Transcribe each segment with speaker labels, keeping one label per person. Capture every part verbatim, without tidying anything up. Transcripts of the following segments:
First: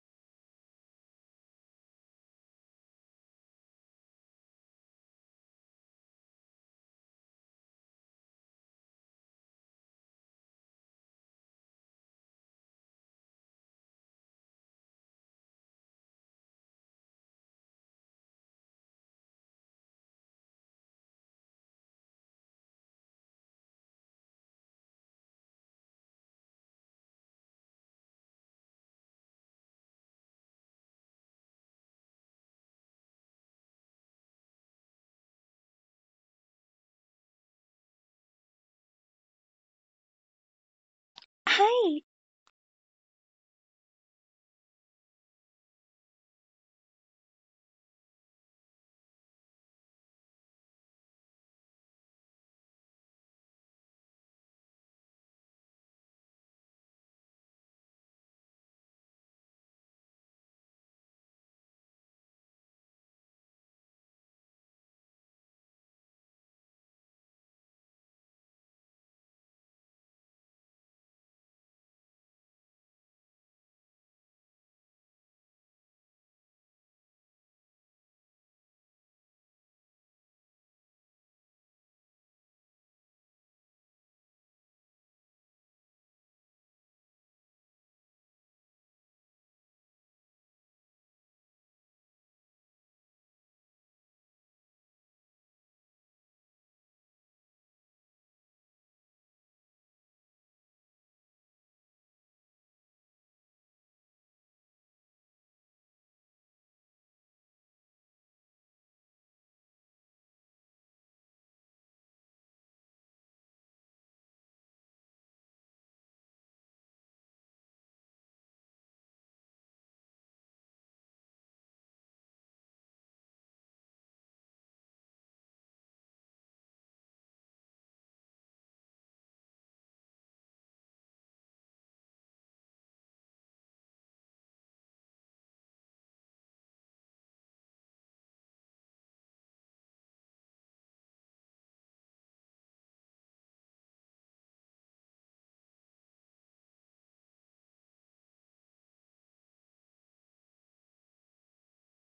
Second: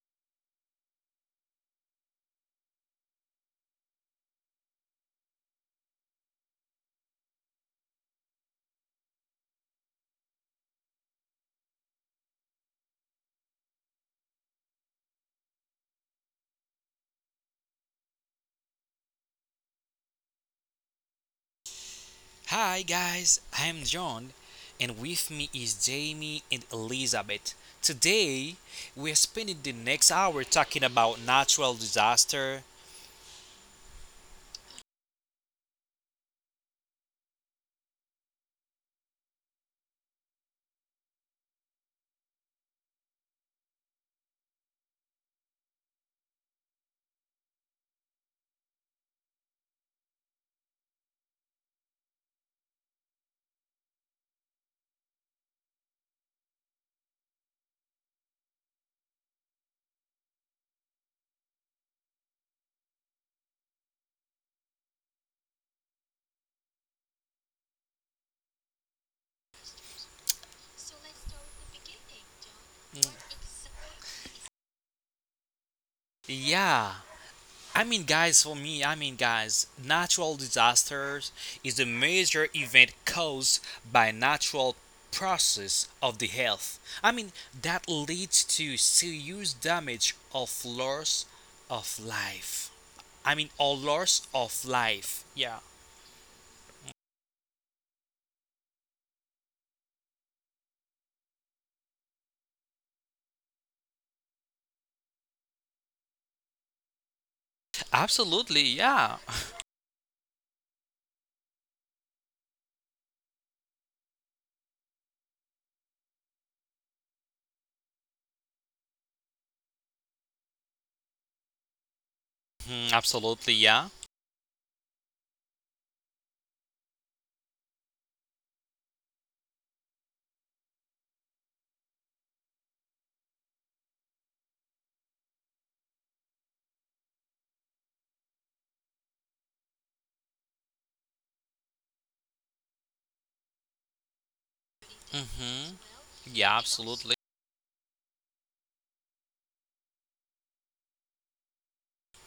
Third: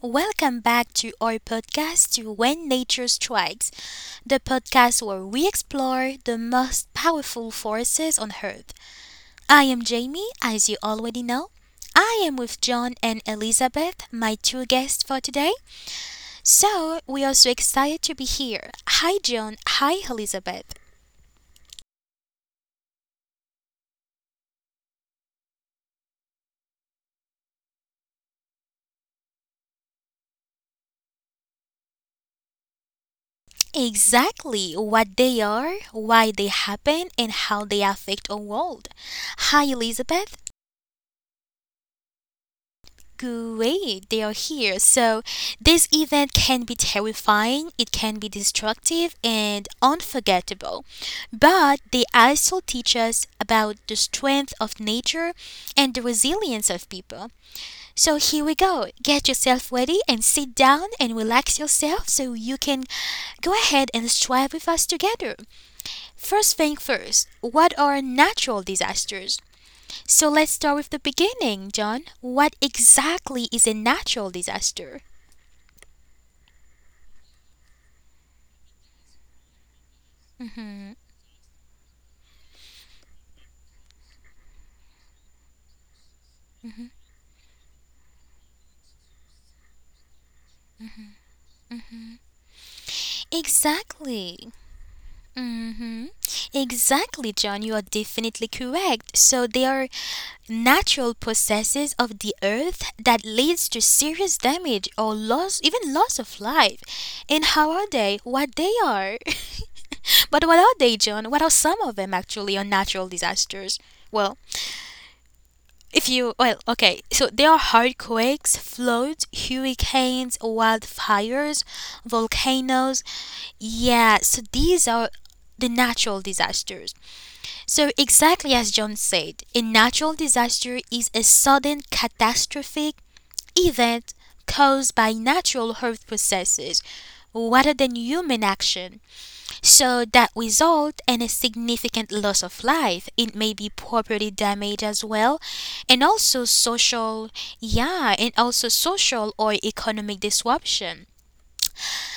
Speaker 1: Welcome back to our podcast to When Nature Strikes, the podcast where we explore the most powerful forces on earth. I am Jamie, as you already know. I am with John and Elizabeth, my two guests for today. So, we are so excited to be here. Hi John, hi Elizabeth.
Speaker 2: Hi guys, I'm John, and with me is Jamie and Elizabeth. Today, we're spending the next hour talking about natural disaster.
Speaker 1: Exactly what they are, why they happen, and how they affect our world. Hi Elizabeth.
Speaker 3: Hi.
Speaker 1: Great, they are here. So, this event can be terrifying, it can be destructive and unforgettable. But they also teach us about the strength of nature and the resilience of people. So, here we go. Get yourself ready and sit down and relax yourself so you can go ahead and strive with us together. First thing first, what are natural disasters? So let's start with the beginning, John. What exactly is a natural disaster?
Speaker 2: Yeah, I mean, guys, for me, I mean, guys, natural disasters is a major event caused by natural process of the health. I mean, that leads to serious damage of loss of life. I mean, or loss
Speaker 1: Exactly.
Speaker 2: of life. Yeah.
Speaker 1: Exactly, John. You are definitely correct. So they are natural processes of the earth that leads to serious damage or loss, even loss of life. And how are they?
Speaker 2: Absolutely,
Speaker 1: What they
Speaker 2: yeah.
Speaker 1: are? But what are they, John? What are some of them actually are natural disasters? Well, If you, well, Okay, so there are earthquakes, floods, hurricanes, wildfires,
Speaker 2: Mhm.
Speaker 1: volcanoes.
Speaker 2: Absolutely, yeah.
Speaker 1: Yeah, so these are the natural disasters. So, exactly as John said, a natural disaster is a sudden catastrophic event caused by natural earth processes rather than human action so that result in a significant loss of life. It may be property damage as well,
Speaker 2: hmm
Speaker 1: and also
Speaker 2: Yeah, absolutely.
Speaker 1: social, yeah, and also social or economic disruption.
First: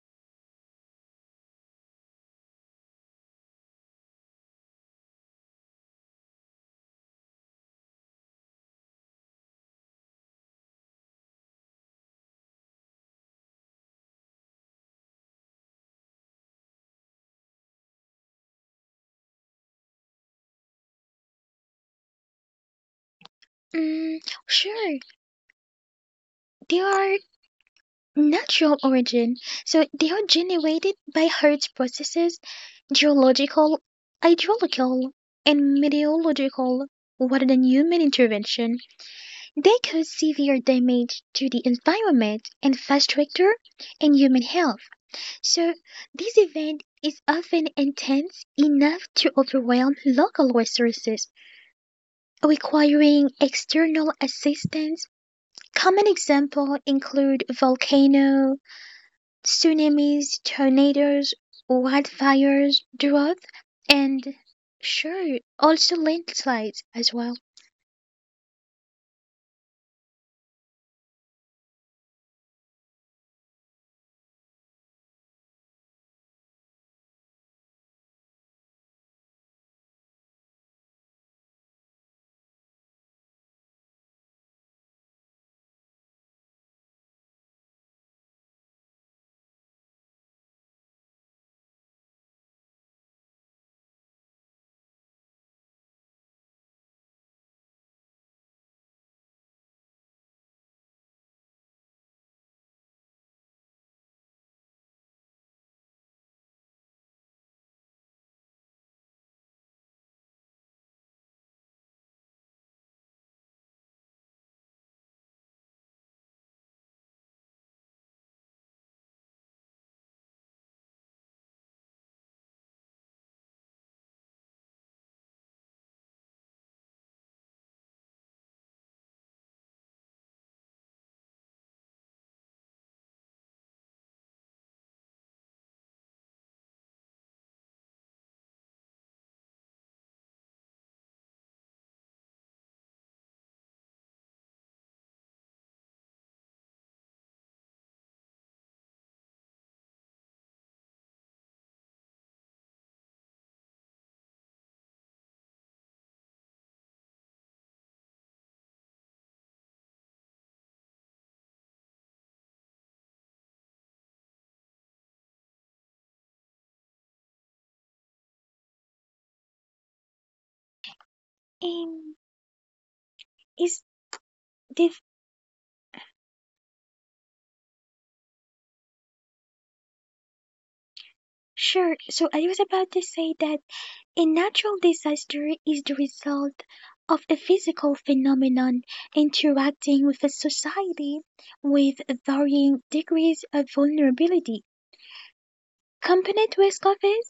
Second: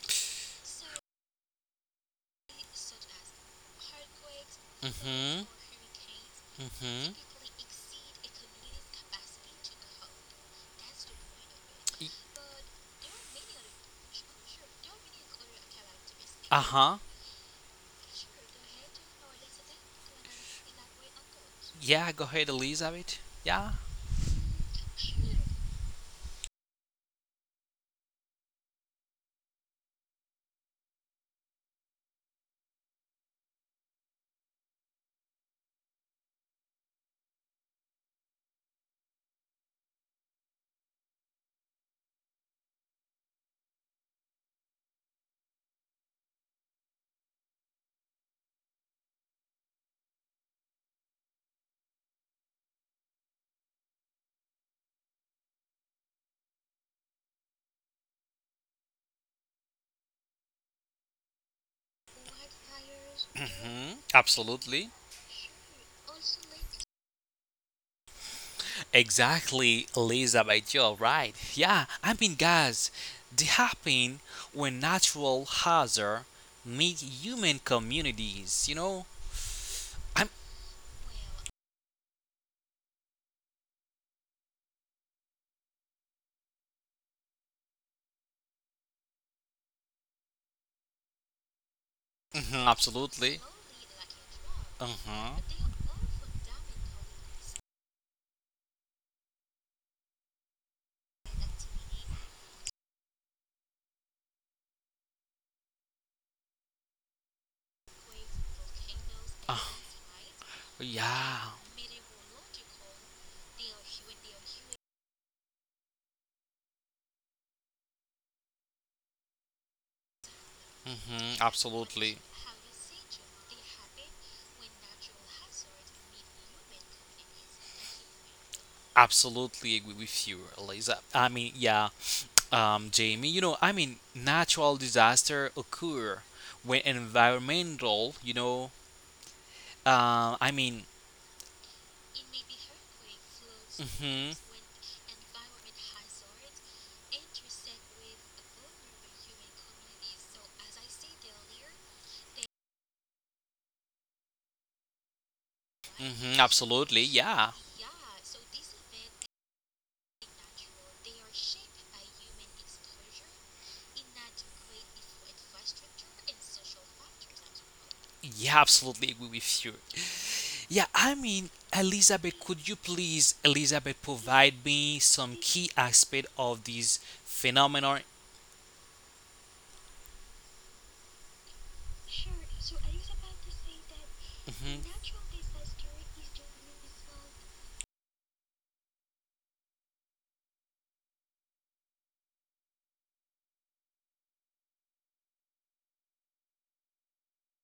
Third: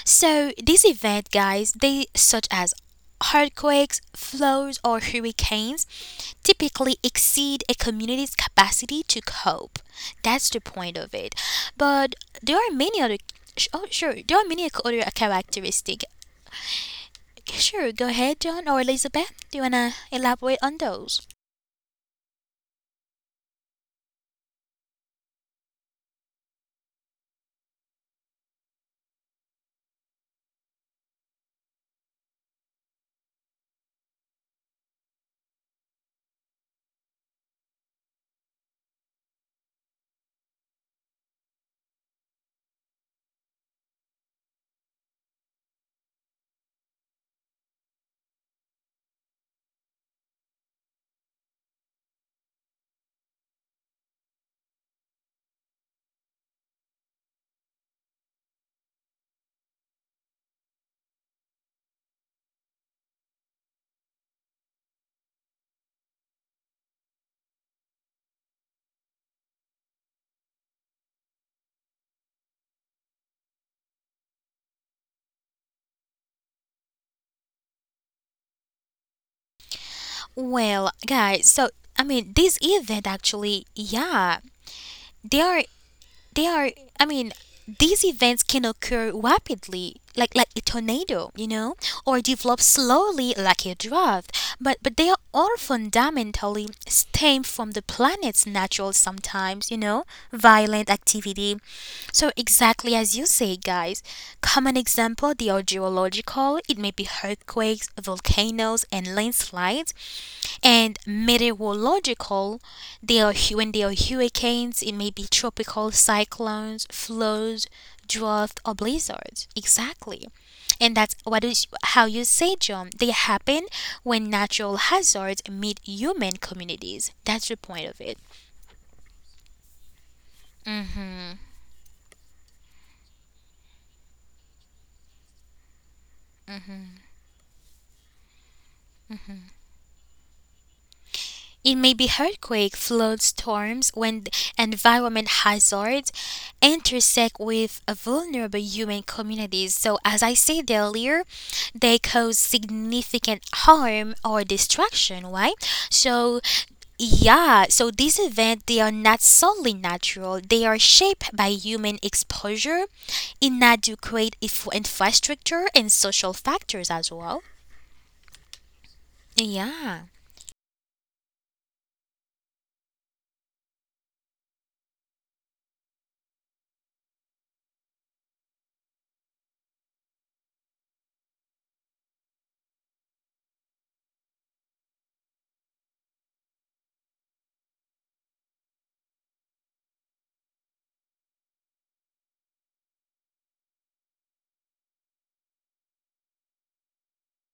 Speaker 1: So these events, guys, they such as earthquakes, floods, or
Speaker 2: hmm
Speaker 1: hurricanes typically
Speaker 2: hmm
Speaker 1: exceed a community's capacity to cope. That's the point of it. But there are many other. Oh, sure. There are many other characteristics.
Speaker 2: Uh huh.
Speaker 1: Sure, go ahead, John or Elizabeth. Do you wanna elaborate on those?
Speaker 2: Yeah, go ahead, Elizabeth. Yeah.
Speaker 3: Mm, sure. They are natural origin. So they are generated by Earth's processes, geological, hydrological, and meteorological, rather than human intervention. They cause severe damage to the environment, infrastructure, and human health. So this event is often intense enough to overwhelm local resources, requiring external assistance. Common examples include volcanoes, tsunamis, tornadoes, wildfires, droughts,
Speaker 2: hmm
Speaker 3: and
Speaker 2: Absolutely.
Speaker 3: sure, also landslides as well.
Speaker 2: Exactly, Elizabeth, you're right. Yeah, I mean, guys, they happen when natural hazard meet human communities, you know? I'm
Speaker 1: Well, guys, so I mean, this event actually, yeah, they are they are i mean these events can occur rapidly like like a tornado, you know, or
Speaker 2: Mhm,
Speaker 1: develop
Speaker 2: absolutely.
Speaker 1: slowly like a drought, but but they are
Speaker 2: Uh-huh.
Speaker 1: all fundamentally stem from the planet's natural, sometimes, you know, violent activity. So exactly as you say, guys, common example, they are geological, it may be earthquakes, volcanoes, and
Speaker 2: Uh,
Speaker 1: landslides, and
Speaker 2: yeah.
Speaker 1: meteorological, they are hu- when they are hurricanes, it may be tropical cyclones, floods, drought, or blizzards, exactly. And that's
Speaker 2: Hmm
Speaker 1: what is, how
Speaker 2: absolutely.
Speaker 1: you say, John, they happen when natural hazards meet human communities. That's the point of it.
Speaker 2: Absolutely agree with you, Eliza. I mean, yeah, um, Jamie, you know, I mean, natural disaster occur when environmental, you know, uh, I mean,
Speaker 1: It may be earthquake, flood, storms,
Speaker 2: mhm.
Speaker 1: when environment hazards intersect with vulnerable human communities. So, as I said earlier, they cause significant harm or destruction, right?
Speaker 2: Hmm
Speaker 1: So,
Speaker 2: absolutely. Yeah.
Speaker 1: yeah, so these events they are not solely natural. They are shaped by human exposure, inadequate if- infrastructure, and social factors as well.
Speaker 2: Yeah, absolutely agree with you.
Speaker 1: Yeah.
Speaker 2: Yeah, I mean, Elizabeth,
Speaker 3: Um,
Speaker 2: could you please, Elizabeth,
Speaker 3: is
Speaker 2: provide me
Speaker 3: this
Speaker 2: some key aspect of this phenomenon?
Speaker 3: Sure? So I was about to say that a
Speaker 2: hmm
Speaker 3: natural disaster is the result of a physical phenomenon interacting with a society with varying degrees of vulnerability. Component risk of it.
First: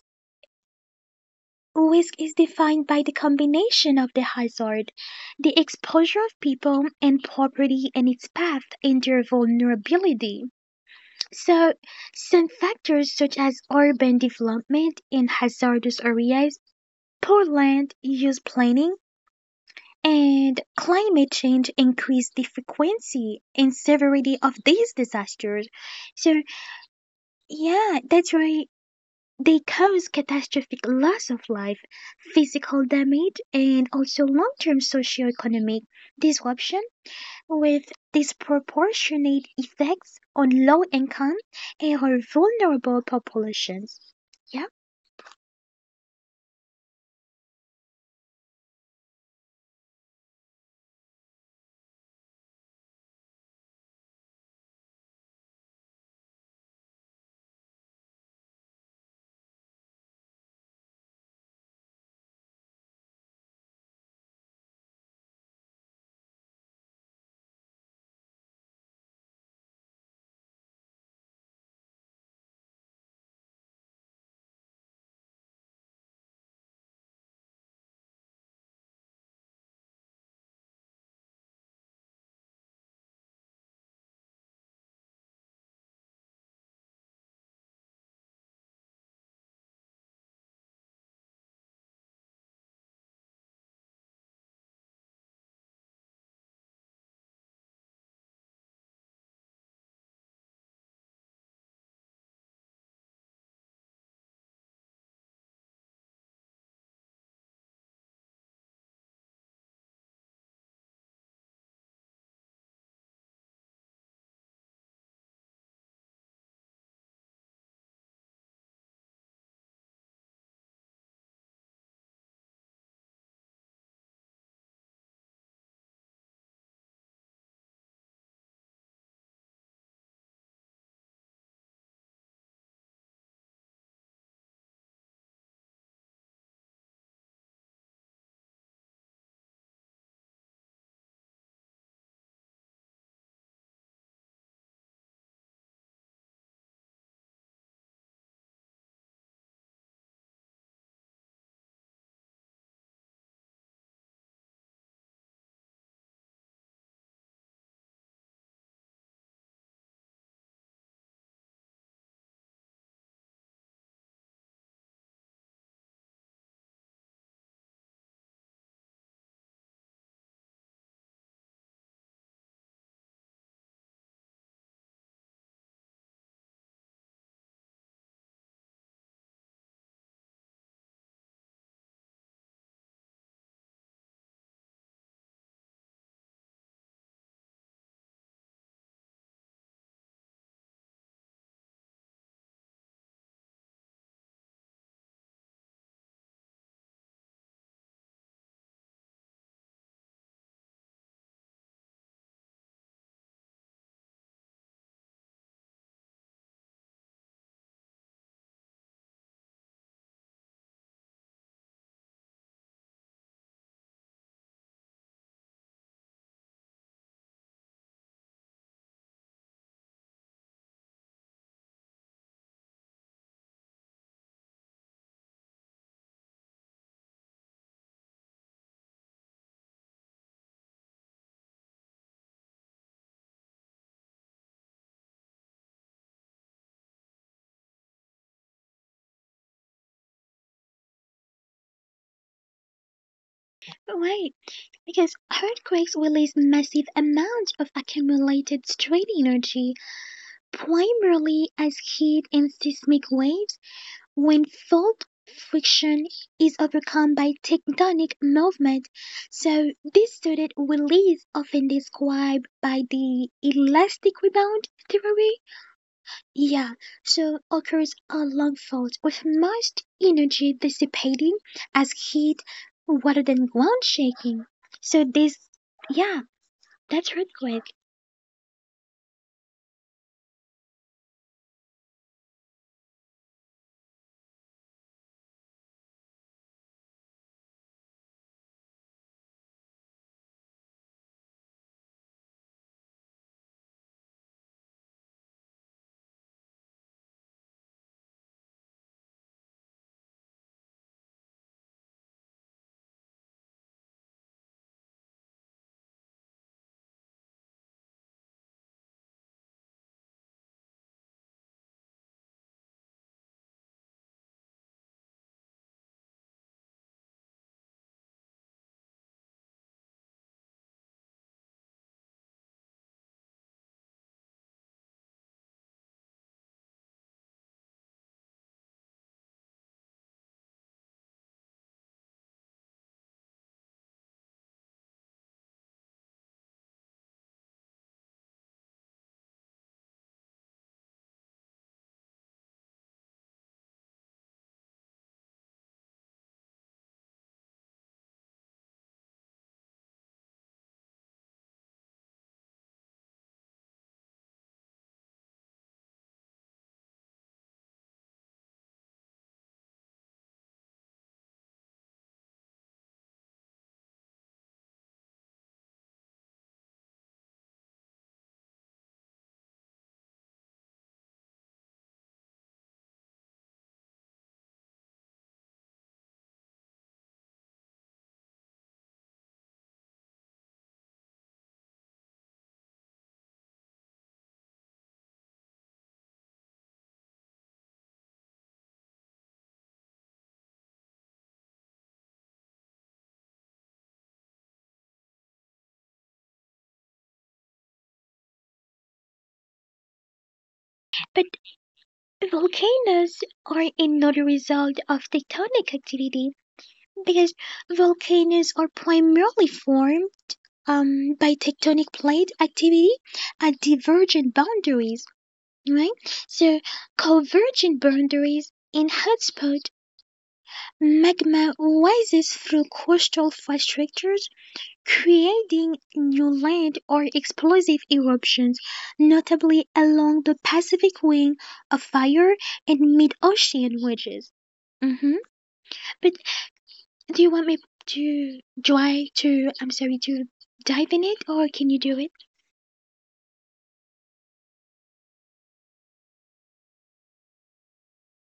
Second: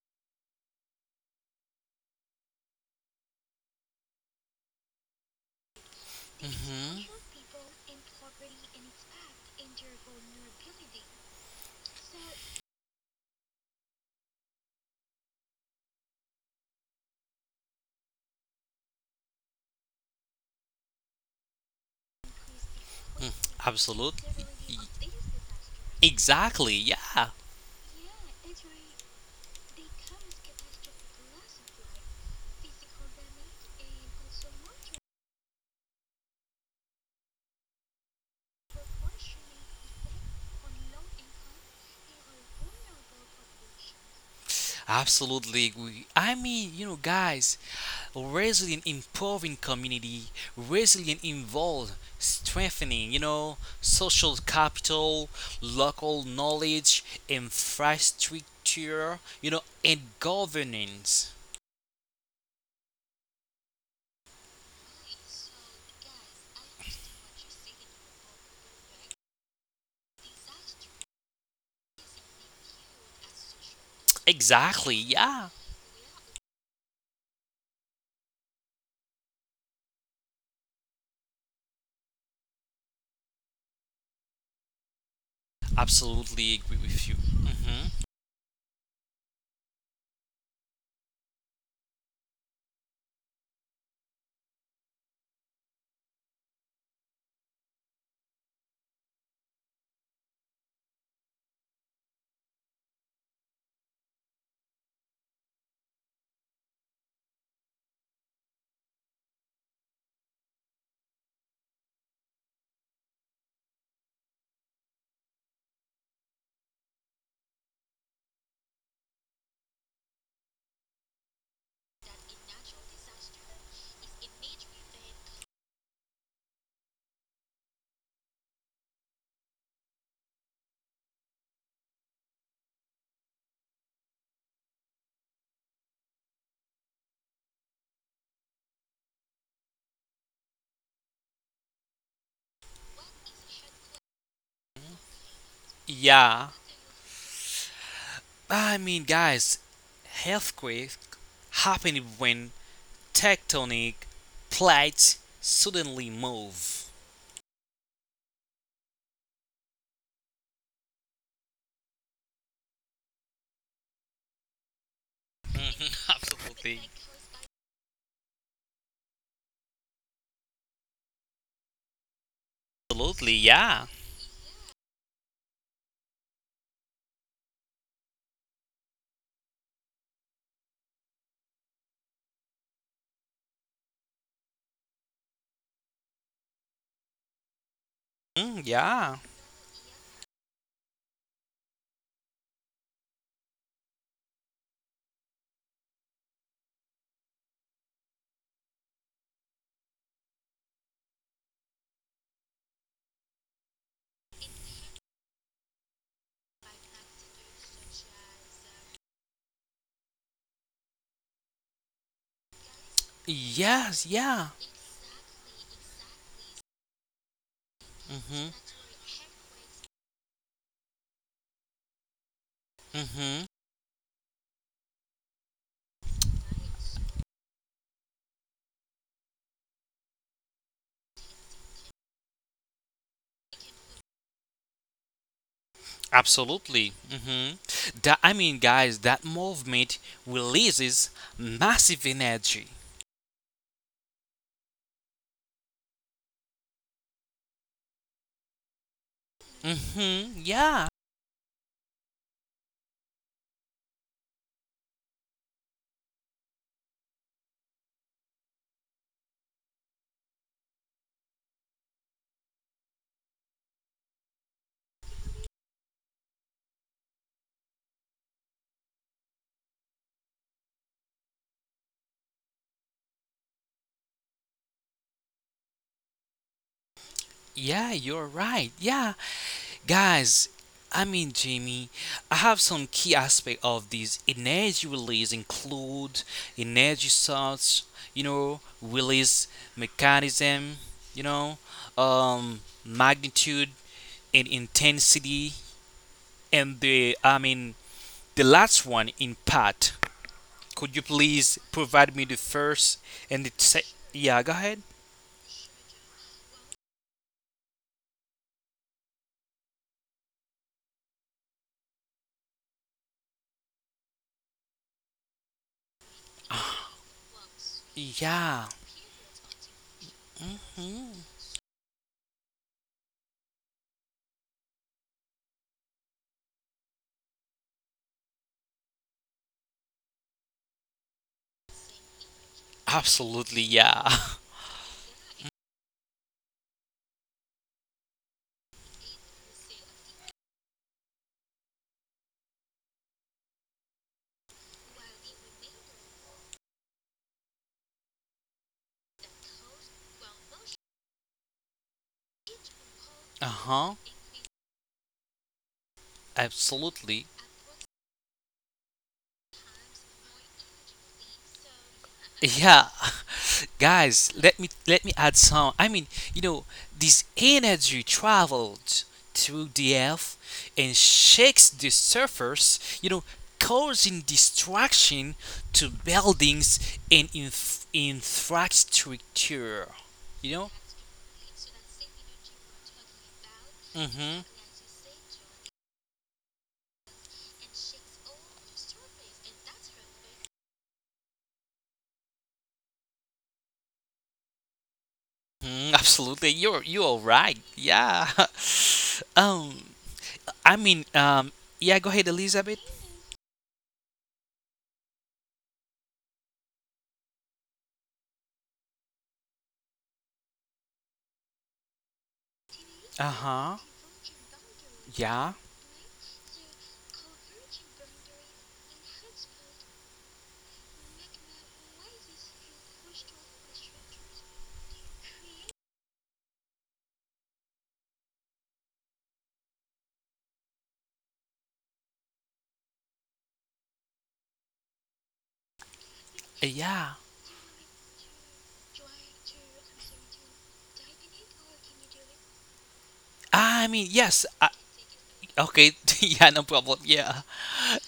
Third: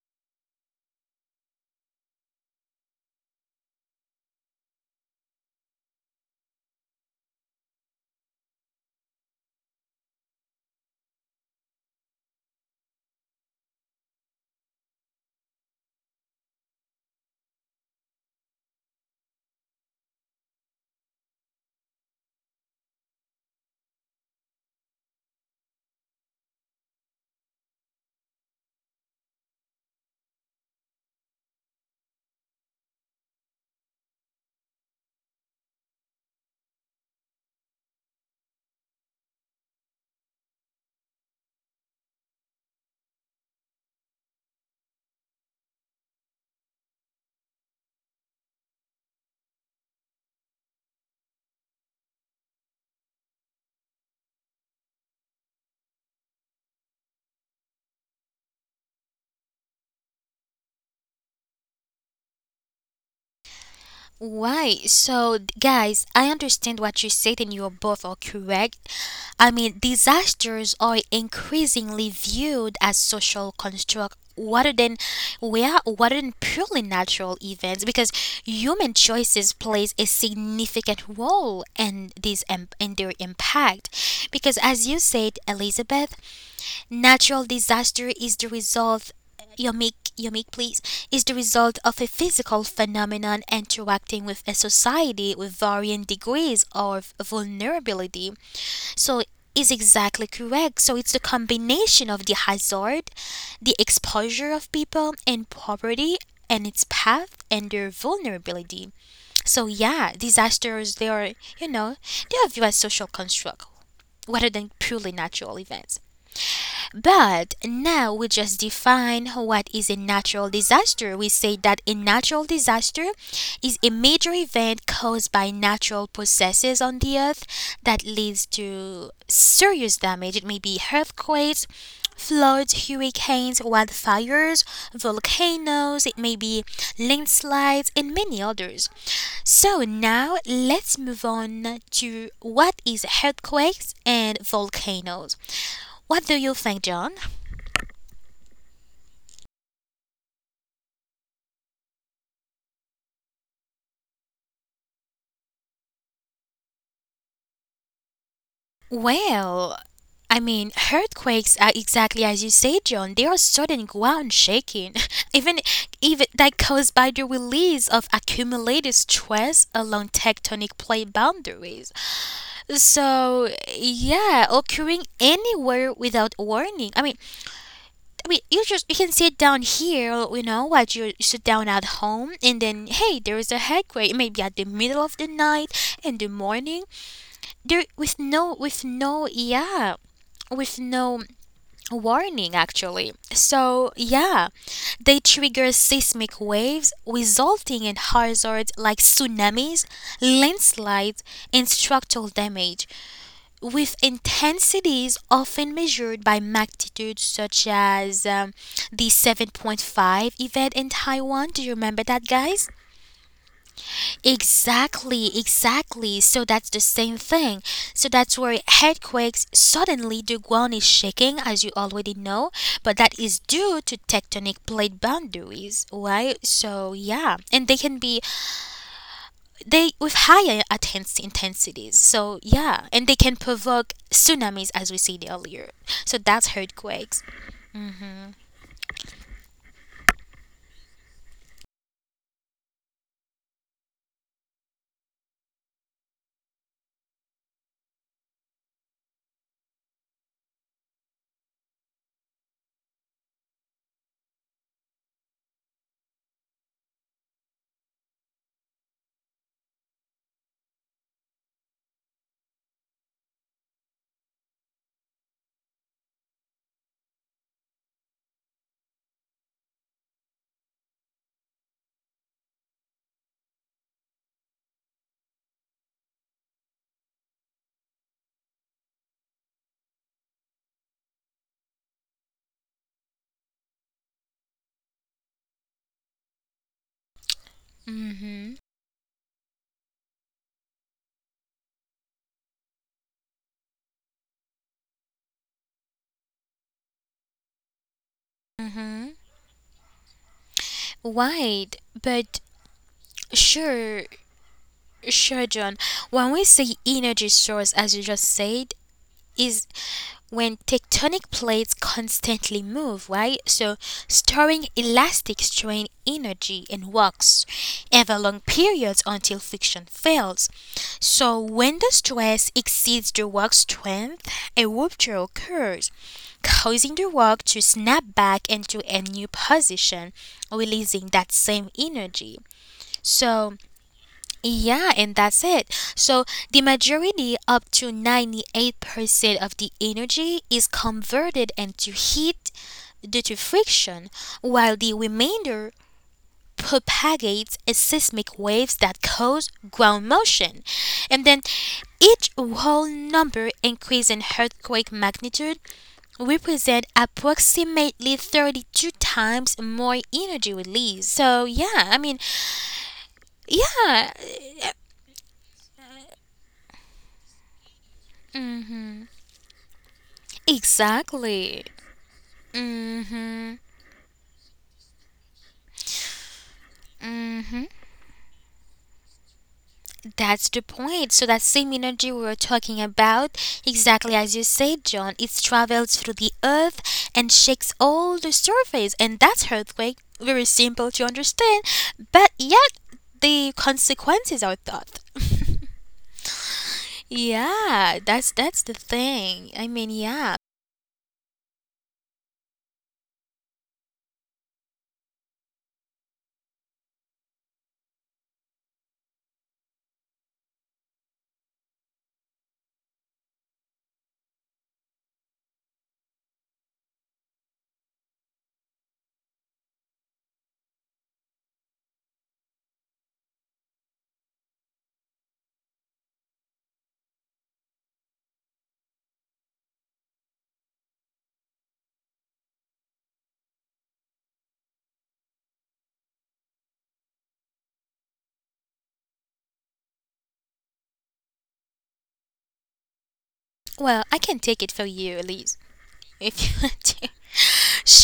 Speaker 3: Risk is defined by the combination of the hazard, the exposure of people
Speaker 2: hmm
Speaker 3: and property, and its path and their vulnerability. So, some factors such as urban development in hazardous areas, poor land use planning, and climate change increase the
Speaker 2: Mm,
Speaker 3: frequency and severity
Speaker 2: absolutely.
Speaker 3: of these disasters. So,
Speaker 2: Exactly. Yeah.
Speaker 3: yeah, that's right. They cause catastrophic loss of life, physical damage, and also long term socioeconomic disruption with disproportionate effects on low income and or vulnerable populations. Yep,
Speaker 2: Absolutely. We, I mean, you know, guys, resilient improving community, resilient involved strengthening, you know, social capital, local knowledge, infrastructure, you know, and governance.
Speaker 1: Why? So, d- guys, I understand what you said, and you are both are correct. I mean, disasters are increasingly viewed as social construct rather
Speaker 2: Exactly.
Speaker 1: than
Speaker 2: Yeah.
Speaker 1: we are rather than purely natural events because human choices plays a significant role in these em- in their impact, because as you said, Elizabeth,
Speaker 2: Absolutely agree with you.
Speaker 1: natural
Speaker 2: hmm
Speaker 1: disaster is the result. You make, you make, please, is the result of a physical phenomenon interacting with a society with varying degrees of vulnerability. So is exactly correct. So it's the combination of the hazard, the exposure of people and property and its path and their vulnerability. So yeah, disasters, they are, you know, they are viewed as social construct rather than purely natural events. But now we just define what is a natural disaster. We say that a natural disaster is a major event caused by natural processes on the earth that leads to serious damage. It may be earthquakes, floods, hurricanes, wildfires, volcanoes, it may be landslides, and many others. So now let's move on to what is earthquakes and volcanoes. What do
Speaker 2: Yeah.
Speaker 1: you think, John?
Speaker 2: I mean, guys, earthquake happened when tectonic plates suddenly move.
Speaker 1: Well, I mean, earthquakes are exactly as you say, John. They are sudden ground shaking, even
Speaker 2: Mhm.
Speaker 1: even that
Speaker 2: Absolutely.
Speaker 1: caused by the release of accumulated stress along tectonic plate boundaries.
Speaker 2: Absolutely.
Speaker 1: So
Speaker 2: Yeah.
Speaker 1: yeah, occurring anywhere without warning. I mean, I mean, you just you can sit down here, you know, while you sit down at home, and then hey, there is a earthquake. It may be at the middle of the night, in the morning, there with no,
Speaker 2: Mm,
Speaker 1: with
Speaker 2: yeah.
Speaker 1: no yeah with no warning, actually. So yeah, they trigger seismic waves, resulting in hazards like tsunamis, landslides, and structural damage, with intensities often measured by magnitudes, such as um, the seven point five event in Taiwan. Do you remember that, guys?
Speaker 2: Yes. Yeah.
Speaker 1: Exactly, exactly. So that's the same thing. So that's
Speaker 2: Mhm.
Speaker 1: where earthquakes suddenly the ground is shaking, as you already know, but that is
Speaker 2: Mhm.
Speaker 1: due to tectonic plate boundaries, right? So yeah, and they can be, they with higher intense intensities. So yeah, and they can provoke tsunamis, as we said earlier. So that's
Speaker 2: Absolutely.
Speaker 1: earthquakes.
Speaker 2: Mhm. That I mean, guys, that movement releases massive energy.
Speaker 3: right. Because earthquakes release massive amounts of accumulated strain energy,
Speaker 2: Mhm. Yeah.
Speaker 3: primarily as heat and seismic waves, when fault friction is overcome by tectonic movement, so this student release often described by the elastic rebound theory, yeah, so occurs along fault with most energy dissipating as heat rather than ground shaking. So this, yeah, that's earthquake.
Speaker 2: Yeah, you're right. Yeah. Guys, I mean Jamie, I have some key aspect of these energy release include energy source, you know,
Speaker 1: Mm-hmm.
Speaker 2: release mechanism, you know, um, magnitude and intensity, and the I mean the last one
Speaker 1: Mm-hmm.
Speaker 2: impact. Could you please
Speaker 1: Right,
Speaker 2: provide me the
Speaker 1: but
Speaker 2: first and the se-
Speaker 1: sure.
Speaker 2: yeah? Go ahead.
Speaker 1: Sure, John. When we say energy source, as you just said, is when tectonic plates constantly move, right? So, storing elastic strain energy in rocks over long
Speaker 2: Yeah.
Speaker 1: periods until friction fails. So, when the stress exceeds the rock's strength, a rupture occurs, causing the rock to snap back into a new position, releasing that same energy. So,
Speaker 2: Absolutely, yeah.
Speaker 1: yeah, and that's it. So the majority, up to ninety-eight percent of the energy, is converted into heat due to friction, while the remainder propagates as seismic waves that cause ground motion. And then each whole
Speaker 2: Uh
Speaker 1: number
Speaker 2: huh.
Speaker 1: increase in earthquake magnitude represent
Speaker 2: Absolutely.
Speaker 1: approximately thirty-two times more energy released. So yeah, I mean,
Speaker 2: Yeah.
Speaker 1: yeah,
Speaker 2: Guys, let me let me add some. I mean, you know, this energy traveled through the earth and
Speaker 1: exactly.
Speaker 2: shakes the surface, you know, causing destruction to buildings and inf- infrastructure.
Speaker 1: That's
Speaker 2: You
Speaker 1: the
Speaker 2: know?
Speaker 1: point. So that same energy we were talking about, exactly as
Speaker 2: Mhm.
Speaker 1: you said, John, it travels through the earth and shakes all the surface, and that's earthquake. Very simple to understand, but yet the consequences are thought.
Speaker 2: Mm, absolutely. You're you're right.
Speaker 1: Yeah,
Speaker 2: Yeah.
Speaker 1: that's that's the thing. I mean,
Speaker 2: um
Speaker 1: yeah.
Speaker 2: I
Speaker 3: But
Speaker 2: mean, um yeah, go ahead, Elizabeth.
Speaker 3: volcanoes are another result of tectonic activity. Because volcanoes are primarily formed um, by tectonic plate activity at
Speaker 2: Uh-huh.
Speaker 3: divergent boundaries,
Speaker 2: Yeah.
Speaker 3: right? So, convergent boundaries in hotspot magma rises through coastal fault structures, creating new land or explosive eruptions, notably along the Pacific Ring of Fire and mid-ocean wedges. Mhm. But do you
Speaker 2: Yeah.
Speaker 3: want me to try to, I'm sorry, to dive in it, or can you do it?
Speaker 2: I
Speaker 1: Well,
Speaker 2: mean,
Speaker 1: I can
Speaker 2: yes.
Speaker 1: take it for you, Elise,
Speaker 2: Okay,
Speaker 1: if
Speaker 2: yeah,
Speaker 1: you
Speaker 2: no
Speaker 1: want
Speaker 2: problem.
Speaker 1: to.
Speaker 2: Yeah,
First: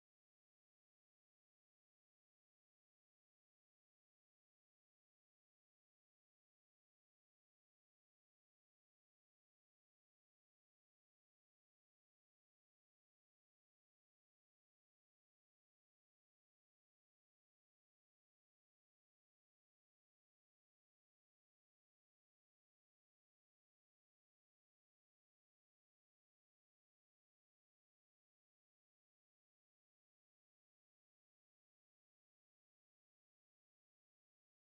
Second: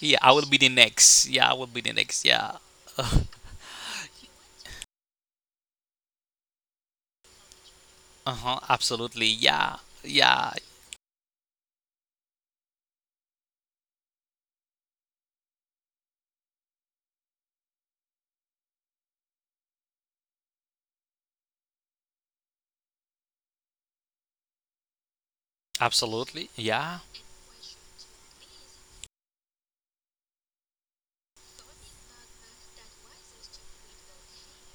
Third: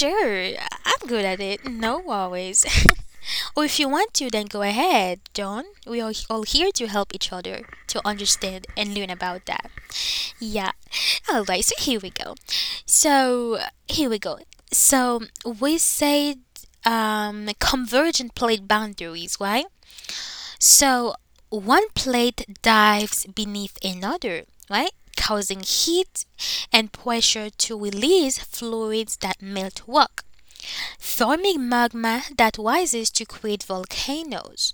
Speaker 2: yeah, I will be the
Speaker 1: I'm good
Speaker 2: next.
Speaker 1: at
Speaker 2: Yeah, I
Speaker 1: it.
Speaker 2: will be the
Speaker 1: No
Speaker 2: next. Yeah.
Speaker 1: worries.
Speaker 2: Uh
Speaker 1: Or if you want to, then go ahead, John. We are all here to help each other to
Speaker 2: huh.
Speaker 1: understand and learn
Speaker 2: Absolutely.
Speaker 1: about that.
Speaker 2: Yeah. Yeah.
Speaker 1: Yeah. Alright, so here we go. So here we go. So we said um, convergent plate boundaries, right? So one plate dives beneath another, right? Causing heat
Speaker 2: Absolutely.
Speaker 1: and
Speaker 2: Yeah.
Speaker 1: pressure to release fluids that melt rock, forming magma that rises to create volcanoes.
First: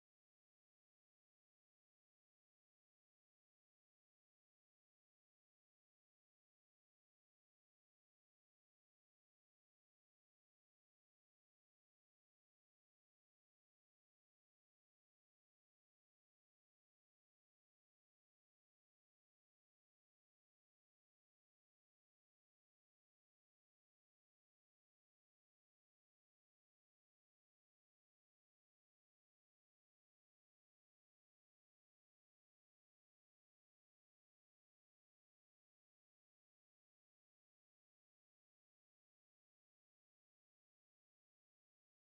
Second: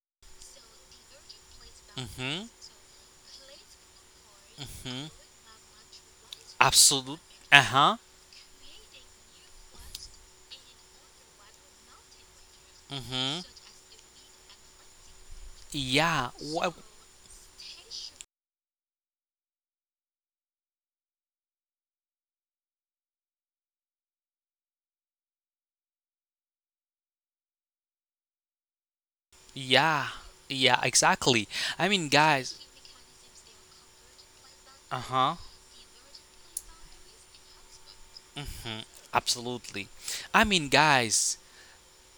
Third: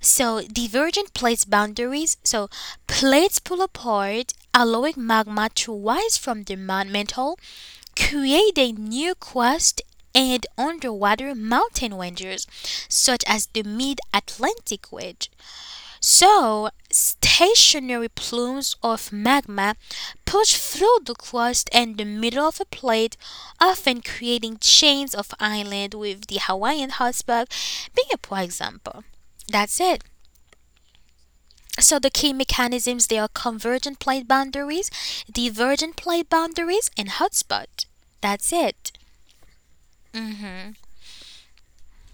Speaker 1: So divergent plates boundaries.
Speaker 2: Mm-hmm.
Speaker 1: So plates pull apart, allowing
Speaker 2: hmm
Speaker 1: magma to rise from the man-
Speaker 2: Absolute.
Speaker 1: mantle,
Speaker 2: Uh-huh.
Speaker 1: creating new crust and underwater mountain ranges, such
Speaker 2: Mm-hmm.
Speaker 1: as the Mid-Atlantic Wedge.
Speaker 2: Yeah.
Speaker 1: So
Speaker 2: What?
Speaker 1: stationary plumes of magma push through the crust and the middle of a plate, often creating chains of islands, with the Hawaiian hotspot being a poor example. That's it.
Speaker 2: Yeah. Yeah. Exactly. I
Speaker 1: So
Speaker 2: mean,
Speaker 1: the key
Speaker 2: guys.
Speaker 1: mechanisms they are convergent plate boundaries,
Speaker 2: Uh-huh.
Speaker 1: divergent plate boundaries, and hotspot. That's
Speaker 2: Mhm.
Speaker 1: it.
Speaker 2: Absolutely. I mean, guys.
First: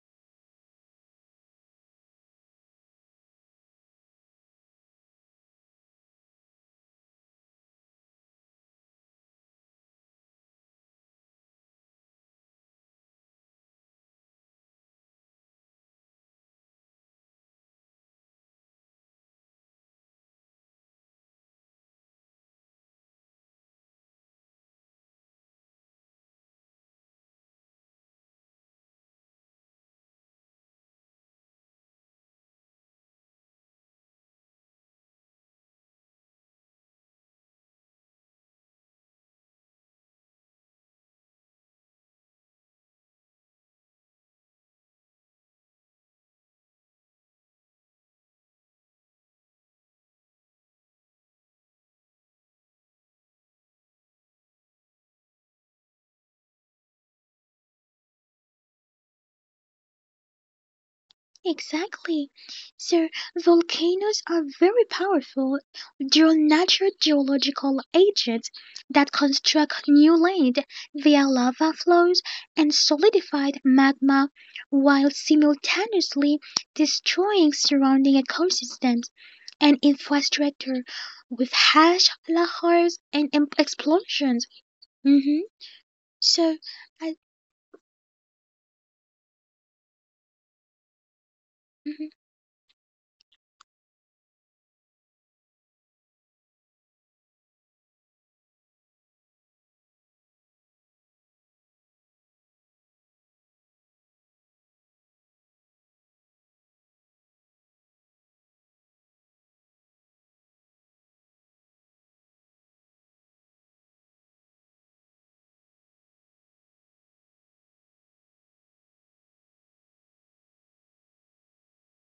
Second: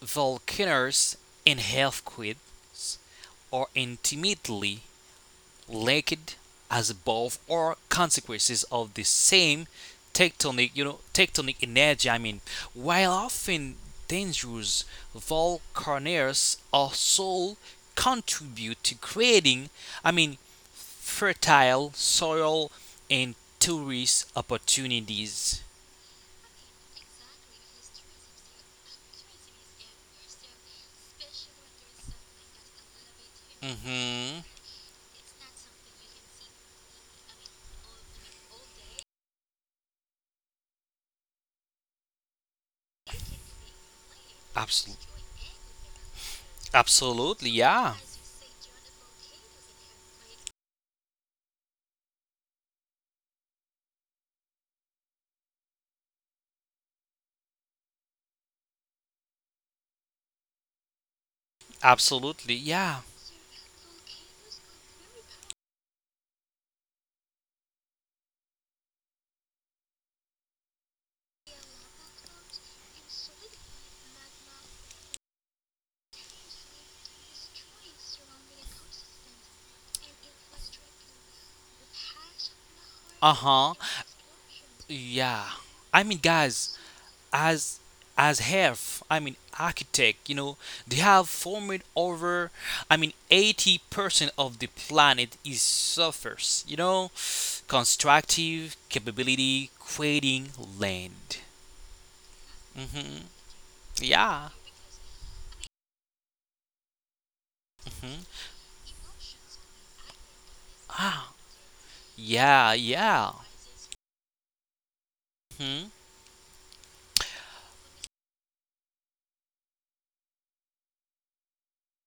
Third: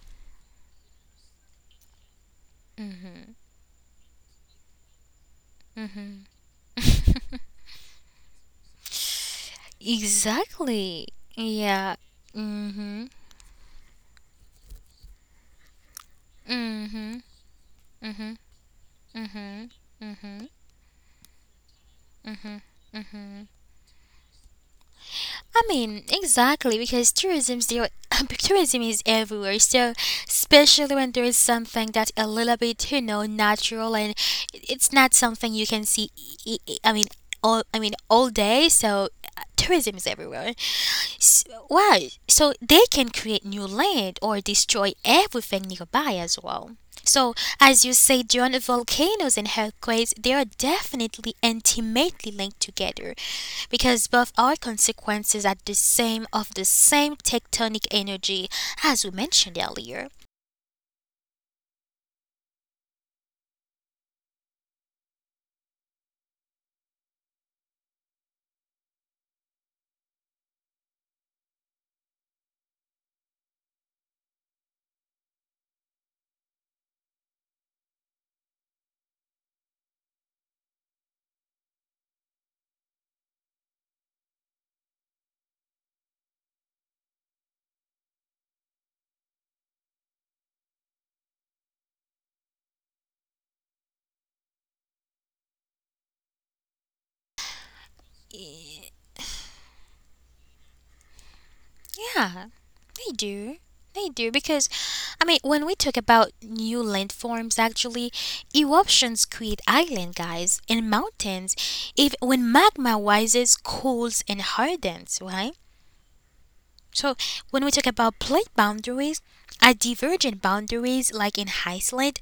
Speaker 2: Volcanoes and earthquakes are intimately linked as both are consequences of the same tectonic, you know,
Speaker 1: Exactly.
Speaker 2: tectonic
Speaker 1: Yeah.
Speaker 2: energy. I mean,
Speaker 1: hmm
Speaker 2: while often dangerous, volcanoes also contribute to creating, I mean, fertile soil and tourist opportunities.
Speaker 1: I mean, exactly because tourism's there. Tourism is everywhere. So especially when there is something that's a little bit, you know, natural and
Speaker 2: hmm
Speaker 1: it's not something you can see. I I- I mean, all I mean all day. So uh, tourism is everywhere. S- Why? So they can create new land or destroy
Speaker 2: Absolutely.
Speaker 1: everything nearby as well. So,
Speaker 2: Absolutely,
Speaker 1: as you
Speaker 2: yeah.
Speaker 1: say, John, volcanoes and earthquakes, they are definitely intimately linked together because both are consequences at the same of the same tectonic energy as we mentioned earlier.
Speaker 3: Exactly.
Speaker 2: Absolutely, yeah.
Speaker 3: So volcanoes are very powerful. They're natural geological agents that construct new land via lava flows and solidified magma while simultaneously destroying surrounding ecosystems and infrastructure with harsh lahars and
Speaker 2: Uh
Speaker 3: em-
Speaker 2: huh.
Speaker 3: explosions. Hmm.
Speaker 2: Yeah. I mean,
Speaker 3: So,
Speaker 2: guys,
Speaker 3: I...
Speaker 2: as as have I mean architect, you know, they have formed
Speaker 3: Mhm.
Speaker 2: over. I mean, eighty percent of the planet is surface. You know, constructive capability creating land.
Speaker 1: Yeah, they
Speaker 2: hmm
Speaker 1: do. They do
Speaker 2: Yeah.
Speaker 1: because, I mean, when we talk about new landforms, actually, eruptions create island guys and
Speaker 2: hmm
Speaker 1: mountains. If when
Speaker 2: Yeah,
Speaker 1: magma
Speaker 2: yeah.
Speaker 1: rises, cools and hardens, right?
Speaker 2: Hmm?
Speaker 1: So when we talk about plate boundaries, at divergent boundaries, like in Iceland,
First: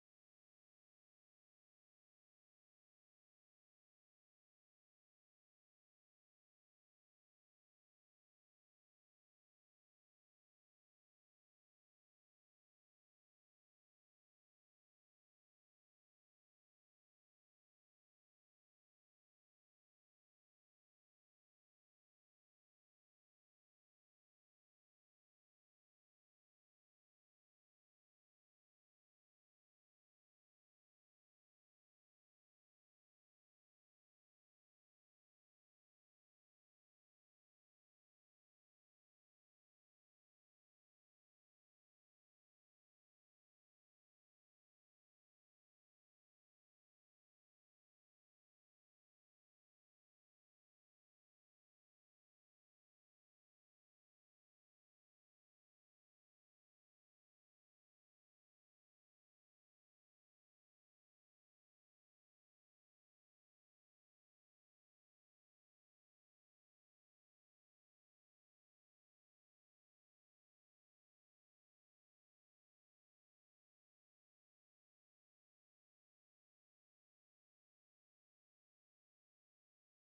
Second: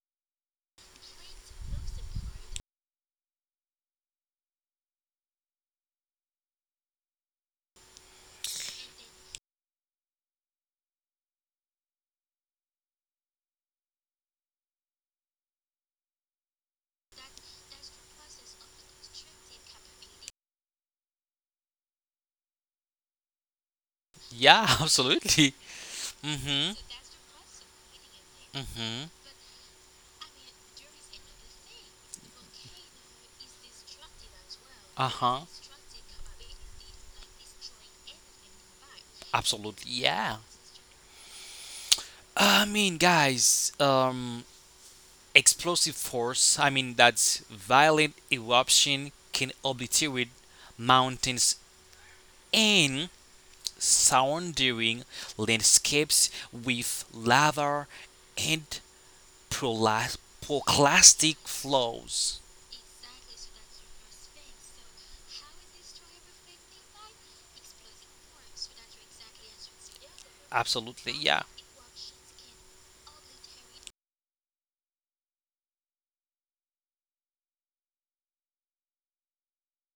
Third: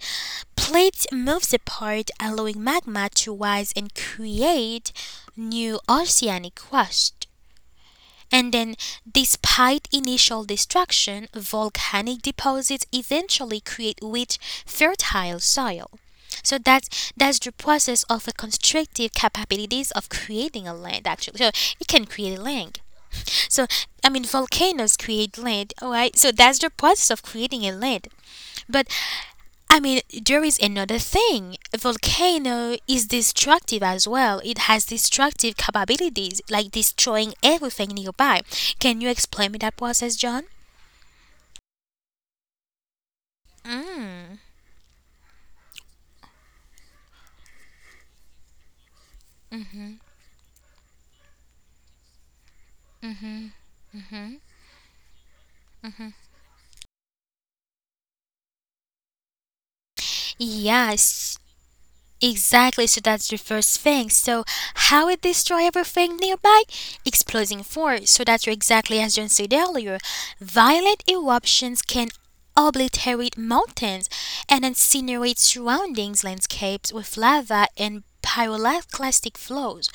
Speaker 1: plates moves apart, allowing magma to rise and create new oceanic crust. And then, despite initial destruction, volcanic deposits eventually create rich, fertile soil. So that's that's the process of the constructive capabilities of creating a land. Actually, so it can create a land. So I mean,
Speaker 2: Yeah,
Speaker 1: volcanoes create
Speaker 2: absolutely.
Speaker 1: land. All right. So that's
Speaker 2: Mm-hmm.
Speaker 1: the process of creating a land. But
Speaker 2: Mm-hmm.
Speaker 1: I mean, there is another thing. A volcano is destructive as well. It has
Speaker 2: Uh-huh.
Speaker 1: destructive capabilities, like destroying everything nearby. Can you explain me that
Speaker 2: Absolutely.
Speaker 1: process,
Speaker 2: Yeah.
Speaker 1: John?
Speaker 2: I mean, guys, um,
Speaker 1: Mm.
Speaker 2: explosive force, I mean, that violent eruption can obliterate mountains and sounding landscapes with lava and prola- pyroclastic
Speaker 1: Yes,
Speaker 2: flows.
Speaker 1: exactly, so that's the first thing. So, how it destroy everything nearby? Exploding force. So, that's exactly as John said earlier. Violent
Speaker 2: Absolutely, yeah.
Speaker 1: eruptions can obliterate mountains and incinerate surroundings landscapes with lava and pyroclastic flows.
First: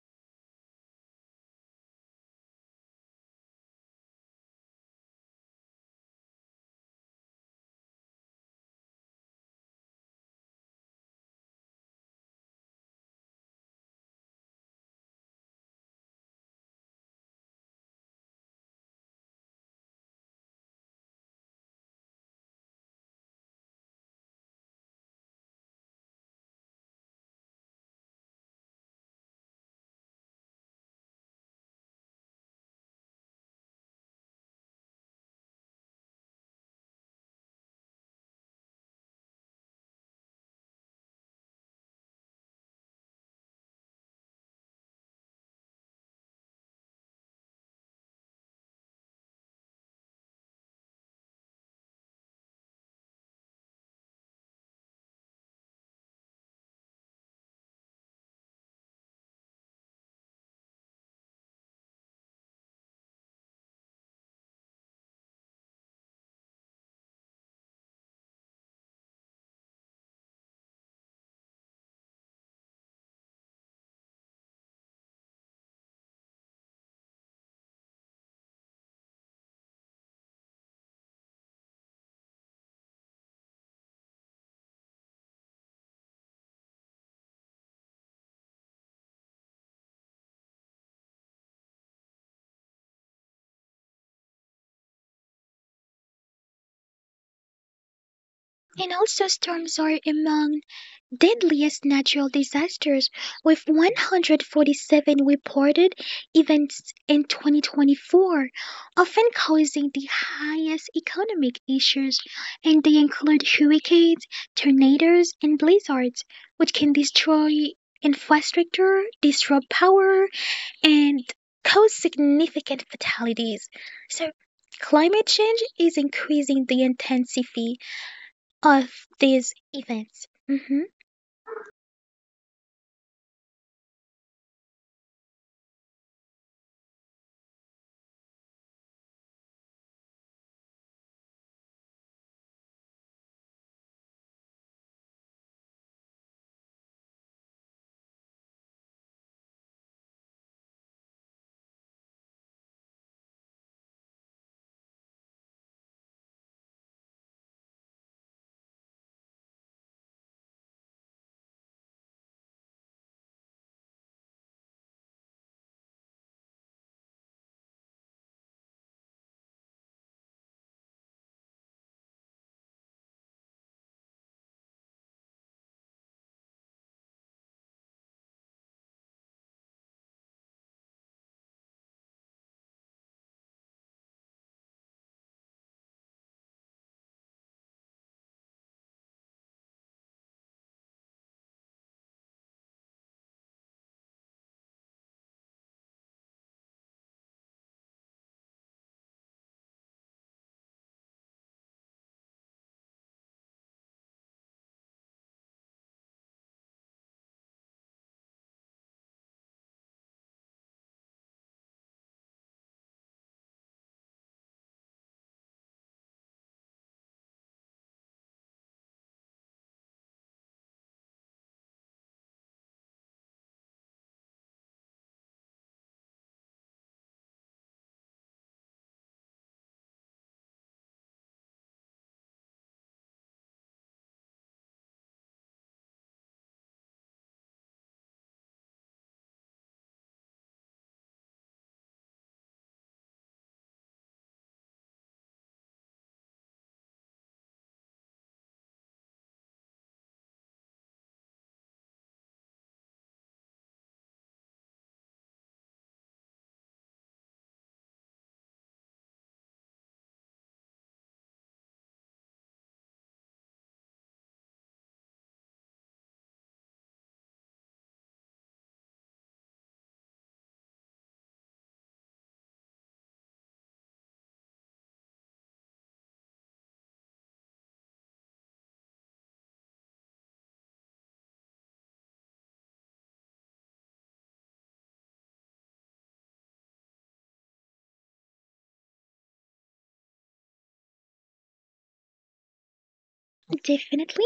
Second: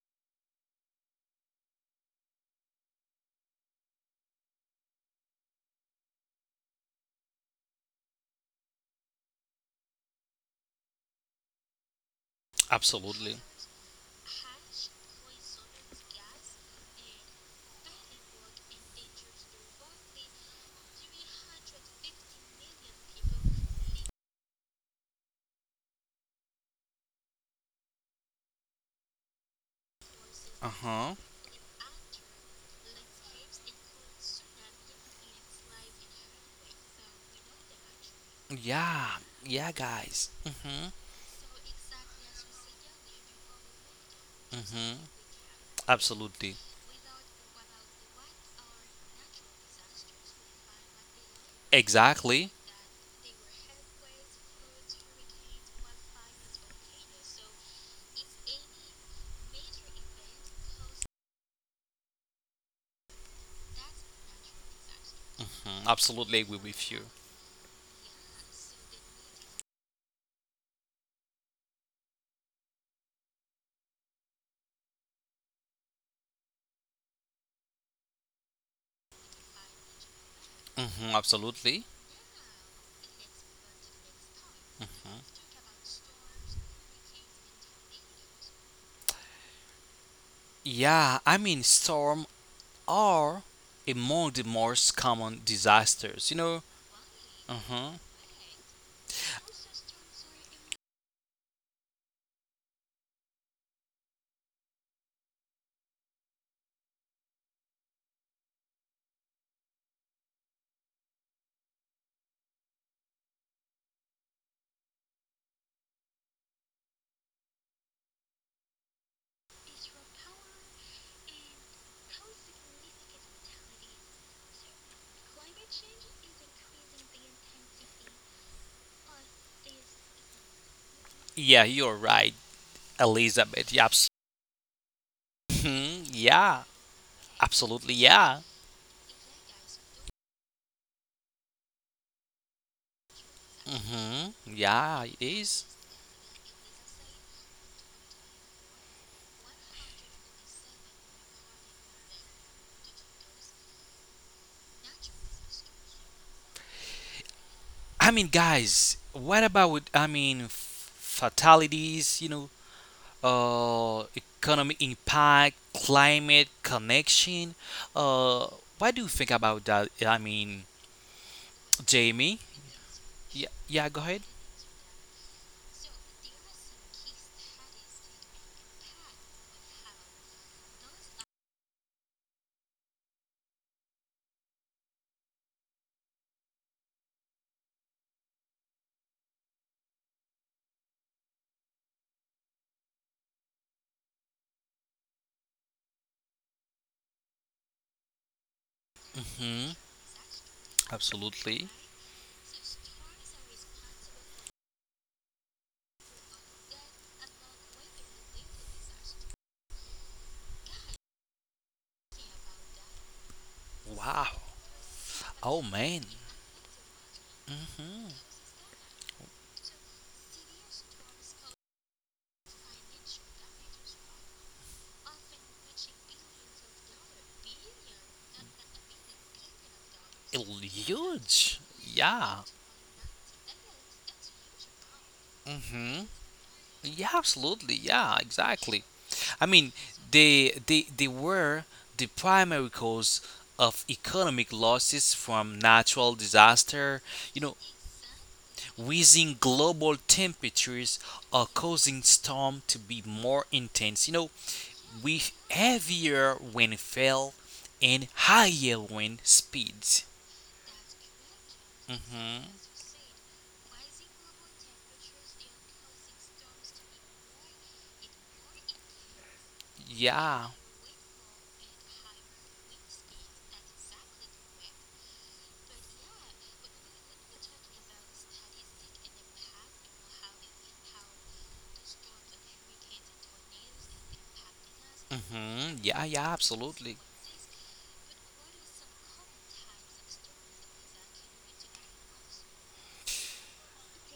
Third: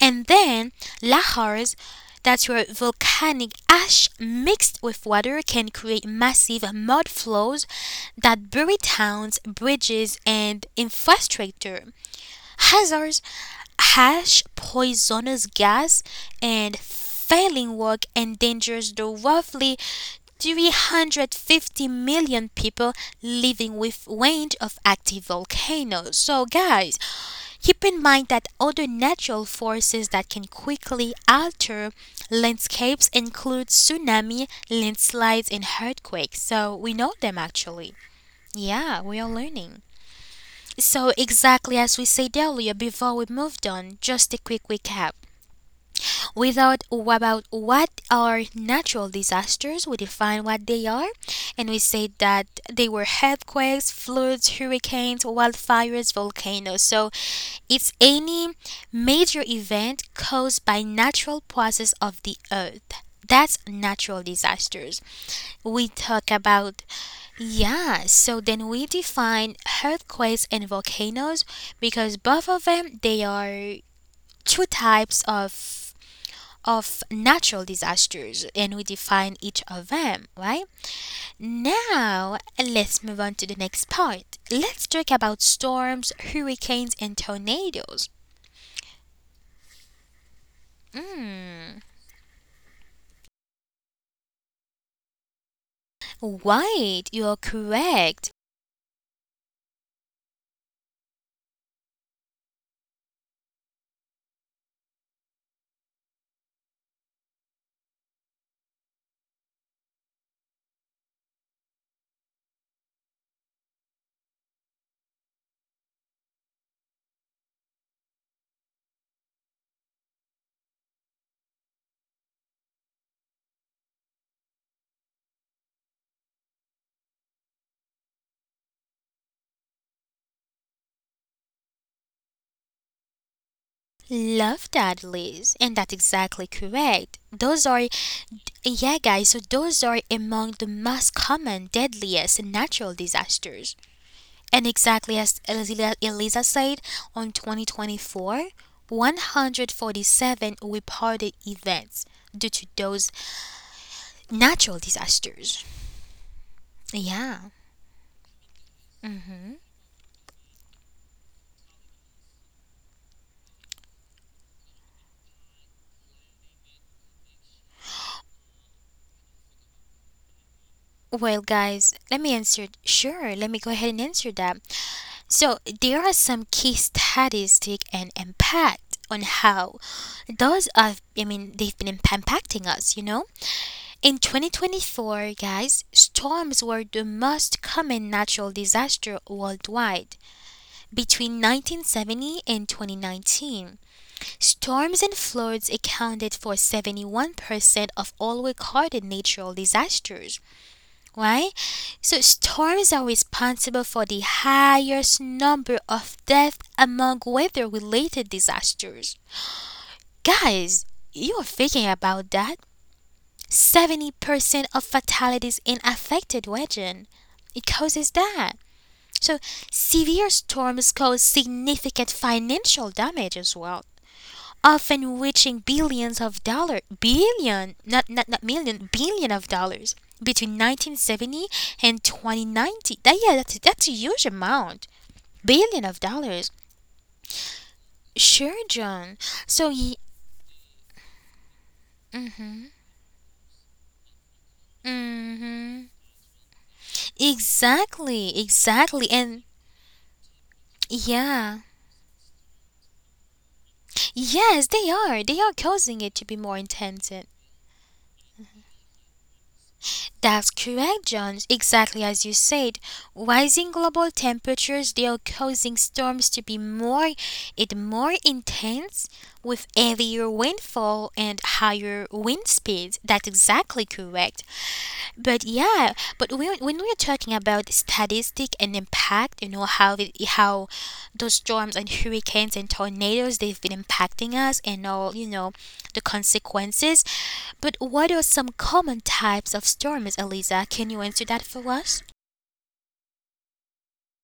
Speaker 1: And then, lahars, that's where volcanic ash mixed with water can create massive mud flows that bury towns, bridges, and infrastructure. Hazards,
Speaker 2: Absolutely.
Speaker 1: ash, poisonous gas, and failing work endangers the roughly three hundred fifty million people living with range of active volcanoes. So guys, keep in mind that other natural forces that can
Speaker 2: Uh
Speaker 1: quickly
Speaker 2: huh.
Speaker 1: alter landscapes include tsunami, landslides and earthquakes. So we know them actually. Yeah,
Speaker 2: Yeah,
Speaker 1: we are
Speaker 2: yeah,
Speaker 1: learning.
Speaker 2: guys.
Speaker 1: So, exactly as we said earlier before we moved on, just a quick
Speaker 2: hmm
Speaker 1: recap.
Speaker 2: Absolutely.
Speaker 1: Without about what are natural disasters, we define what they are, and we said that
Speaker 2: Exactly.
Speaker 1: they were earthquakes, floods, hurricanes, wildfires, volcanoes. So, it's any major event caused by natural process of the earth. That's natural disasters we
Speaker 2: Mhm.
Speaker 1: talk
Speaker 2: Absolutely agree
Speaker 1: about.
Speaker 2: with you.
Speaker 1: Yeah, so then we define earthquakes and volcanoes because both of them they are two types of of natural disasters, and we define each of them, right?
Speaker 2: Hmm absolutely.
Speaker 1: Now let's move on to the next part. Let's talk about storms, hurricanes, and tornadoes.
Speaker 2: Yeah, I mean,
Speaker 1: Mm.
Speaker 2: storm are among the most common disasters, you know?
Speaker 1: Right, you're
Speaker 2: hmm
Speaker 1: correct.
Speaker 3: And also, storms are among deadliest natural disasters, with one hundred forty-seven reported events in twenty twenty-four, often causing the highest economic issues, and they include hurricanes, tornadoes, and blizzards, which can destroy infrastructure, disrupt power, and cause significant fatalities. So, climate change is increasing the intensity of these events. Hmm.
Speaker 2: Yeah, you're right, Elizabeth. Yeah, abs-
Speaker 1: Love that, Liz, and that's
Speaker 2: mhm,
Speaker 1: exactly
Speaker 2: yeah,
Speaker 1: correct. Those are
Speaker 2: absolutely. Yeah,
Speaker 1: Yeah, guys, so those are among the most common, deadliest natural disasters.
Speaker 2: hmm
Speaker 1: And
Speaker 2: yeah,
Speaker 1: exactly
Speaker 2: it
Speaker 1: as
Speaker 2: is.
Speaker 1: Eliza Elisa said, on twenty twenty-four, one hundred forty-seven reported events due to those natural disasters. Yeah.
Speaker 2: I mean, guys, what about, I mean, f- fatalities, you know, uh, economic impact, climate connection. Uh, what do you think about that? I mean,
Speaker 1: Well, guys, let me
Speaker 2: Jamie.
Speaker 1: answer. Sure,
Speaker 2: Yeah,
Speaker 1: let me go
Speaker 2: yeah.
Speaker 1: ahead
Speaker 2: Go
Speaker 1: and
Speaker 2: ahead.
Speaker 1: answer that. So, there are some key statistic and impact on how those have, I mean, they've been imp- impacting us, you know? In twenty twenty-four, guys, storms were the most common natural disaster worldwide. Between nineteen seventy and twenty nineteen, storms and floods accounted for seventy-one percent of all recorded natural
Speaker 2: Mm-hmm.
Speaker 1: disasters. Why?
Speaker 2: Absolutely.
Speaker 1: So, storms are responsible for the highest number of deaths among weather related disasters. Guys, you are thinking about that?
Speaker 2: Wow.
Speaker 1: seventy percent of fatalities
Speaker 2: Oh
Speaker 1: in
Speaker 2: man.
Speaker 1: affected region. It
Speaker 2: Mm-hmm.
Speaker 1: causes that. So severe storms cause significant financial damage as well, often reaching billions of dollars, billion, not, not, not million, billion of dollars between nineteen seventy
Speaker 2: Huge.
Speaker 1: and
Speaker 2: Yeah.
Speaker 1: twenty ninety. That, yeah, that's, that's a huge amount. Billion of
Speaker 2: Mm-hmm.
Speaker 1: dollars.
Speaker 2: Yeah. Absolutely. Yeah.
Speaker 1: Sure,
Speaker 2: Exactly.
Speaker 1: John.
Speaker 2: I
Speaker 1: So,
Speaker 2: mean,
Speaker 1: y-
Speaker 2: they they they were the primary cause of economic losses from
Speaker 1: mhm.
Speaker 2: natural disaster. You know,
Speaker 1: exactly, exactly.
Speaker 2: rising
Speaker 1: And
Speaker 2: global temperatures are
Speaker 1: yeah.
Speaker 2: causing storms to be more intense, you know,
Speaker 1: Yes, they are.
Speaker 2: with
Speaker 1: They are causing it to
Speaker 2: heavier
Speaker 1: be more intense.
Speaker 2: windfall and higher wind speeds.
Speaker 1: That's correct, John. Exactly as you
Speaker 2: hmm
Speaker 1: said. Rising global temperatures, they are causing storms to be more, it more intense, with heavier
Speaker 2: Yeah.
Speaker 1: windfall and higher wind speeds. That's exactly correct. But yeah, but we, when we're talking about statistic and impact, you know how it, how those storms and hurricanes and tornadoes they've been impacting us and all, you know,
Speaker 2: Mm-hmm.
Speaker 1: the
Speaker 2: Yeah, yeah, absolutely.
Speaker 1: consequences. But what are some common types of storms, Eliza? Can you answer that for us?
Speaker 3: Definitely.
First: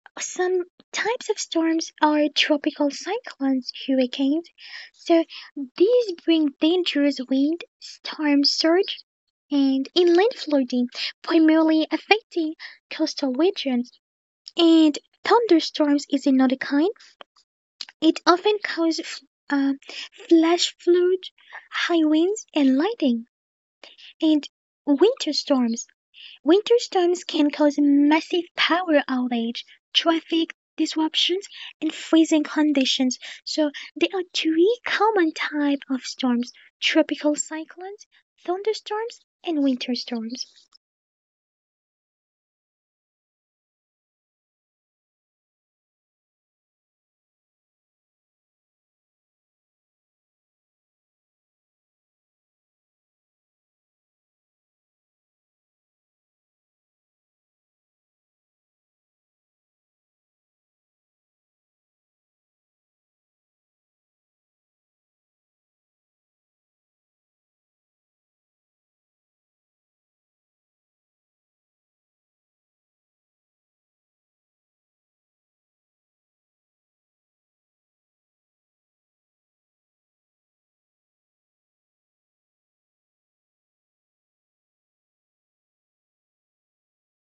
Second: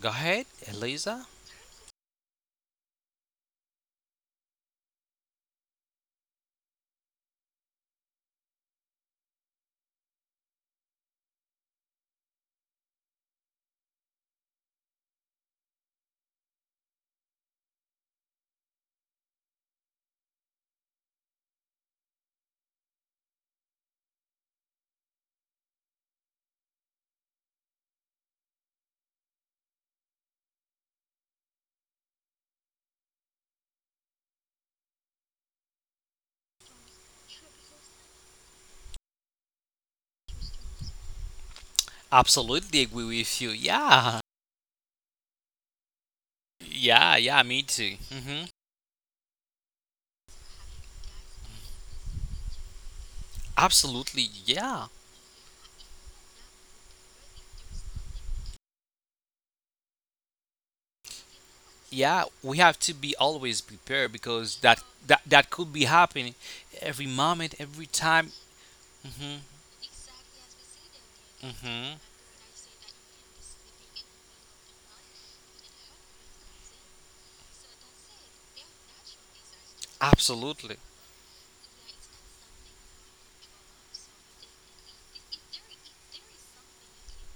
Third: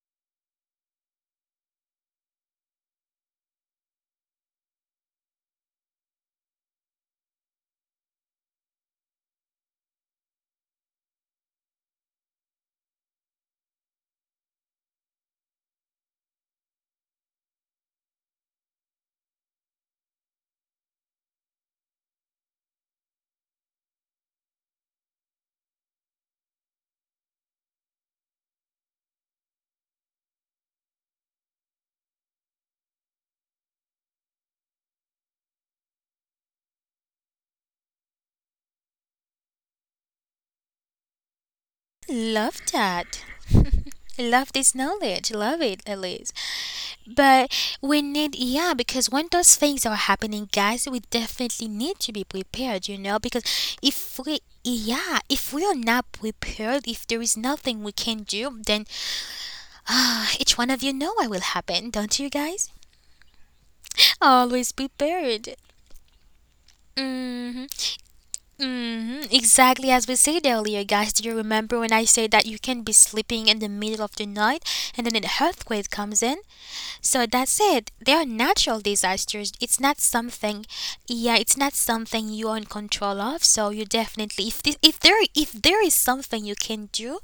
Speaker 2: Go ahead,
Speaker 3: Some
Speaker 2: Eliza.
Speaker 3: types of storms are tropical cyclones, hurricanes. So these bring dangerous wind, storm surge, and inland flooding, primarily affecting coastal regions. And thunderstorms is another kind. It often causes f- uh, flash flood, high winds, and lightning. And winter storms. Winter storms can cause massive power outage, traffic disruptions, and freezing conditions. So there are three common type of storms: tropical cyclones, thunderstorms, and winter storms.
Speaker 1: Love
Speaker 2: Absolutely agree
Speaker 1: that.
Speaker 2: with you. Yeah.
Speaker 1: Love this knowledge. Love it, Elise.
Speaker 2: Yeah, yeah,
Speaker 1: But
Speaker 2: me
Speaker 1: we
Speaker 2: too.
Speaker 1: need,
Speaker 2: Mm-hmm.
Speaker 1: yeah, because when those things are happening, guys, we definitely need to be prepared, you know, because if
Speaker 2: Absolutely,
Speaker 1: we,
Speaker 2: yeah.
Speaker 1: yeah, if we are not prepared, if there is nothing we can do, then ah, each one of you know what will happen, don't you
Speaker 2: Yeah, we
Speaker 1: guys?
Speaker 2: have to be always prepared because
Speaker 1: Always
Speaker 2: that that that
Speaker 1: prepared.
Speaker 2: could be happening every moment,
Speaker 1: Mm-hmm.
Speaker 2: every time.
Speaker 1: Mm-hmm.
Speaker 2: hmm
Speaker 1: Exactly as we said earlier, guys. Do you remember when
Speaker 2: hmm
Speaker 1: I said that you can be sleeping in the middle of the night and then an earthquake comes in? So that's it. They are natural disasters. It's not something,
Speaker 2: Absolutely.
Speaker 1: yeah, it's not something you are in control of. So you definitely, if this, if there, if there is something you can do,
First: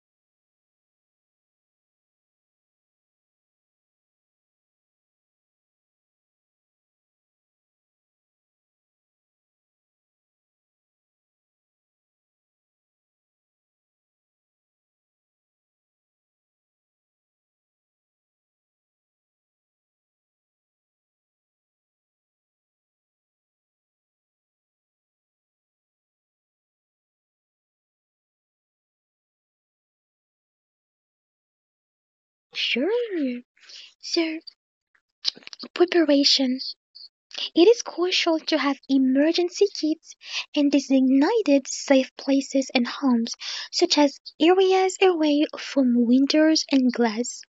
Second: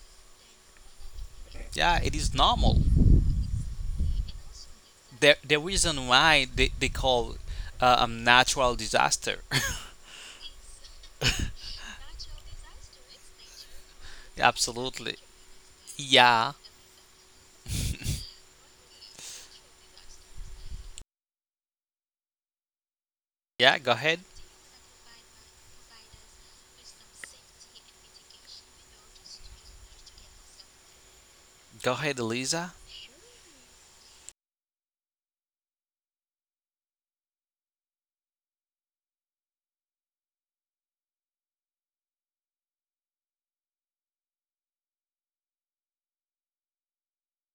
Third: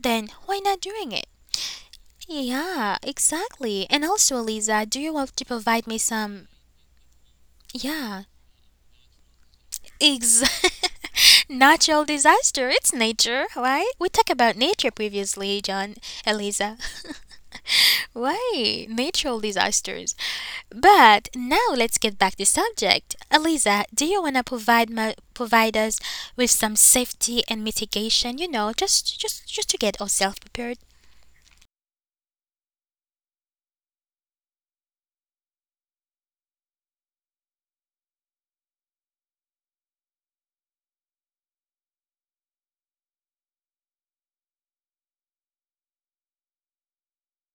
Speaker 1: then why not doing it?
Speaker 2: Yeah, it is normal.
Speaker 1: Yeah, exactly. And also, Lisa, do you
Speaker 2: The
Speaker 1: want to
Speaker 2: the
Speaker 1: provide me
Speaker 2: reason why
Speaker 1: some?
Speaker 2: they they call uh, a
Speaker 1: Yeah.
Speaker 2: natural disaster.
Speaker 1: Ex- natural disaster. It's nature, right? We talked about nature
Speaker 2: Absolutely.
Speaker 1: previously, John,
Speaker 2: Yeah.
Speaker 1: Eliza. Why? Natural disasters. But now let's get back to subject.
Speaker 2: Yeah.
Speaker 1: Eliza,
Speaker 2: Go
Speaker 1: do
Speaker 2: ahead.
Speaker 1: you want to provide my, provide us with some safety and mitigation, you know, just just just to get ourselves prepared?
Speaker 2: Go ahead, Elisa.
Speaker 3: Sure. So, preparation. It is crucial to have emergency kits and designated safe places and homes, such as areas away from windows and glass.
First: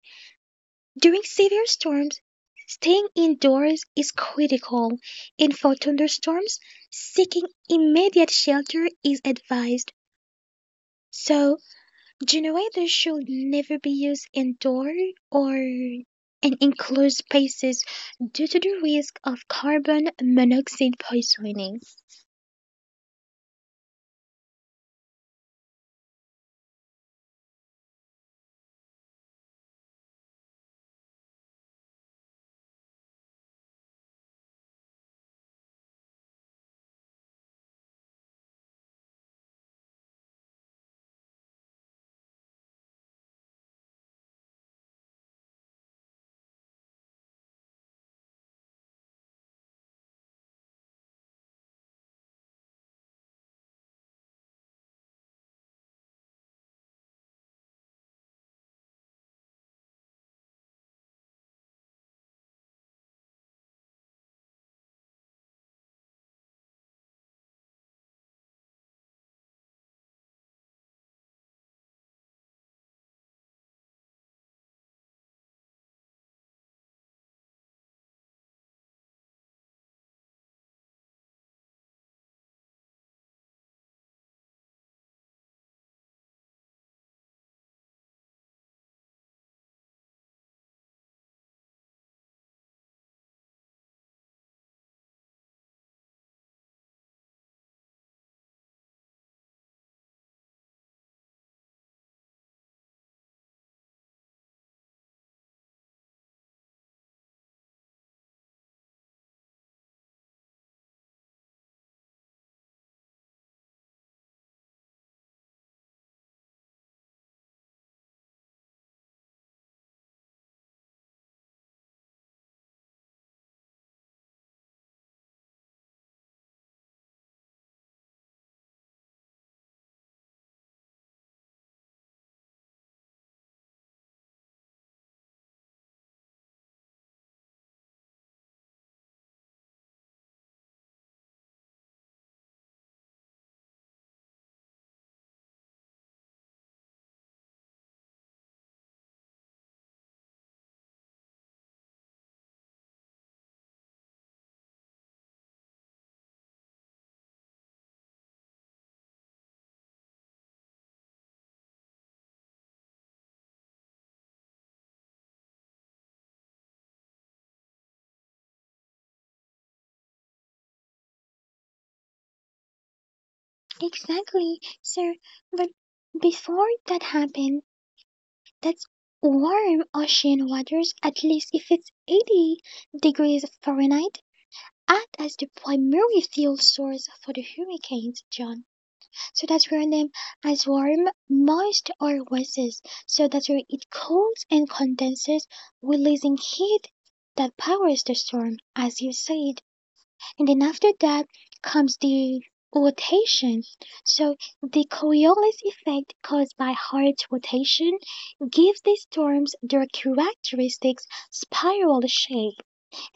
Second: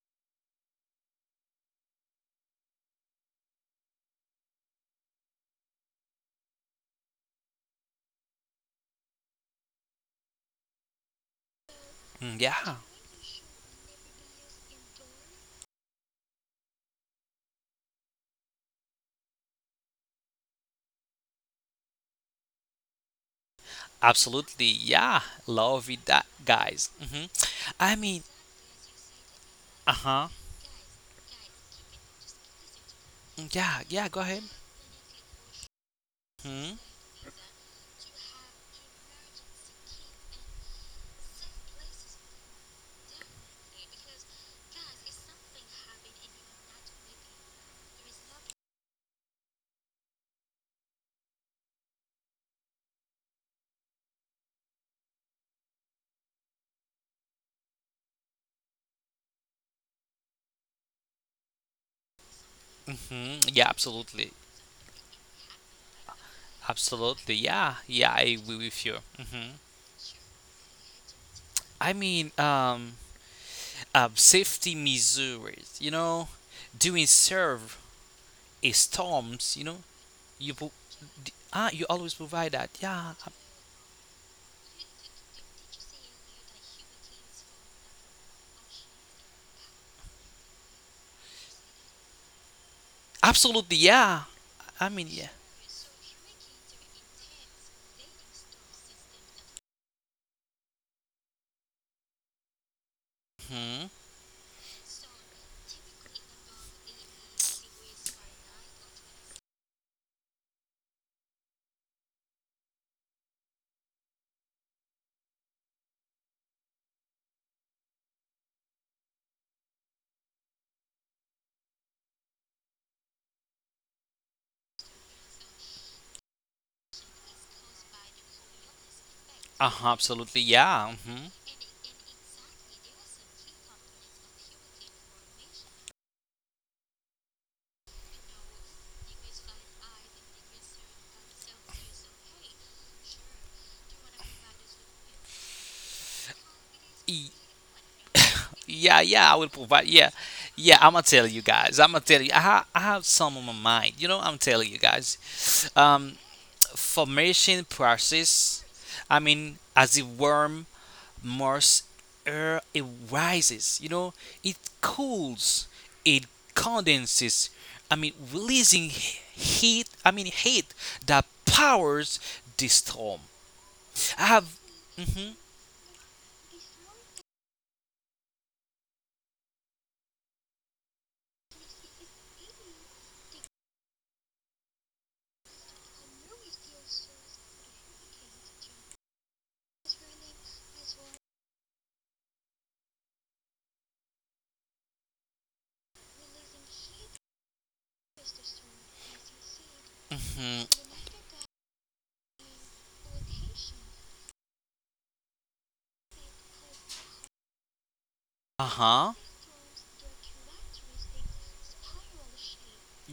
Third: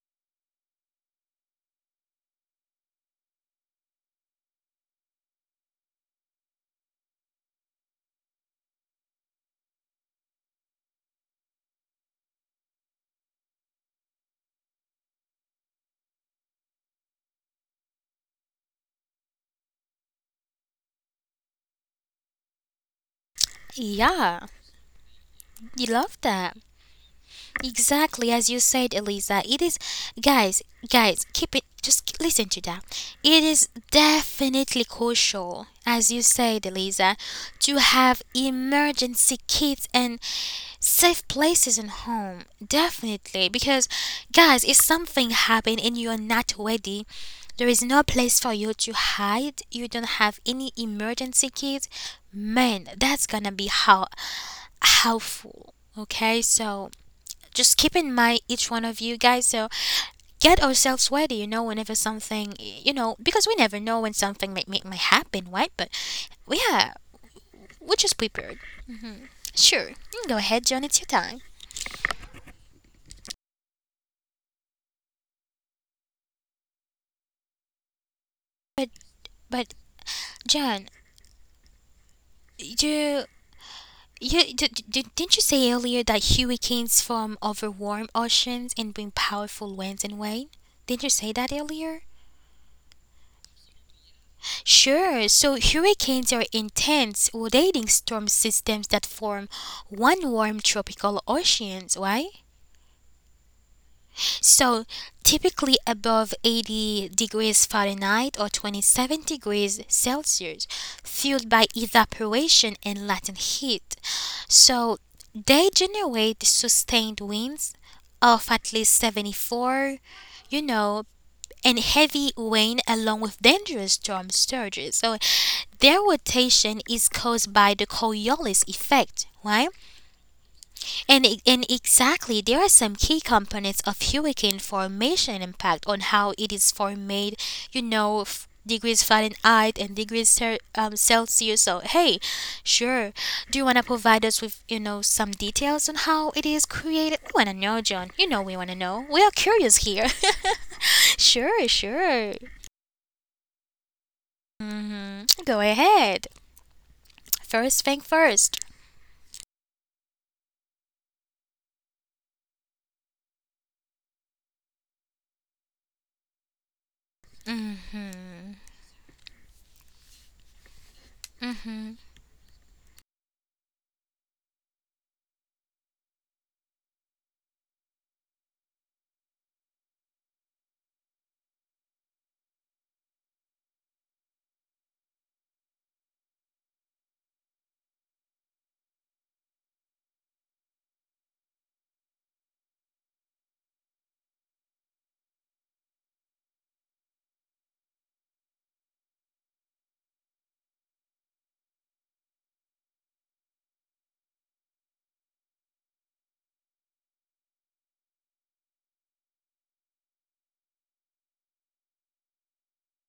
Speaker 3: During severe storms, staying indoors is critical, and for thunderstorms, seeking immediate shelter is advised. So,
Speaker 2: Mm, yeah.
Speaker 3: generators should never be used indoor or in enclosed spaces due to the risk of carbon monoxide poisoning.
Speaker 1: Yeah,
Speaker 2: Absolutely. Yeah.
Speaker 1: you
Speaker 2: Love it,
Speaker 1: love
Speaker 2: that
Speaker 1: that.
Speaker 2: guys. hmm I mean.
Speaker 1: Exactly as you said, Eliza. It is,
Speaker 2: Uh huh.
Speaker 1: guys, guys, keep it, just k- listen to that. It is
Speaker 2: Yeah. Yeah. Go ahead.
Speaker 1: definitely crucial, as you said,
Speaker 2: hmm
Speaker 1: Eliza, to have emergency kits and safe places in home. Definitely. Because, guys, if something happen and you are not ready, there is no place for you to hide. You don't have any emergency kits. Man, that's gonna be how helpful. Okay, so just keep in mind each one of you guys so get ourselves ready, you know, whenever something, you know,
Speaker 2: hmm
Speaker 1: because we
Speaker 2: Yeah.
Speaker 1: never know when
Speaker 2: Absolutely.
Speaker 1: something might, might, might happen, right? But yeah,
Speaker 2: Absolutely. Yeah.
Speaker 1: we're
Speaker 2: Yeah,
Speaker 1: just
Speaker 2: I agree
Speaker 1: prepared.
Speaker 2: with you. hmm
Speaker 1: Sure, you can go ahead, John. It's your time.
Speaker 2: I mean, um, uh, Safety measures, you know, during serve a storms, you
Speaker 1: But
Speaker 2: know, you pro-
Speaker 1: John,
Speaker 2: d- ah, you always provide that. Yeah.
Speaker 1: you
Speaker 2: ab-
Speaker 1: you d- d- didn't you say earlier that hurricanes form over warm oceans and bring powerful winds and rain? Didn't you say that earlier?
Speaker 2: Absolutely. Yeah. I mean, yeah.
Speaker 1: Sure. So hurricanes are intense rotating storm systems that form one warm tropical oceans, right?
Speaker 2: hmm
Speaker 1: So typically above eighty degrees Fahrenheit or twenty-seven degrees Celsius, fueled by evaporation and latent heat. So they generate sustained winds of at least seventy-four, you know, and heavy rain along with dangerous storm surges. So their rotation is caused by the Coriolis effect, right?
Speaker 2: Uh-huh, absolutely. Yeah.
Speaker 1: And, e-
Speaker 2: hmm
Speaker 1: and exactly, there are some key components of hurricane formation impact on how it is formed, you know, f- degrees Fahrenheit and degrees cer- um, Celsius. So, hey, sure, do you want to provide us with, you know, some details on how it is created? We want to
Speaker 2: Y-
Speaker 1: know, John. You know we want to know. We
Speaker 2: Yeah,
Speaker 1: are
Speaker 2: yeah, I will
Speaker 1: curious here.
Speaker 2: provide. Yeah, yeah, I'm gonna tell
Speaker 1: sure,
Speaker 2: you guys. I'm gonna
Speaker 1: sure.
Speaker 2: tell you. I, ha- I have some on my mind. You know, I'm telling you
Speaker 1: hmm
Speaker 2: guys.
Speaker 1: Go ahead.
Speaker 2: Um,
Speaker 1: First
Speaker 2: Formation
Speaker 1: thing first.
Speaker 2: process. I mean, as the warm moist air it rises, you know, it cools, it condenses. I mean, releasing he- heat. I mean, heat that powers the storm. I
Speaker 3: Exactly,
Speaker 2: have.
Speaker 3: sir.
Speaker 2: Mhm.
Speaker 3: But before that happened, that's warm ocean waters, at least if it's eighty degrees Fahrenheit, act as the primary fuel source for the hurricanes, John, so that we are them as warm, moist or oases, so that it cools and condenses, releasing heat that powers the storm, as you said. And then
Speaker 2: Mhm.
Speaker 3: after that comes the rotation. So the Coriolis effect caused by Earth's rotation
Speaker 2: Uh
Speaker 3: gives the
Speaker 2: huh.
Speaker 3: storms their characteristic spiral shape.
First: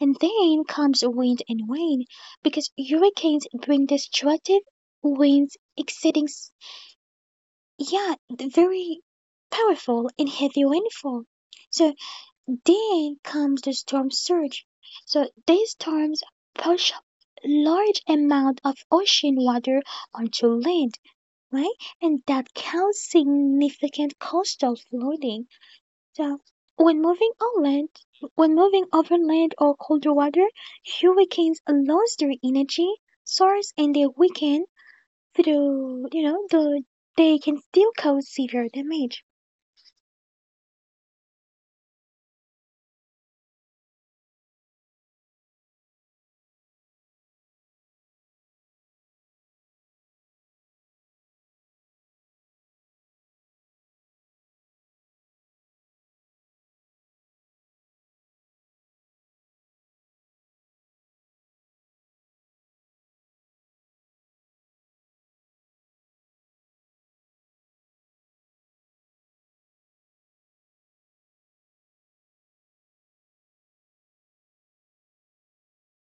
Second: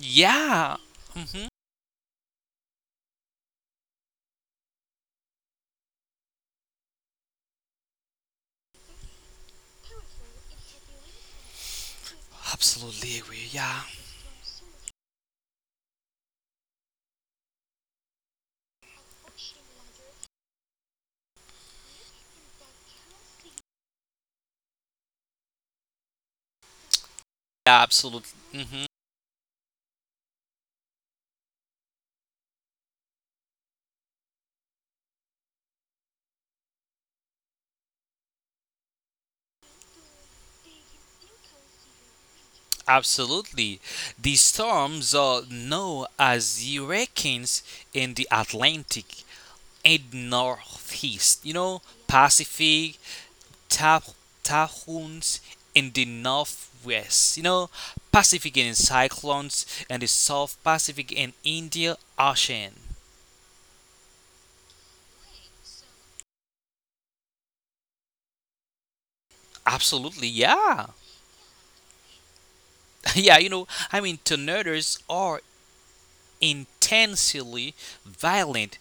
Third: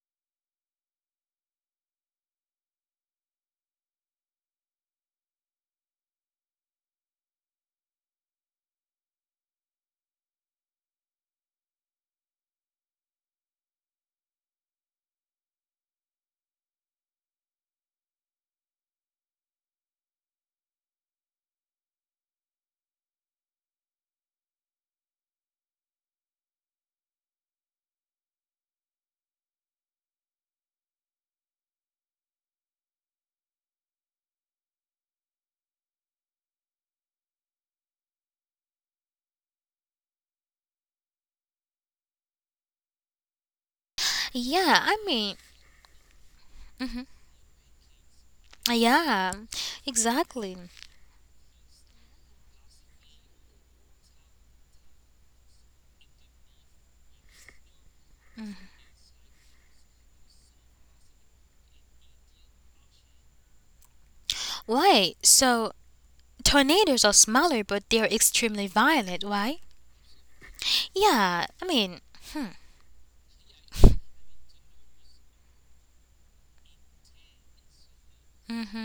Speaker 3: And then comes wind
Speaker 2: Mhm.
Speaker 3: and rain because hurricanes bring destructive winds exceeding, s- yeah, very powerful and heavy rainfall. So then
Speaker 2: Absolutely. We.
Speaker 3: comes the
Speaker 2: Yeah.
Speaker 3: storm surge. So these storms push large amount of ocean water onto land, right? And that causes significant coastal flooding. So, when
Speaker 2: Yeah.
Speaker 3: moving
Speaker 2: Absolutely.
Speaker 3: inland,
Speaker 2: Mhm.
Speaker 3: when moving overland or colder water, hurricanes lose their energy source and they weaken, though you know the they can still cause severe damage.
Speaker 2: Absolutely. These
Speaker 1: Yeah, I
Speaker 2: storms
Speaker 1: mean,
Speaker 2: are known as hurricanes in the Atlantic
Speaker 1: yeah,
Speaker 2: and
Speaker 1: exactly.
Speaker 2: Northeast, you know, Pacific, tap- typhoons in the Northwest, you know, Pacific and cyclones in the South Pacific and India Ocean.
Speaker 1: Why? So, tornadoes are smaller, but they're extremely violent. Why?
Speaker 2: Absolutely, yeah.
Speaker 1: Yeah, I mean,
Speaker 2: Yeah, you know, I mean, tornadoes are intensely violent,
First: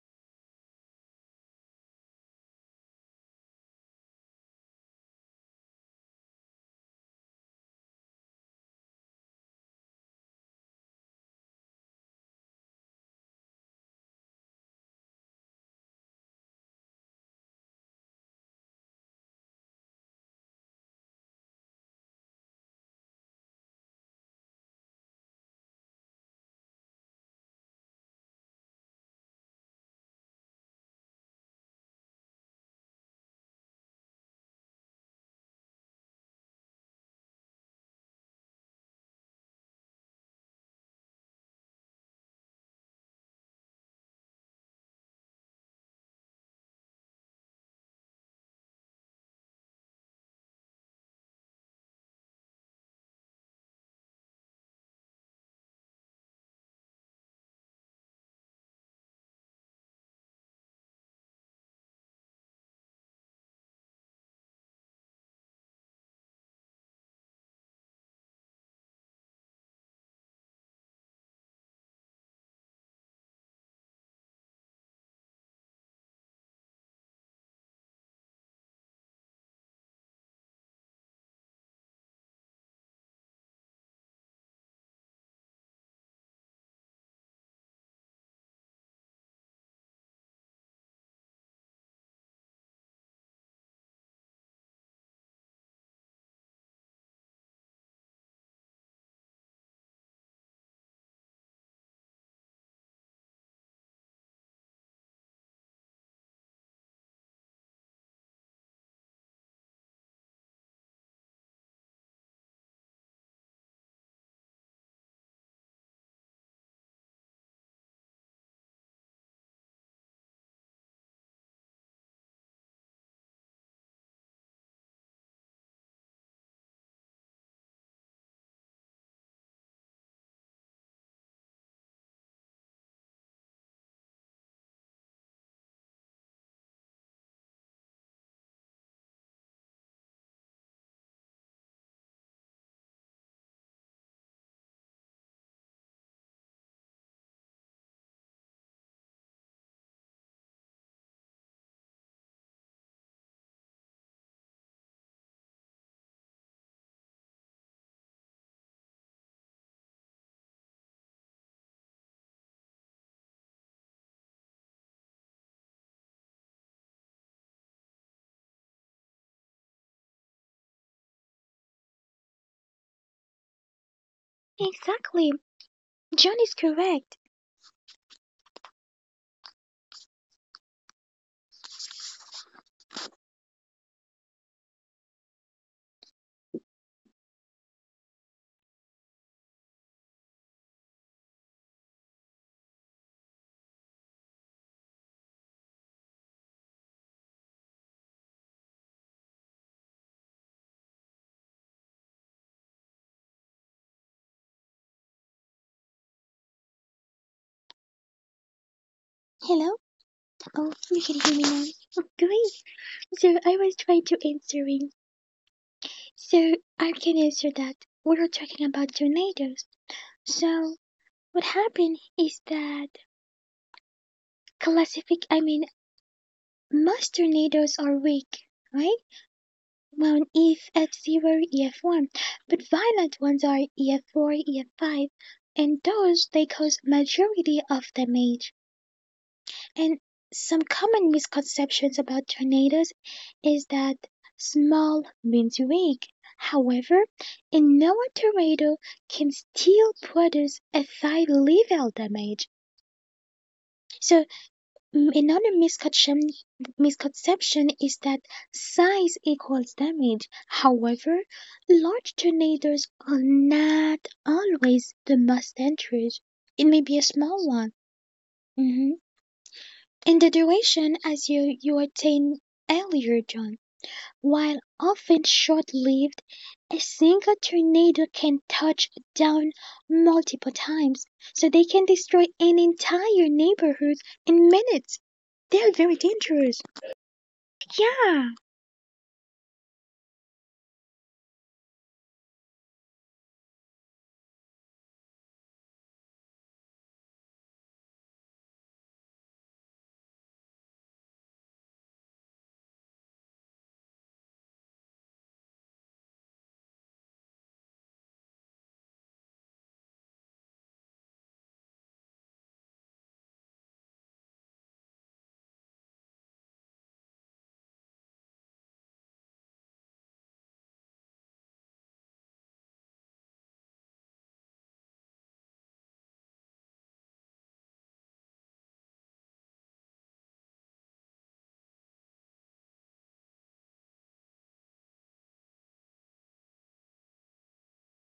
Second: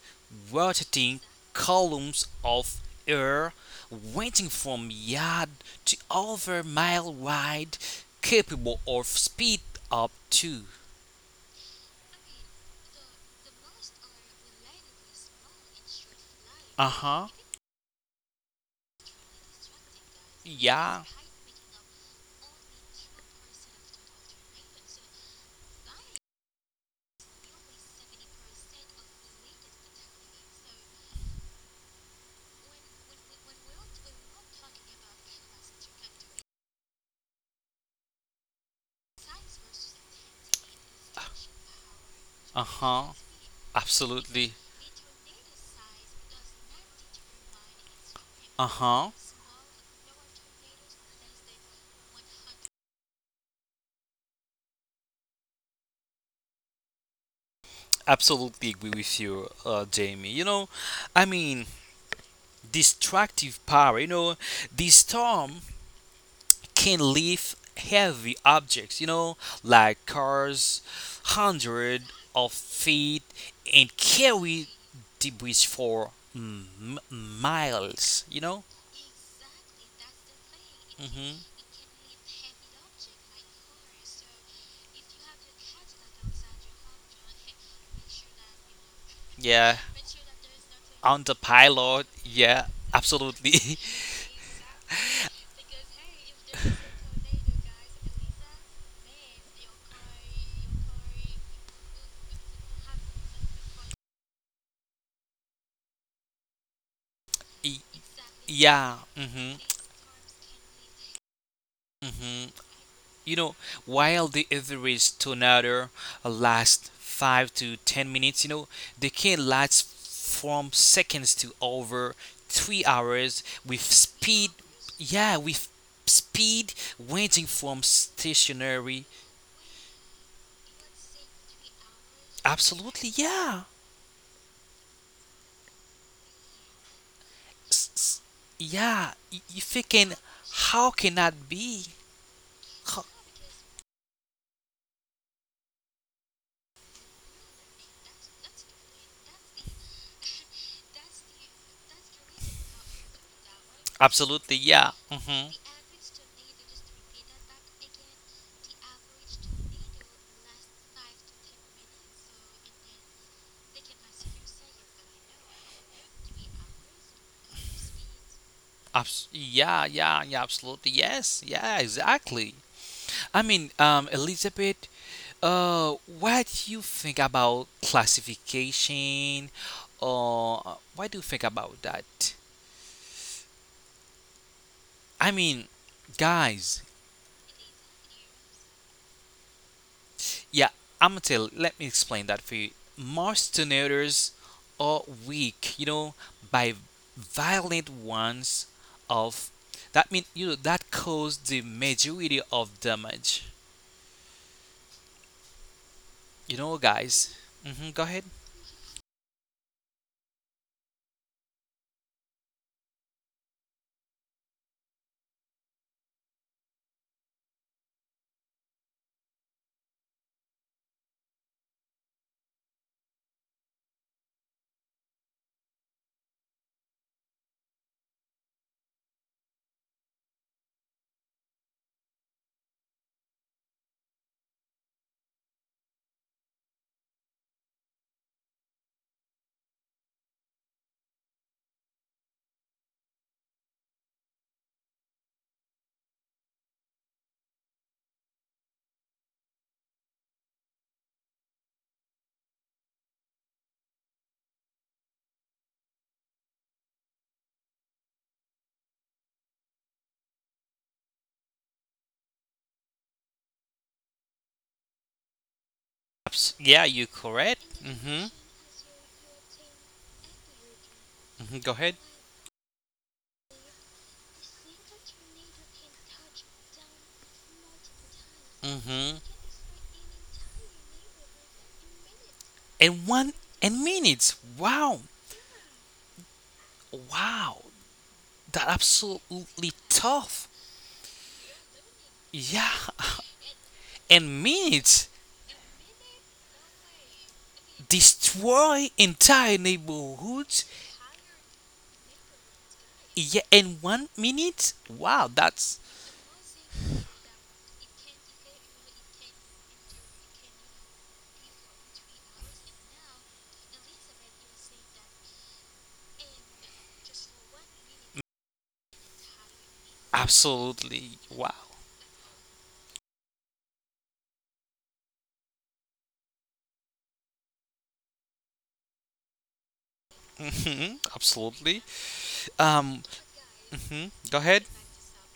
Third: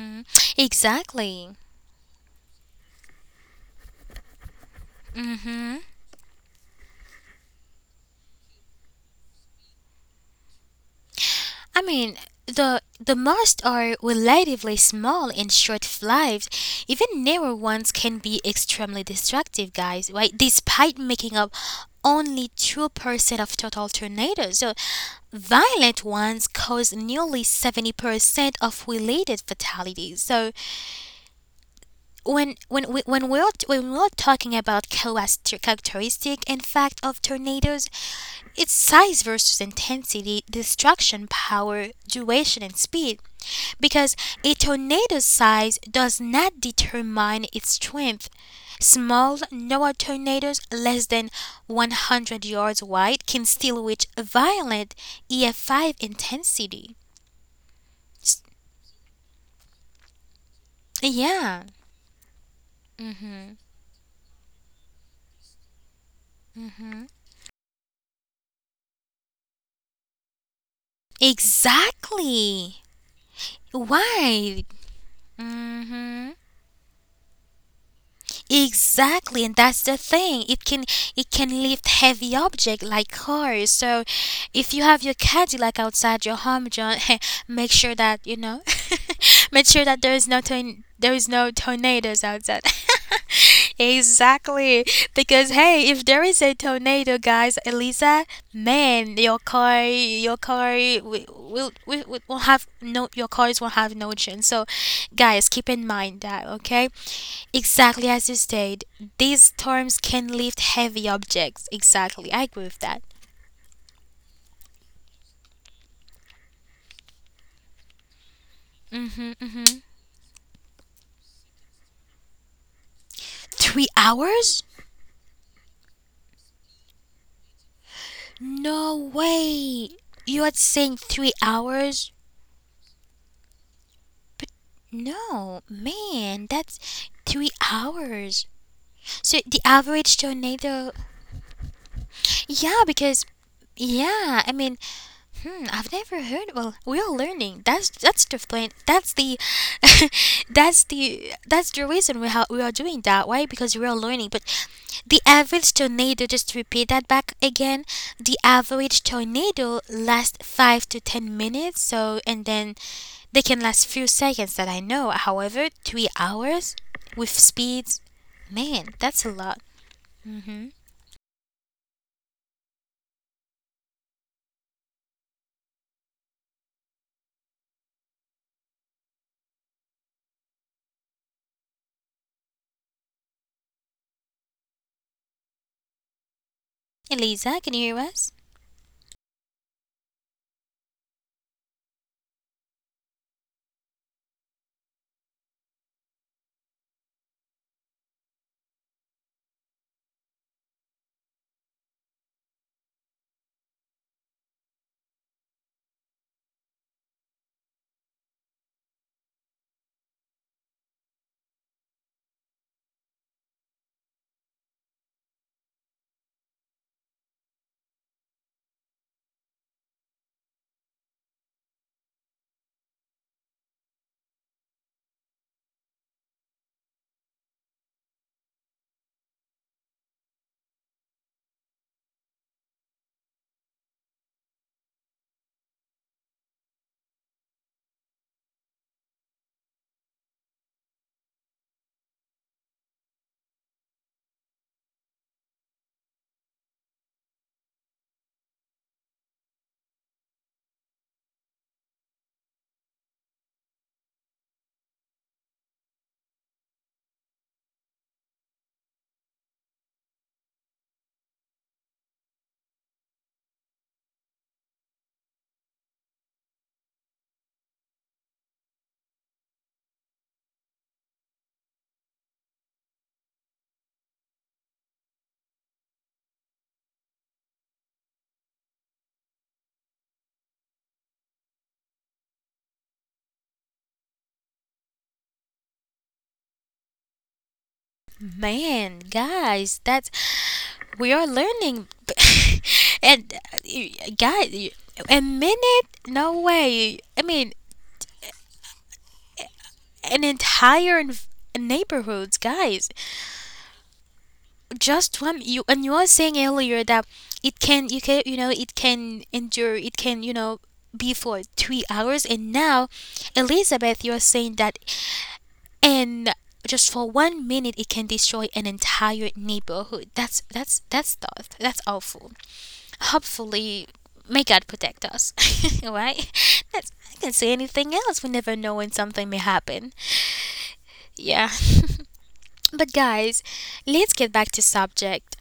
Speaker 2: rotating
Speaker 1: exactly.
Speaker 2: columns of air ranging from yard to over mile wide, capable of speed up to.
Speaker 1: I mean, the the most are relatively small and short lives.
Speaker 2: Uh
Speaker 1: Even
Speaker 2: huh.
Speaker 1: narrow ones can be extremely destructive, guys. Right? Despite
Speaker 2: Yeah.
Speaker 1: making up only two percent of total tornadoes, so violent ones cause nearly seventy percent of related fatalities. So when when we, when we're when we're talking about character- characteristic and fact of tornadoes, it's size versus intensity, destruction power,
Speaker 2: Uh
Speaker 1: duration, and
Speaker 2: huh.
Speaker 1: speed, because
Speaker 2: Absolutely.
Speaker 1: a tornado's size does not determine its strength.
Speaker 2: Uh huh.
Speaker 1: Small NOAA tornadoes less than one hundred yards wide can still reach violent E F five intensity. S-
Speaker 2: Absolutely agree with you, uh, Jamie. You know, I
Speaker 1: Yeah,
Speaker 2: mean, destructive power. You know, the storm can lift heavy objects. You know, like cars, hundred of
Speaker 1: exactly.
Speaker 2: feet, and
Speaker 1: Why?
Speaker 2: carry debris for
Speaker 1: hmm
Speaker 2: m- miles, you know?
Speaker 1: Exactly, and that's the thing. It can
Speaker 2: hmm
Speaker 1: it can lift heavy object like cars. So, if you have your Cadillac outside your home, John, make sure that you know, make
Speaker 2: Yeah.
Speaker 1: sure that there is no torn there
Speaker 2: On
Speaker 1: is
Speaker 2: the
Speaker 1: no
Speaker 2: pilot,
Speaker 1: tornadoes outside.
Speaker 2: yeah, absolutely.
Speaker 1: exactly, because hey, if there is a tornado, guys, Elisa, man, your car, your car will will will will have no your cars will have no chance. So, guys, keep in mind that, okay?
Speaker 2: Y-
Speaker 1: Exactly as you said,
Speaker 2: yeah.
Speaker 1: these
Speaker 2: hmm
Speaker 1: storms can lift heavy objects. Exactly,
Speaker 2: hmm
Speaker 1: I agree with that.
Speaker 2: You know, while the average tornado lasts five to ten minutes, you know, they
Speaker 1: Mm-hmm,
Speaker 2: can
Speaker 1: mm-hmm.
Speaker 2: last from seconds to over three hours with
Speaker 1: Three
Speaker 2: speed,
Speaker 1: hours?
Speaker 2: yeah, with speed ranging from
Speaker 1: No
Speaker 2: stationary.
Speaker 1: way. You are saying three hours?
Speaker 2: Absolutely, yeah.
Speaker 1: But no, man, that's three
Speaker 2: S- s-
Speaker 1: hours.
Speaker 2: Yeah, y-
Speaker 1: So
Speaker 2: you
Speaker 1: the
Speaker 2: thinking,
Speaker 1: average
Speaker 2: how
Speaker 1: tornado,
Speaker 2: can that be?
Speaker 1: yeah,
Speaker 2: Ho-
Speaker 1: because, yeah, I mean, Hmm, I've never heard. Well, we are learning. That's that's the plan. That's the, that's the that's the reason we ha- we are doing that. Why? Because we are learning. But
Speaker 2: Absolutely, yeah.
Speaker 1: the
Speaker 2: hmm
Speaker 1: average tornado, just to repeat that back again, the average tornado lasts five to ten minutes. So and then they can last few seconds that I know. However, three hours with speeds, man, that's
Speaker 2: Abs-
Speaker 1: a lot.
Speaker 2: yeah, yeah, yeah,
Speaker 1: Mm-hmm.
Speaker 2: absolutely. Yes, yeah, exactly.
Speaker 3: Exactly,
Speaker 2: I mean,
Speaker 3: John
Speaker 2: um,
Speaker 3: is
Speaker 2: Elizabeth,
Speaker 3: correct.
Speaker 2: uh, what do you think about classification? Or what do you think about that? I mean, guys,
Speaker 1: Elisa, can you hear us?
Speaker 2: yeah, I'm gonna tell, let me explain that for you. Most donators are weak, you know, by violent ones of that mean you know that caused the majority of damage. You know,
Speaker 3: Hello.
Speaker 2: guys. Hmm
Speaker 3: Oh,
Speaker 2: go
Speaker 3: you
Speaker 2: ahead.
Speaker 3: can hear me now. Oh, great. So I was trying to answering. So I can answer that. We were talking about tornadoes. So what happened is that classific. I mean, most tornadoes are weak, right? Well, if F zero, E F one, but violent ones are E F four, E F five, and those they cause majority of damage. And some common misconceptions about tornadoes is that small means weak. However, a known tornado can still produce a high level damage. So, mm, another misconception misconception is that size equals damage. However, large tornadoes are not always the most dangerous. It may be a small one. Mhm.
Speaker 2: Abs- Yeah, you
Speaker 3: In the
Speaker 2: correct.
Speaker 3: duration,
Speaker 2: Mm-hmm.
Speaker 3: as you, you attained earlier, John,
Speaker 2: hmm
Speaker 3: while
Speaker 2: Go ahead.
Speaker 3: often short lived, a single tornado can touch down multiple times, so they can
Speaker 2: Mm-hmm.
Speaker 3: destroy an entire neighborhood in minutes. They are very
Speaker 2: And one
Speaker 3: dangerous.
Speaker 2: and minutes. Wow.
Speaker 3: Yeah,
Speaker 2: Wow. That
Speaker 1: Man, guys,
Speaker 2: absolutely
Speaker 1: that's
Speaker 2: tough.
Speaker 1: we are learning,
Speaker 2: Yeah.
Speaker 1: and uh, guys,
Speaker 2: And
Speaker 1: y- a
Speaker 2: minutes
Speaker 1: minute? No way. I mean,
Speaker 2: destroy entire
Speaker 1: an
Speaker 2: neighborhoods.
Speaker 1: entire env- neighborhoods, guys.
Speaker 2: Yeah. In one minute.
Speaker 1: Just
Speaker 2: Wow.
Speaker 1: one. You
Speaker 2: That's
Speaker 1: and you are saying earlier that it can, you can, you know, it can endure. It can, you know, be for three hours. And now, Elizabeth, you are saying that, and just for one minute, it can destroy an entire neighborhood. That's that's
Speaker 2: absolutely
Speaker 1: that's thought.
Speaker 2: wow.
Speaker 1: That's awful. Hopefully, may God protect us, right? That's, I can say anything else. We never know when something may happen.
Speaker 2: Mm-hmm.
Speaker 1: Yeah.
Speaker 2: Absolutely.
Speaker 1: but
Speaker 2: Um.
Speaker 1: guys,
Speaker 2: hmm
Speaker 1: let's get
Speaker 2: Go
Speaker 1: back to
Speaker 2: ahead.
Speaker 1: subject.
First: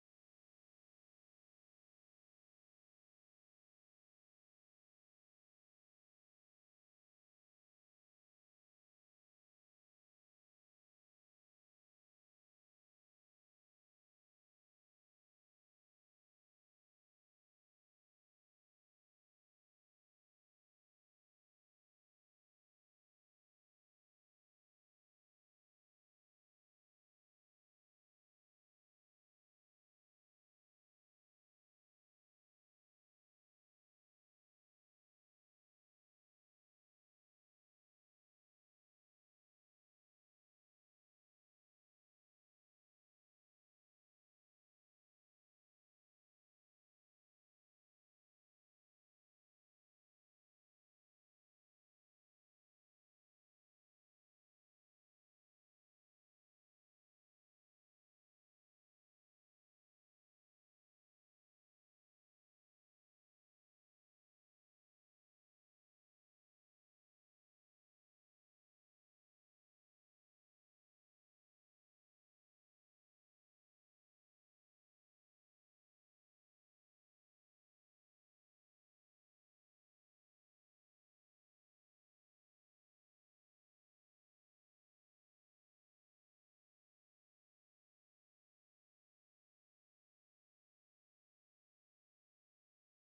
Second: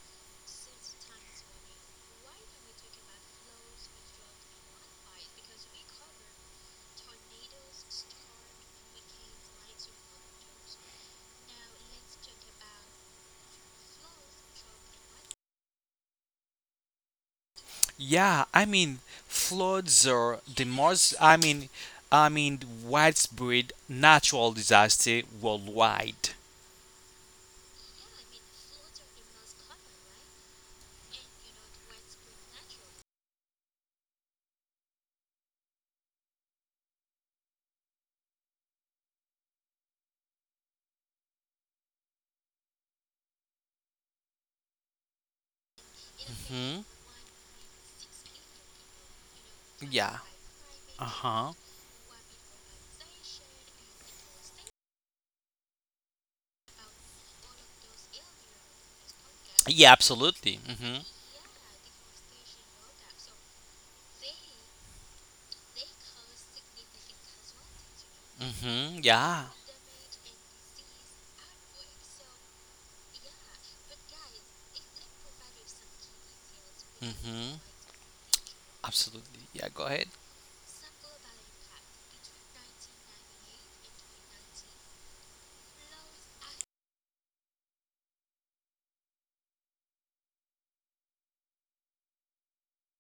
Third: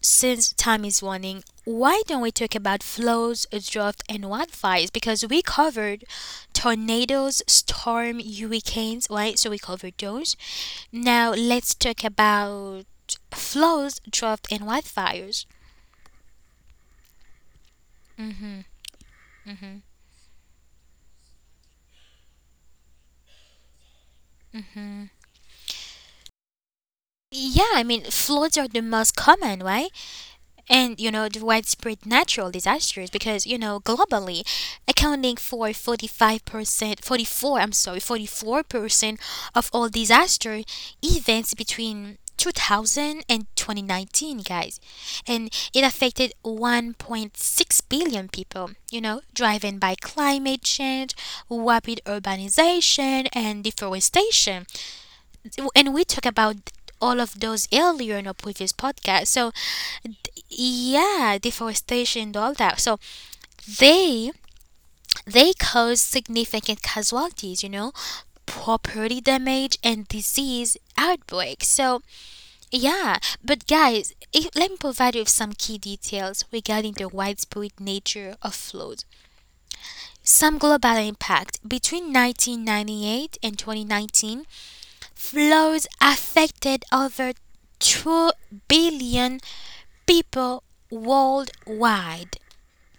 Speaker 1: Since time is running, why don't we talk about flows, drought, and wildfires? Because we covered tornadoes, storm, hurricanes, right? So we covered those. Now let's talk about floods, drought, and wildfires.
Speaker 2: Yeah, I mean, floods are the most, I mean, I mean, widespread natural disaster worldwide.
Speaker 1: Yeah, I mean, floods are the most common, right? And you know the widespread natural disasters because you know, globally accounting for forty-five percent forty-four, I'm sorry, forty-four percent of all disaster events between two thousand and twenty nineteen, guys, and it affected
Speaker 2: hmm
Speaker 1: one point six billion people, you know, driven by
Speaker 2: Yeah.
Speaker 1: climate
Speaker 2: Uh
Speaker 1: change,
Speaker 2: huh.
Speaker 1: rapid urbanization and deforestation. And we talk about all of those earlier in our previous podcast. So,
Speaker 2: Yeah,
Speaker 1: d-
Speaker 2: absolutely. Mm-hmm.
Speaker 1: yeah, deforestation and all that. So they they cause significant casualties, you know,
Speaker 2: Mm-hmm.
Speaker 1: property
Speaker 2: Yeah.
Speaker 1: damage and disease outbreaks. So yeah, but guys, if, let me provide you with some key details regarding the
Speaker 2: Mm-hmm.
Speaker 1: widespread nature of floods.
Speaker 2: Absolutely. Yeah. Go ahead.
Speaker 1: Some global impact between nineteen ninety-eight and twenty nineteen, floods affected over two billion people worldwide.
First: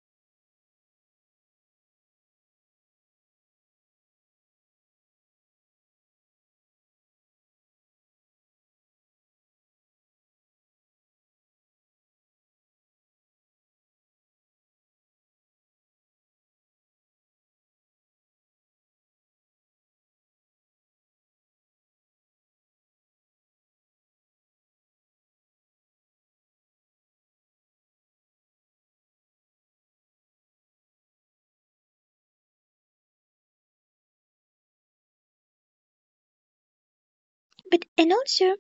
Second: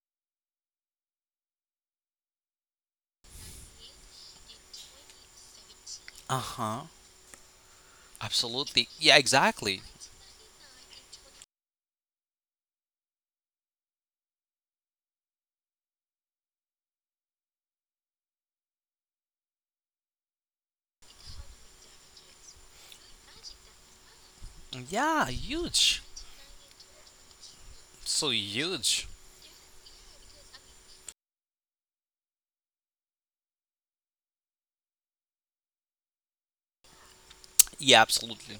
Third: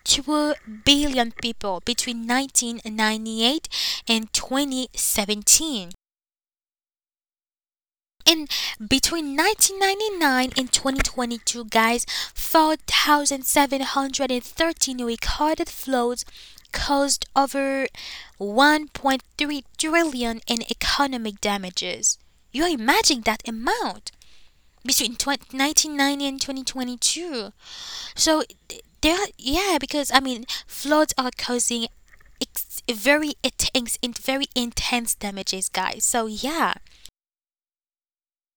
Speaker 1: two billion people between nineteen ninety-eight and twenty seventeen.
Speaker 2: Uh-huh.
Speaker 1: And
Speaker 2: Absolutely. Yeah.
Speaker 1: between
Speaker 2: Exactly.
Speaker 1: nineteen ninety-nine and twenty twenty-two, guys, four thousand seven hundred thirteen recorded floods caused over one point three trillion in economic damages. You imagine that amount. Between
Speaker 2: Yeah.
Speaker 1: twenty,
Speaker 2: Huge.
Speaker 1: nineteen ninety and twenty twenty-two.
Speaker 2: So
Speaker 1: So
Speaker 2: huge.
Speaker 1: there, yeah, because I mean, floods are causing ex- very intense, in- very intense damages, guys. So yeah,
Speaker 3: but
Speaker 2: Yeah.
Speaker 3: and also
Speaker 2: Absolutely.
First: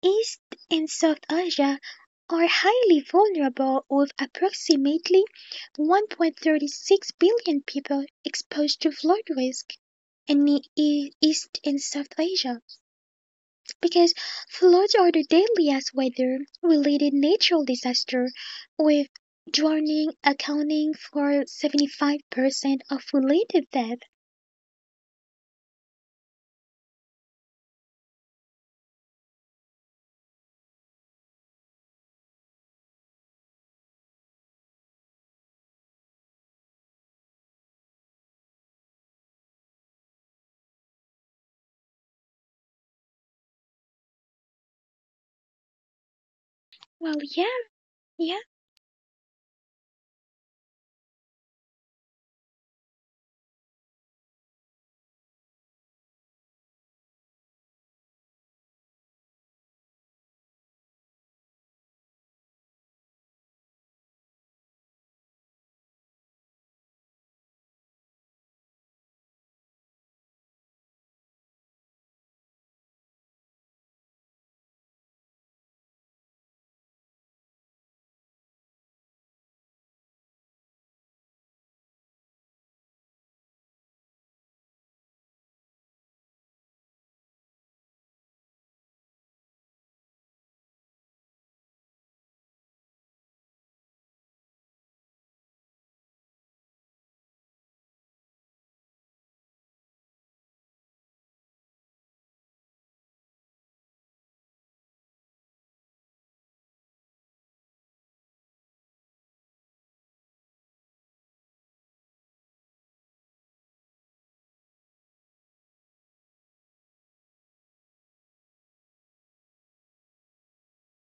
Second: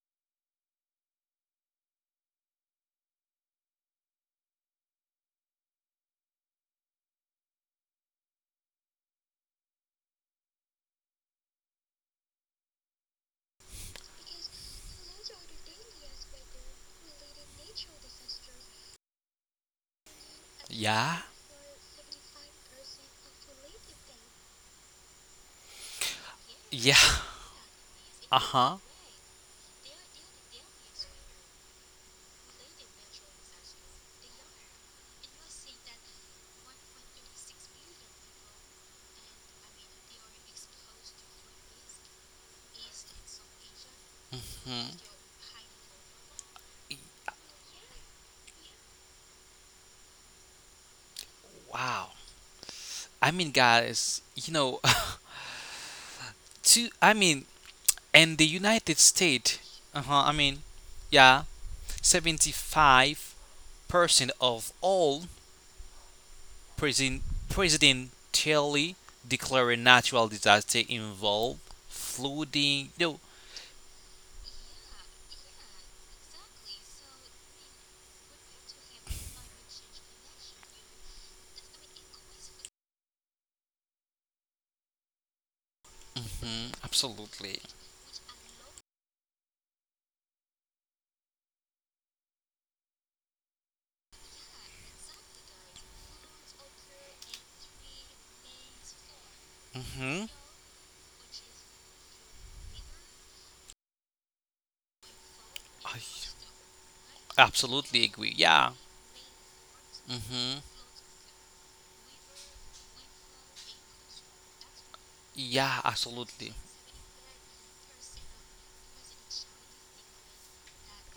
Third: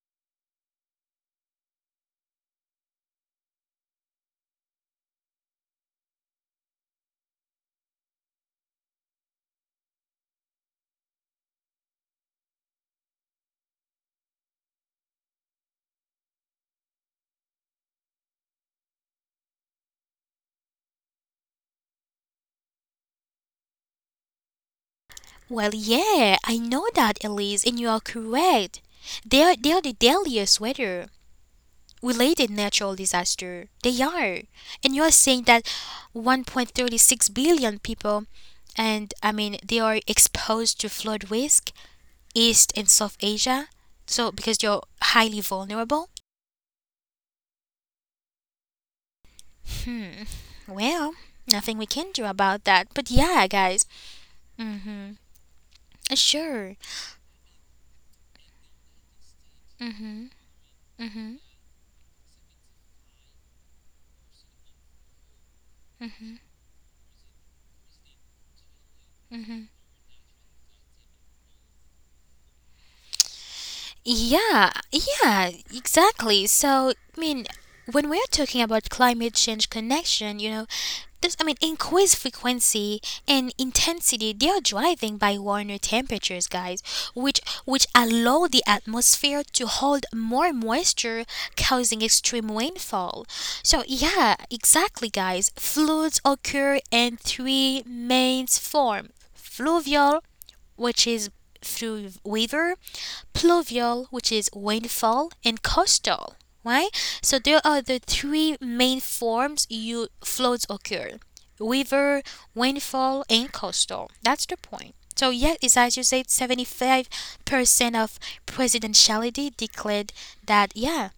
Speaker 3: East and South Asia are highly vulnerable with approximately one point thirty six billion people exposed to flood risk in the E- East and South Asia, because floods are the deadliest weather related natural disaster with drowning accounting
Speaker 2: Yeah.
Speaker 3: for seventy-five percent of related death.
Speaker 1: well, yeah, I know
Speaker 2: Yeah.
Speaker 1: that, Elise, and you are
Speaker 2: Uh-huh.
Speaker 1: correct. They are, they are the deadliest weather related natural disaster. They are, and you are saying that one point three six billion people. And I mean, they are exposed to flood risk East and South Asia. So because you're
Speaker 2: Hmm.
Speaker 1: highly vulnerable,
Speaker 3: Well, yeah, yeah.
Speaker 1: well, nothing we can
Speaker 2: Wow.
Speaker 1: do about that. But
Speaker 2: I
Speaker 1: yeah,
Speaker 2: mean,
Speaker 1: guys,
Speaker 2: guys, you know,
Speaker 1: mm, sure.
Speaker 2: two, I mean, in the United States, uh-huh, I mean, yeah, seventy-five percent of all president presidentially declared natural disaster involve flooding. No,
Speaker 1: Yeah, yeah, exactly. So, I mean, when we're talking about climate change connection, you know, this, I mean, increased frequency and intensity, they are driving by warmer temperatures,
Speaker 2: hmm
Speaker 1: guys, which
Speaker 2: absolutely.
Speaker 1: which allow the atmosphere to hold more moisture, causing extreme rainfall. So, yeah, exactly, guys. Floods occur in three main forms:
Speaker 2: hmm
Speaker 1: fluvial, which is through river, pluvial, which is rainfall, and
Speaker 2: I
Speaker 1: coastal, right? So there are the
Speaker 2: absolutely agree.
Speaker 1: three
Speaker 2: Yeah.
Speaker 1: main forms you floods
Speaker 2: hmm
Speaker 1: occur: river, rainfall, and coastal. That's the point. So yes, it's
Speaker 2: Yeah,
Speaker 1: as you said,
Speaker 2: absolutely.
Speaker 1: seventy-five percent of presidentiality declared that, yeah,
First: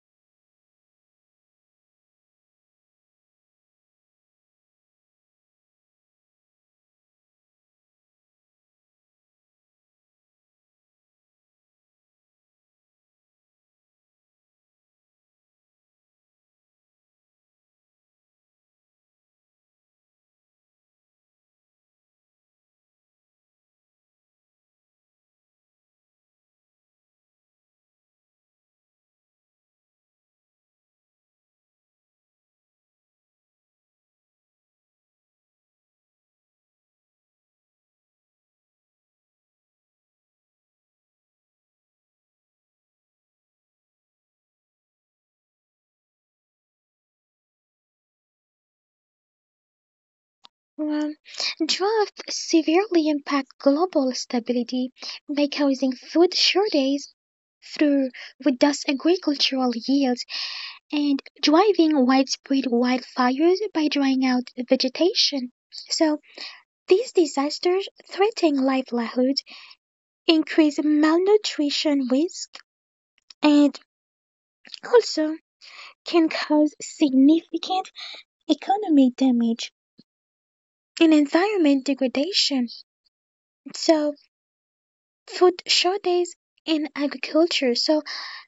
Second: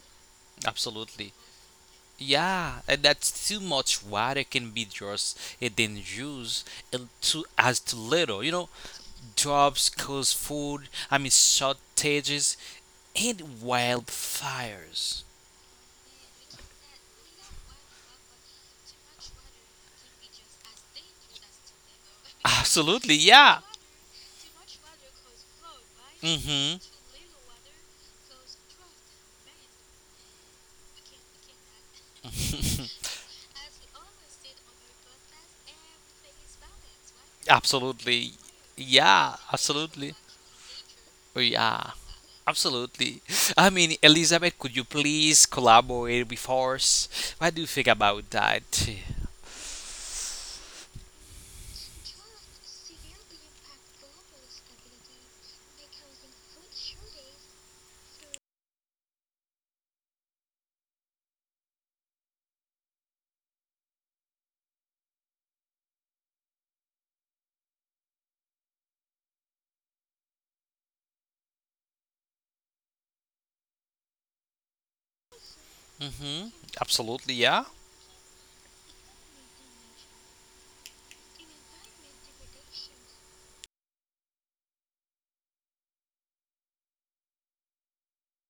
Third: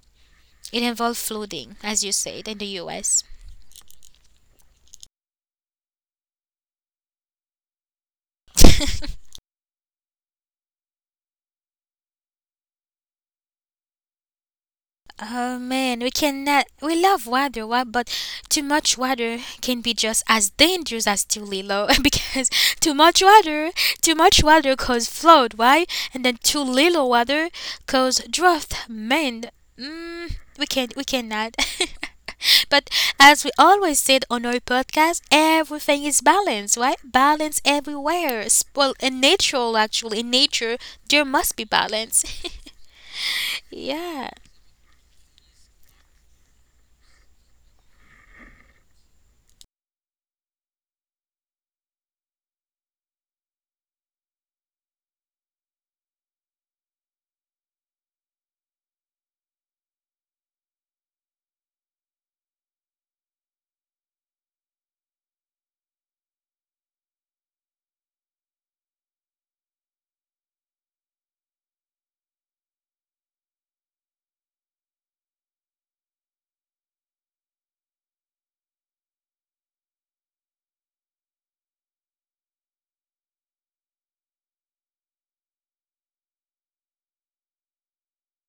Speaker 1: it involved
Speaker 2: Absolutely.
Speaker 1: flooding, as you said, in the
Speaker 2: Yeah, and
Speaker 1: U S.
Speaker 2: that's too much water can be just it then used it too as too little. You know, jobs cause food. I mean shortages and wildfires.
Speaker 1: Oh man, we cannot. We love water, wa- but too much water can be just as dangerous as too little because too
Speaker 2: Absolutely,
Speaker 1: much
Speaker 2: yeah.
Speaker 1: water, too much water cause flood, why? And then too
Speaker 2: Mm-hmm.
Speaker 1: little water cause drought. Man, mm, we can we cannot. But as we always said on our podcast, everything is balance, right? Balance
Speaker 2: Absolutely.
Speaker 1: everywhere. S- Well, in
Speaker 2: Yeah,
Speaker 1: nature,
Speaker 2: absolutely.
Speaker 1: actually, in nature, there
Speaker 2: Oh,
Speaker 1: must be
Speaker 2: yeah,
Speaker 1: balance.
Speaker 2: absolutely. I mean,
Speaker 1: Yeah.
Speaker 2: Elizabeth, could you please collaborate with us? What do you think about that?
Speaker 3: Um, Drought severely impact global stability by causing food shortages through reduced agricultural yields and driving widespread wildfires by drying out vegetation. So these disasters threaten livelihoods, increase malnutrition risk, and also can
Speaker 2: Mm-hmm.
Speaker 3: cause
Speaker 2: Absolutely, yeah.
Speaker 3: significant economic damage and environment degradation. So, food shortages in agriculture. So,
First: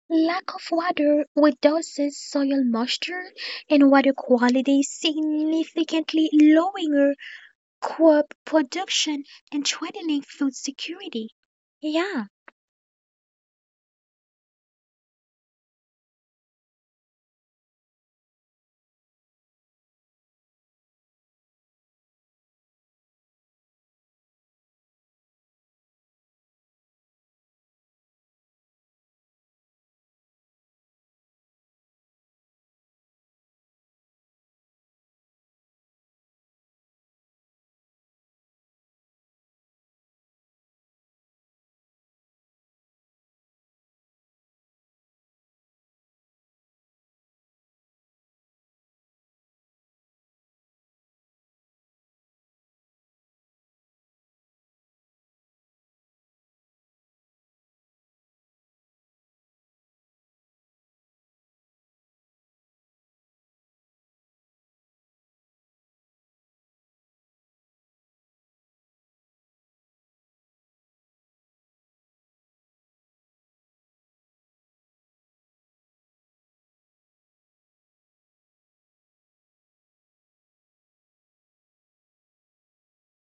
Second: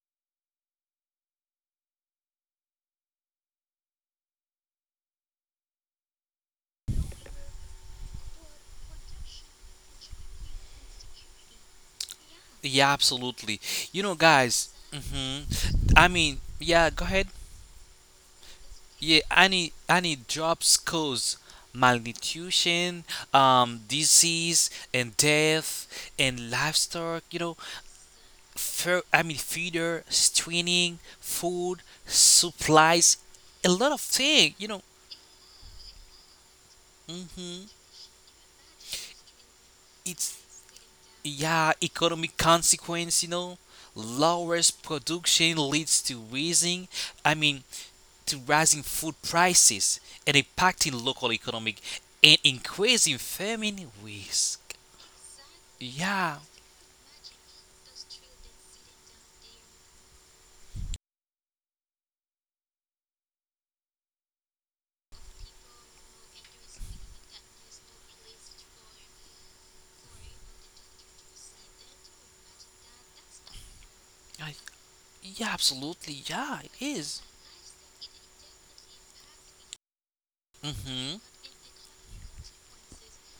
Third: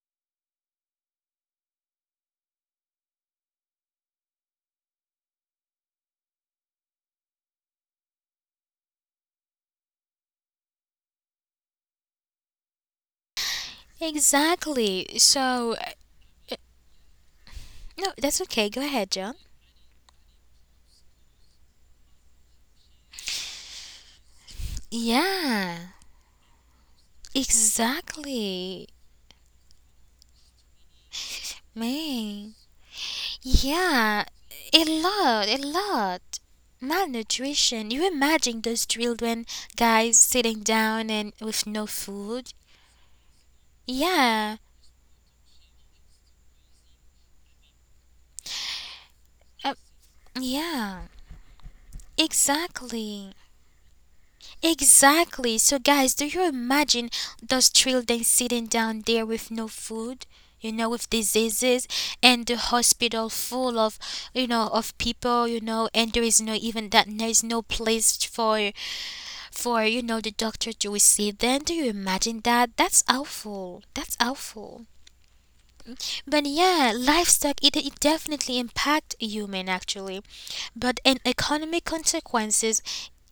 Speaker 3: lack of water reduces soil moisture and water quality, significantly lowering crop production and threatening food security. Yeah,
Speaker 2: Yeah, absolutely. You know, guys.
Speaker 1: Exactly.
Speaker 2: hmm
Speaker 1: So
Speaker 2: I mean, yeah. Go ahead.
Speaker 1: No, that's okay. Go ahead,
Speaker 2: Yeah,
Speaker 1: John.
Speaker 2: any any jobs cause malnutrition, um, disease and
Speaker 1: Yeah,
Speaker 2: death, and livestock. You know,
Speaker 1: exactly.
Speaker 2: fer- I mean, feeder, training, food,
Speaker 1: Man.
Speaker 2: supplies, a lot of
Speaker 1: Yeah,
Speaker 2: things. You
Speaker 1: a
Speaker 2: know,
Speaker 1: lot, a lot.
Speaker 2: hmm
Speaker 1: Malnutrition. You imagine those children, guys, sitting down and with
Speaker 2: Yeah,
Speaker 1: no
Speaker 2: economic
Speaker 1: food?
Speaker 2: consequence, you know,
Speaker 1: Yeah,
Speaker 2: lowest production leads to rising, I mean, to rising food
Speaker 1: uh,
Speaker 2: prices and
Speaker 1: yeah,
Speaker 2: impacting local economic and increasing
Speaker 1: exactly.
Speaker 2: famine risk.
Speaker 1: Exactly. So, guys, do
Speaker 2: Yeah,
Speaker 1: you imagine those children sitting down there with no food, you know, with diseases, and the hospital full of, you know, of people, you know, and there is no even that there is no place for, for you know, the doctor to receive them. Do you imagine that? That's awful. That's
Speaker 2: I,
Speaker 1: awful.
Speaker 2: yeah, absolutely,
Speaker 1: But
Speaker 2: yeah, it
Speaker 1: yeah,
Speaker 2: is.
Speaker 1: livestock it, it definitely impact human actually, but
Speaker 2: Mm-hmm.
Speaker 1: an economic consequences.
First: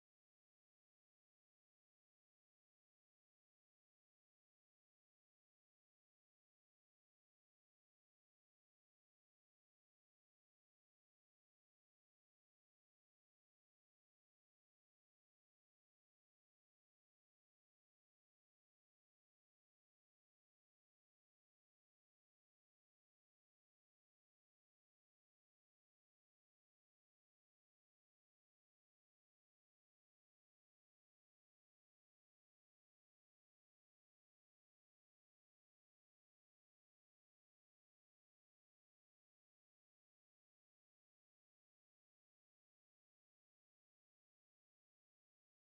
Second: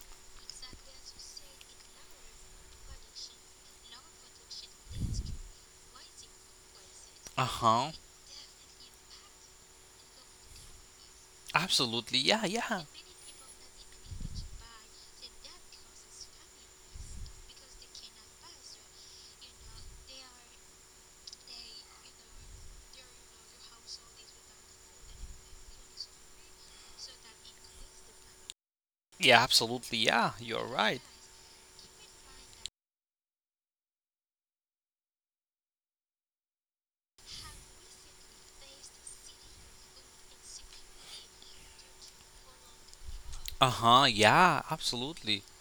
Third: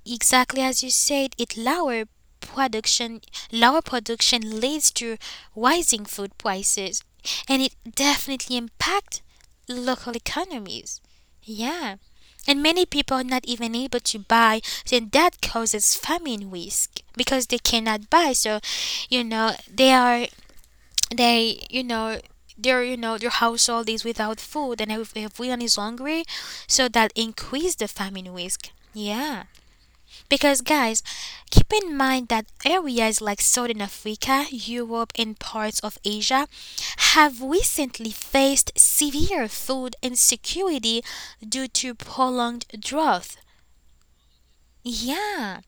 Speaker 1: Exactly as you said, it lower production lower production leads to rising food prices, and it
Speaker 2: Uh-huh.
Speaker 1: definitely impact local economies. Yeah.
Speaker 2: Absolutely. Yeah,
Speaker 1: And many
Speaker 2: yeah.
Speaker 1: people are not even able to buy, then that causes famine risk because they cannot buy. So, you know, they are they you know their you know their household is without food, and if everyone is hungry, so that increase the famine risk. Yeah.
Speaker 2: Yeah, absolutely. Yeah,
Speaker 1: Because,
Speaker 2: you're
Speaker 1: guys,
Speaker 2: right.
Speaker 1: keep in mind that areas like Southern Africa, Europe, and parts of Asia have recently faced severe food insecurity due to prolonged drought.
Speaker 2: Uh huh. Yeah, absolutely.
Speaker 1: Yeah.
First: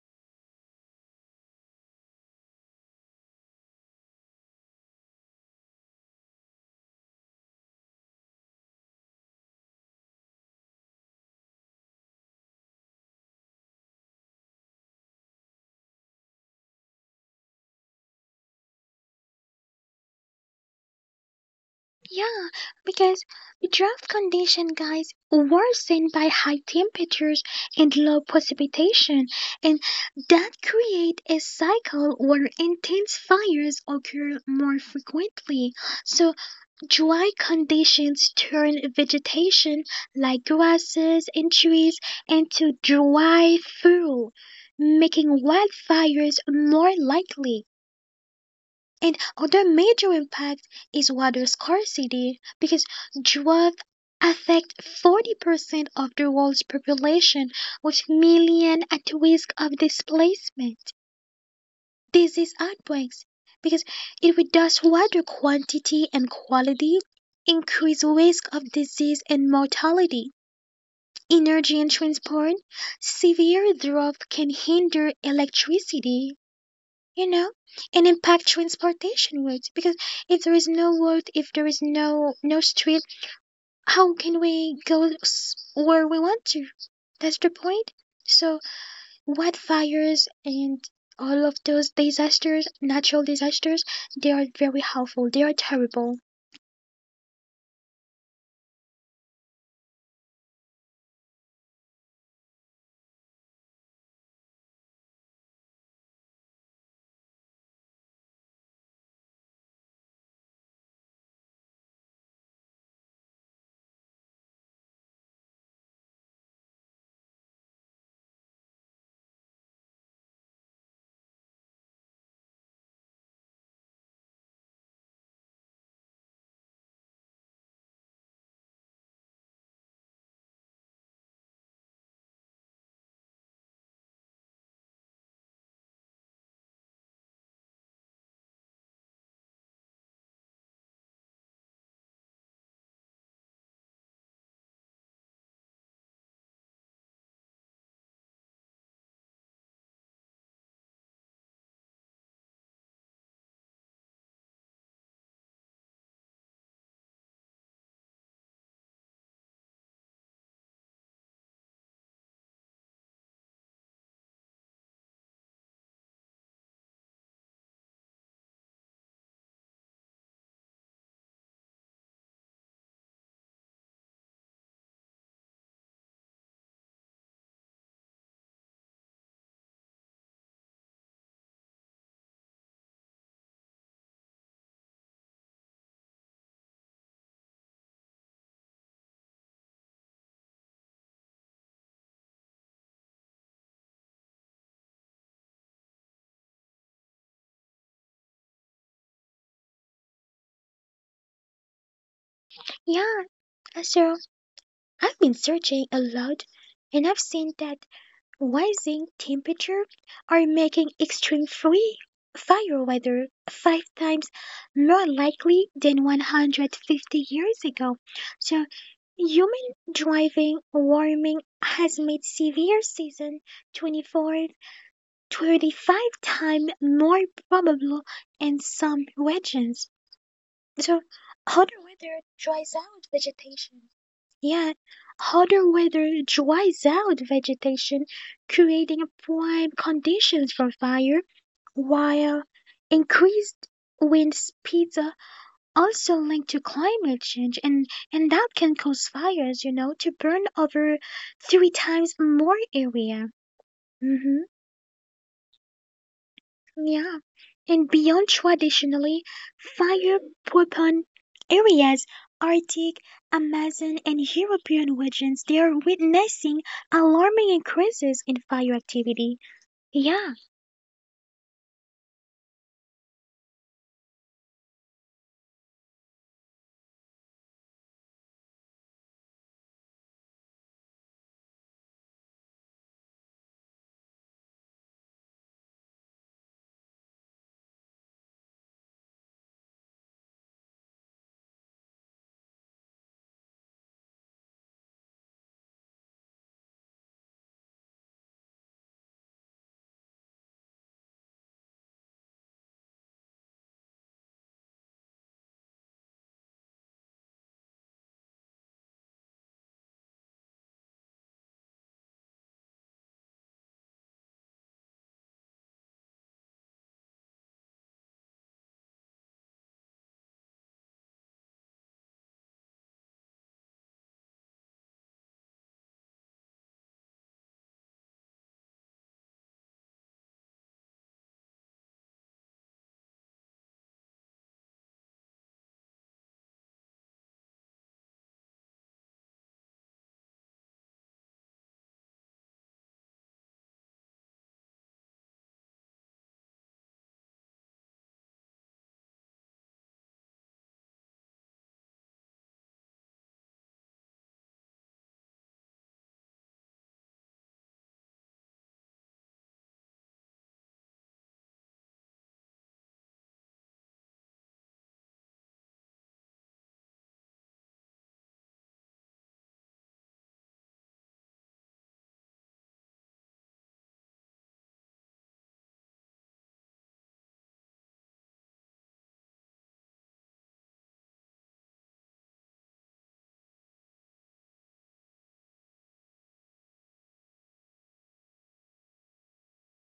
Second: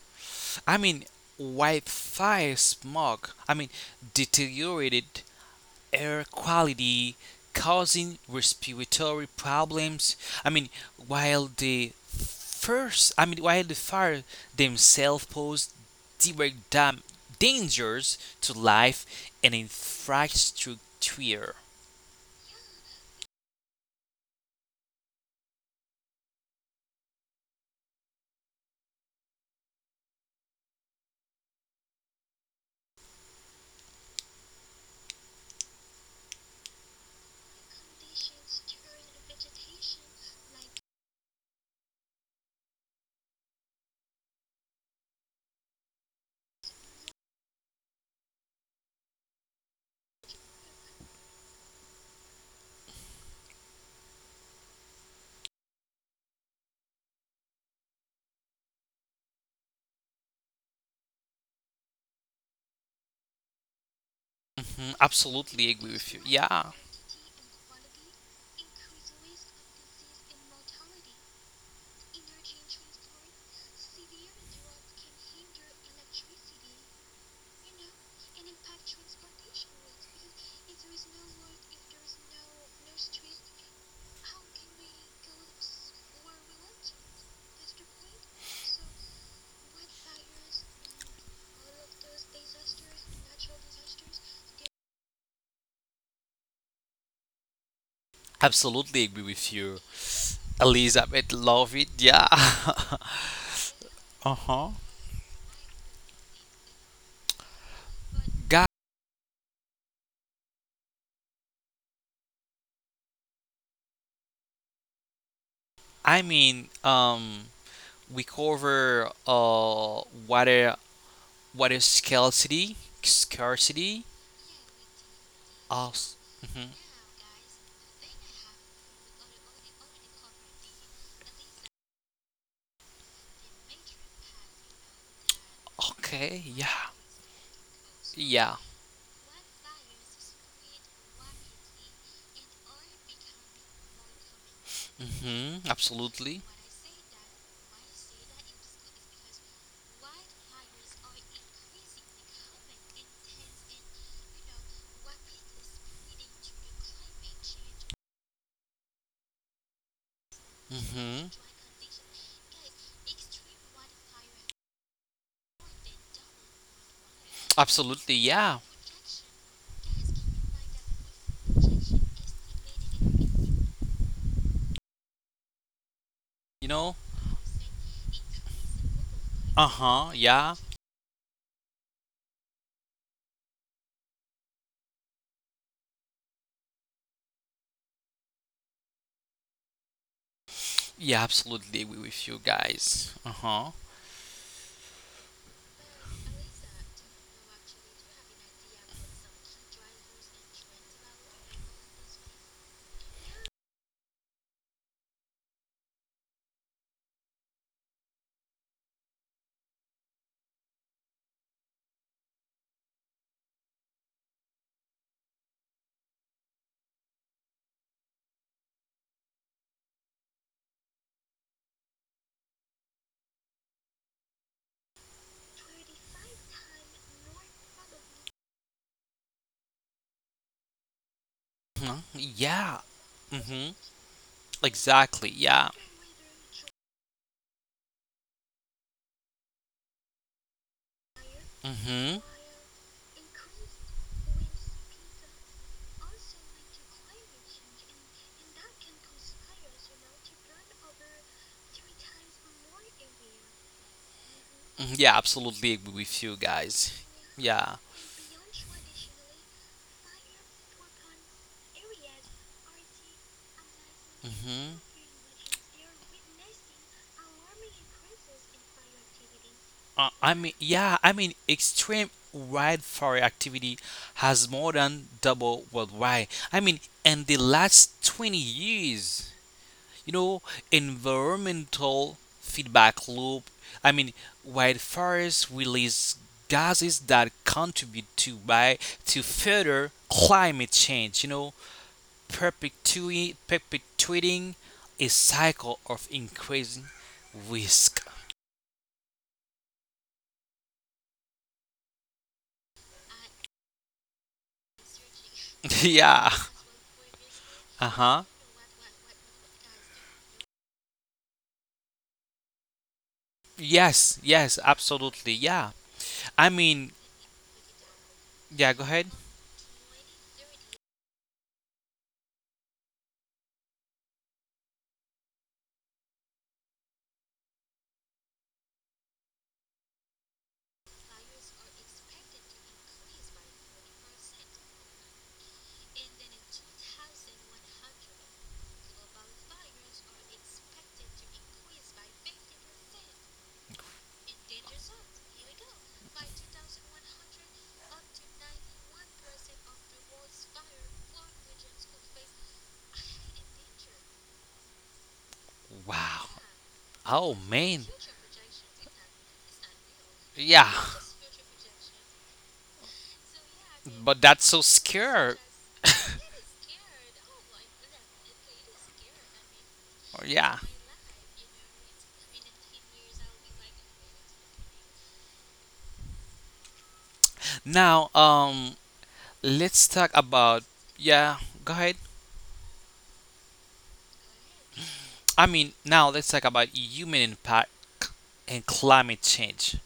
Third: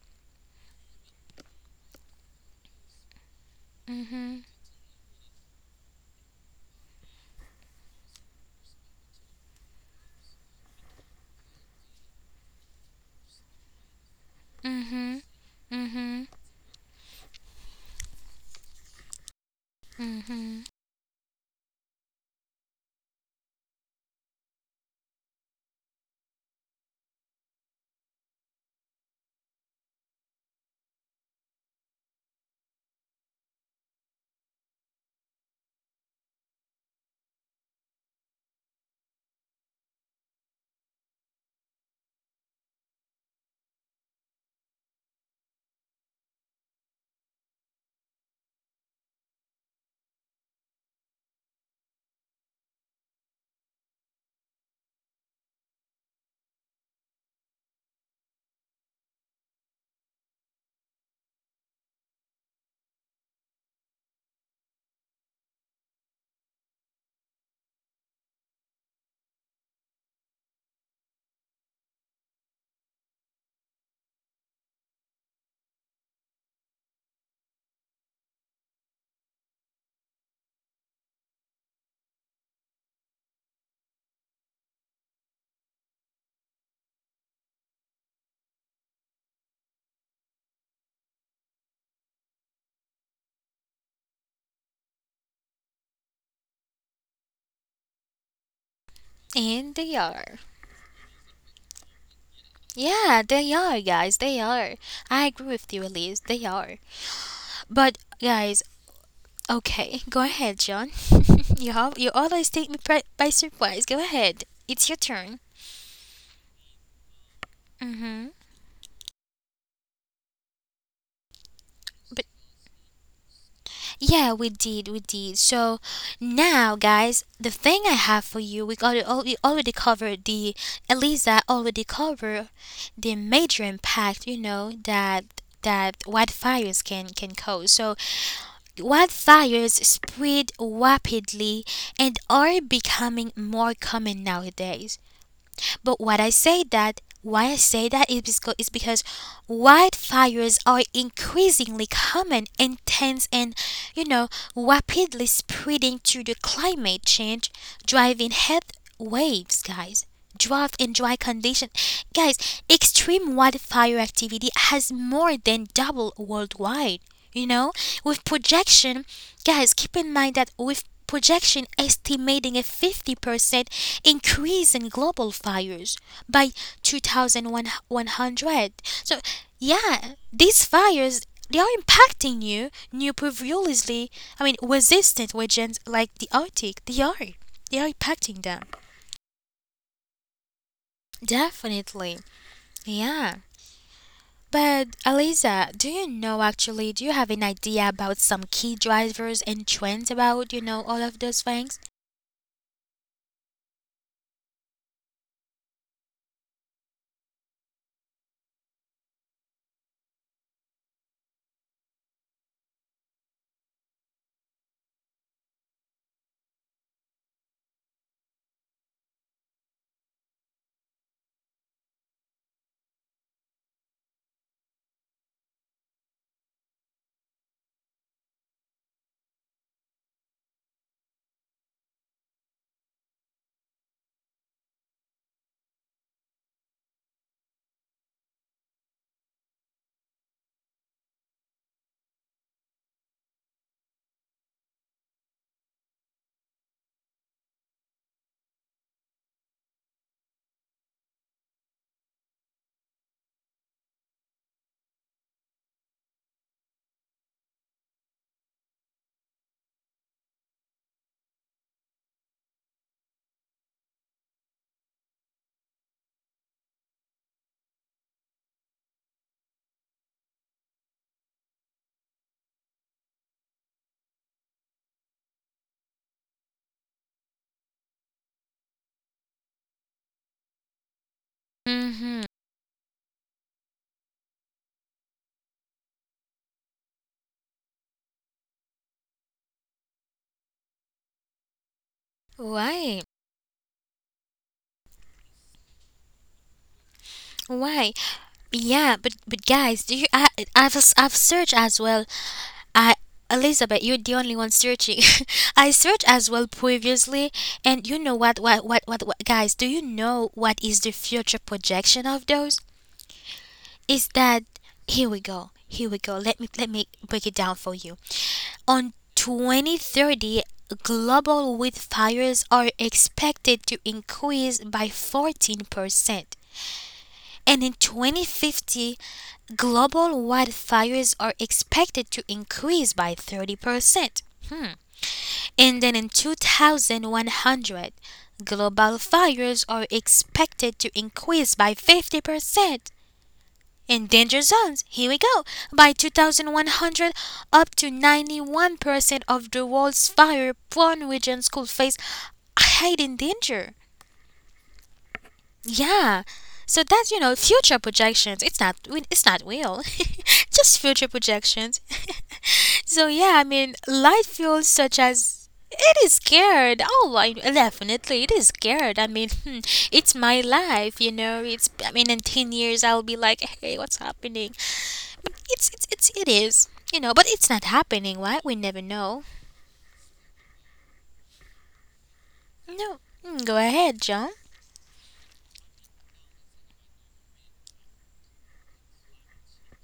Speaker 2: I mean, Wi-Fi smog. I mean,
Speaker 1: Mhm.
Speaker 2: deteriorated air quality causing respiratory problems. I mean, while the first, I mean, While the fire
Speaker 1: Mhm.
Speaker 2: themselves pose
Speaker 1: Mhm.
Speaker 2: direct dam- dangers to life and
Speaker 1: Mhm.
Speaker 2: infrastructure.
Speaker 3: yeah, because drought condition, guys, worsened by high temperatures and low precipitation, and that create a cycle where intense fires occur more frequently. So dry conditions turn vegetation like grasses and trees into dry fuel, making wildfires more likely. And other major impact is water scarcity because drought affect forty percent of the world's population with millions at risk of displacement. This is artworks because if we does
Speaker 2: hmm
Speaker 3: water
Speaker 2: Absolutely agree
Speaker 3: quantity
Speaker 2: with
Speaker 3: and
Speaker 2: you. Yeah.
Speaker 3: quality, increase risk of disease and mortality, energy and transport, severe drought can hinder electricity, you know, and impact transportation routes because if there is no road, if there is no no street, how can we go s- where we want to? That's the point. So wildfires and all of those disasters, natural disasters, they are very harmful. They are terrible.
Speaker 2: Absolutely agree with
Speaker 1: And
Speaker 2: you.
Speaker 1: they are.
Speaker 2: Elizabeth love it, yeah.
Speaker 1: Yeah, they are, guys. They are.
Speaker 2: Uh-huh.
Speaker 1: I agree with you, Elise. They are. But guys.
Speaker 2: God.
Speaker 1: Okay, go ahead, John. you al- you always take me pri- by surprise. Go ahead. It's your turn.
Speaker 2: I mean, um we
Speaker 1: Mhm.
Speaker 2: cover uh water water
Speaker 1: But
Speaker 2: scarcity, scarcity.
Speaker 1: yeah, we did, we did. So
Speaker 2: Us.
Speaker 1: now, guys, the thing I have for you, we got al- we already covered the Eliza already covered the major impact. You know that, that
Speaker 2: Okay,
Speaker 1: wildfires
Speaker 2: yeah.
Speaker 1: can can cause. So
Speaker 2: Yeah.
Speaker 1: wildfires spread rapidly and are becoming more common nowadays.
Speaker 2: Mhm,
Speaker 1: But what I
Speaker 2: absolutely.
Speaker 1: say that, why I say that is because, is because wildfires are increasingly common, intense, and you know rapidly spreading due to the climate change, driving heat waves, guys, drought and dry
Speaker 2: Mhm.
Speaker 1: condition. Guys, extreme wildfire activity has more than doubled worldwide. You know, with
Speaker 2: Absolutely, yeah.
Speaker 1: projection, guys, keep in mind that with projection estimating a fifty percent increase in global fires by
Speaker 2: You know?
Speaker 1: two thousand one hundred. So, yeah,
Speaker 2: Uh-huh, yeah.
Speaker 1: these fires, they are impacting new, new previously, I mean, resistant regions like the Arctic. They are, they are impacting them.
Speaker 2: Yeah, absolutely agree
Speaker 1: Definitely.
Speaker 2: with you guys.
Speaker 1: Yeah.
Speaker 2: Uh-huh.
Speaker 1: But Aliza, do you know, actually, do you have an idea about some key drivers and trends about, you know, all of those things?
Speaker 3: Yeah, so I've been searching a lot and I've seen that rising temperature are making extreme free fire weather five times more likely than one hundred fifty years ago. So human driving warming has made severe season twenty-four twenty-five times more probable in some regions. So, hotter weather
Speaker 2: Mhm.
Speaker 3: dries
Speaker 2: Yeah.
Speaker 3: out vegetation.
Speaker 2: Mhm.
Speaker 3: Yeah,
Speaker 2: Exactly,
Speaker 3: hotter
Speaker 2: yeah.
Speaker 3: weather dries out vegetation, creating prime conditions for fire,
Speaker 2: Mm-hmm.
Speaker 3: while increased wind speeds are also linked to climate change and and that can cause fires you know to burn over three times more area. Hmm.
Speaker 2: hmm Yeah, absolutely agree with you guys.
Speaker 3: Yeah, and
Speaker 2: Yeah.
Speaker 3: beyond traditionally fire prone areas, Arctic, Amazon, and European
Speaker 2: hmm
Speaker 3: regions, they are witnessing alarming increases in fire activity.
Speaker 2: Uh,
Speaker 3: Yeah,
Speaker 2: I mean, yeah, I mean, extreme wildfire activity has more than doubled worldwide. I mean, in the last twenty years, you know,
Speaker 1: Mm-hmm.
Speaker 2: environmental feedback loop. I mean, Wildfires release gases that contribute to by to further climate change. You know,
Speaker 1: Why?
Speaker 2: perpetu- perpetuating a cycle of increasing
Speaker 1: Why?
Speaker 2: risk.
Speaker 1: Yeah, but but guys, do you I I've s- I've searched as well. I Elizabeth, you're the only one searching. I searched as well
Speaker 2: Yeah.
Speaker 1: previously, and you
Speaker 2: Uh
Speaker 1: know what,
Speaker 2: huh.
Speaker 1: what what what what guys, do you know what is the future projection of those? Is
Speaker 2: Yes.
Speaker 1: that
Speaker 2: Yes.
Speaker 1: Here we
Speaker 2: Absolutely.
Speaker 1: go.
Speaker 2: Yeah.
Speaker 1: Here we go. Let me
Speaker 2: I
Speaker 1: let me
Speaker 2: mean.
Speaker 1: break it down for you.
Speaker 2: Yeah.
Speaker 1: On
Speaker 2: Go ahead.
Speaker 1: twenty thirty, global wildfires are expected to increase by fourteen percent. And in twenty fifty, global wildfires are expected to increase by thirty percent. Hmm. And then in two thousand one hundred, global fires are expected to increase by fifty percent. In danger zones, here we go. By two thousand one hundred, up to ninety-one percent of the world's fire prone regions could face heightened danger. Yeah.
Speaker 2: Wow.
Speaker 1: So that's, you know,
Speaker 2: Oh
Speaker 1: future
Speaker 2: man.
Speaker 1: projections. It's not it's not real.
Speaker 2: Yeah.
Speaker 1: Just future projections. So yeah, I mean,
Speaker 2: But
Speaker 1: light
Speaker 2: that's so
Speaker 1: fuels such
Speaker 2: scary.
Speaker 1: as it is scared. Oh, I, definitely, it is scared. I mean, hmm, it's my
Speaker 2: Yeah.
Speaker 1: life, you know. It's I mean, in ten years, I'll be like, hey, what's happening? But it's it's it's it is, you know. But it's not
Speaker 2: Now,
Speaker 1: happening, right? We
Speaker 2: um,
Speaker 1: never know.
Speaker 2: let's talk about. Yeah. Go ahead.
Speaker 1: No. Mm, go ahead, John.
Speaker 2: I mean, now let's talk about human impact and climate change.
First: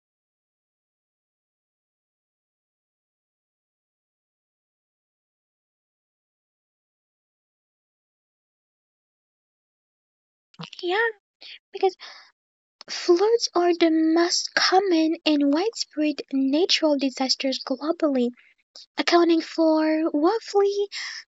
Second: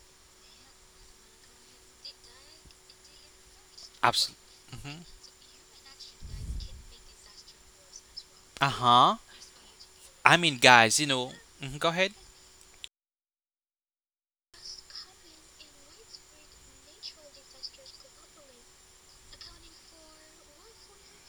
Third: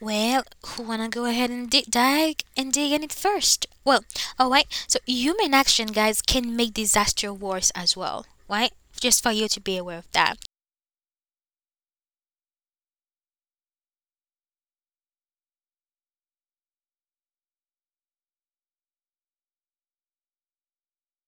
Speaker 1: Well, who wanna go ahead and dig, dig and dig in it first? Well, all right. So
Speaker 2: Absolutely.
Speaker 1: human action, guys, can make disaster worse as well,
Speaker 2: Uh
Speaker 1: right?
Speaker 2: huh.
Speaker 1: Just for you to be aware of
Speaker 2: I
Speaker 1: that.
Speaker 2: mean, guys,
Speaker 3: yeah,
Speaker 2: you know, mhm, go
Speaker 3: because
Speaker 2: ahead.
Speaker 3: floods are the most common and widespread natural disasters globally, accounting for roughly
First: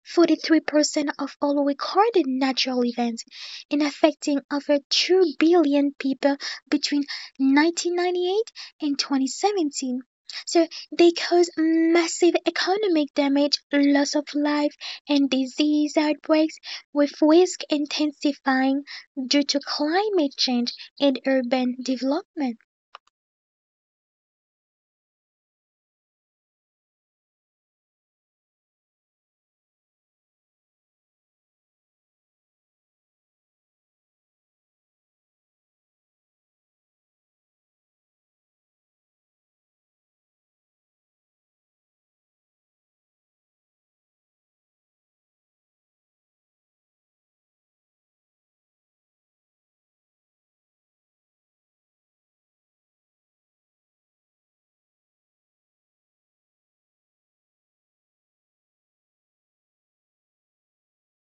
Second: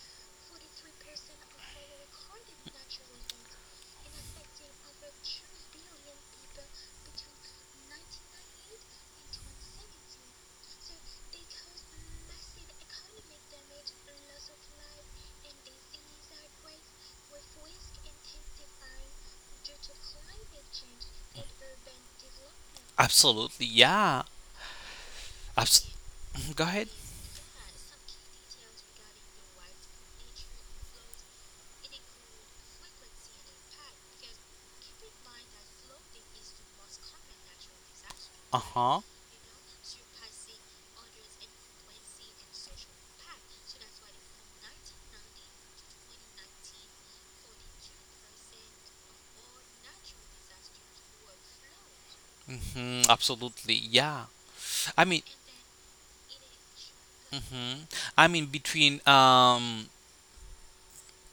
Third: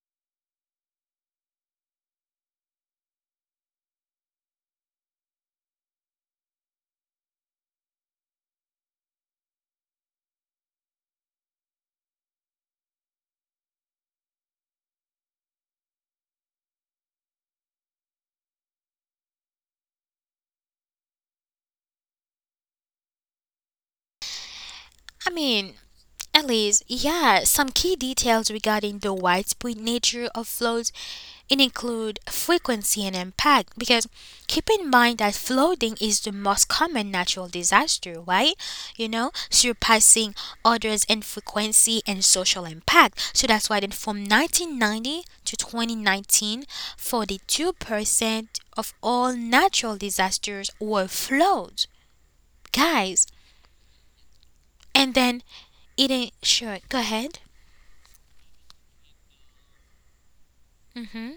Speaker 3: forty-three percent of all recorded natural events and affecting over two billion people between nineteen ninety-eight and twenty seventeen. So they cause massive economic damage, loss of life, and disease outbreaks, with risk intensifying due to climate change and urban development.
Speaker 2: Absolutely, yeah.
Speaker 1: I mean,
Speaker 2: Abs-
Speaker 1: at
Speaker 2: mhm, go
Speaker 1: least,
Speaker 2: ahead.
Speaker 1: yeah, some key details regarding the widespread nature of floats, it include frequency and impact because keep in mind that flooding is the most common natural disaster, right?
Speaker 2: Uh huh.
Speaker 1: You know, surpassing others in frequency and social impact. So that's why then from nineteen ninety to twenty nineteen, forty-two percent of all natural disasters were floods.
Speaker 2: hmm
Speaker 1: Guys,
Speaker 2: Absolutely, yeah. I
Speaker 1: and
Speaker 2: mean,
Speaker 1: then it ain't sure. Go ahead.
Speaker 2: hmm I mean between um
Speaker 1: Mm-hmm.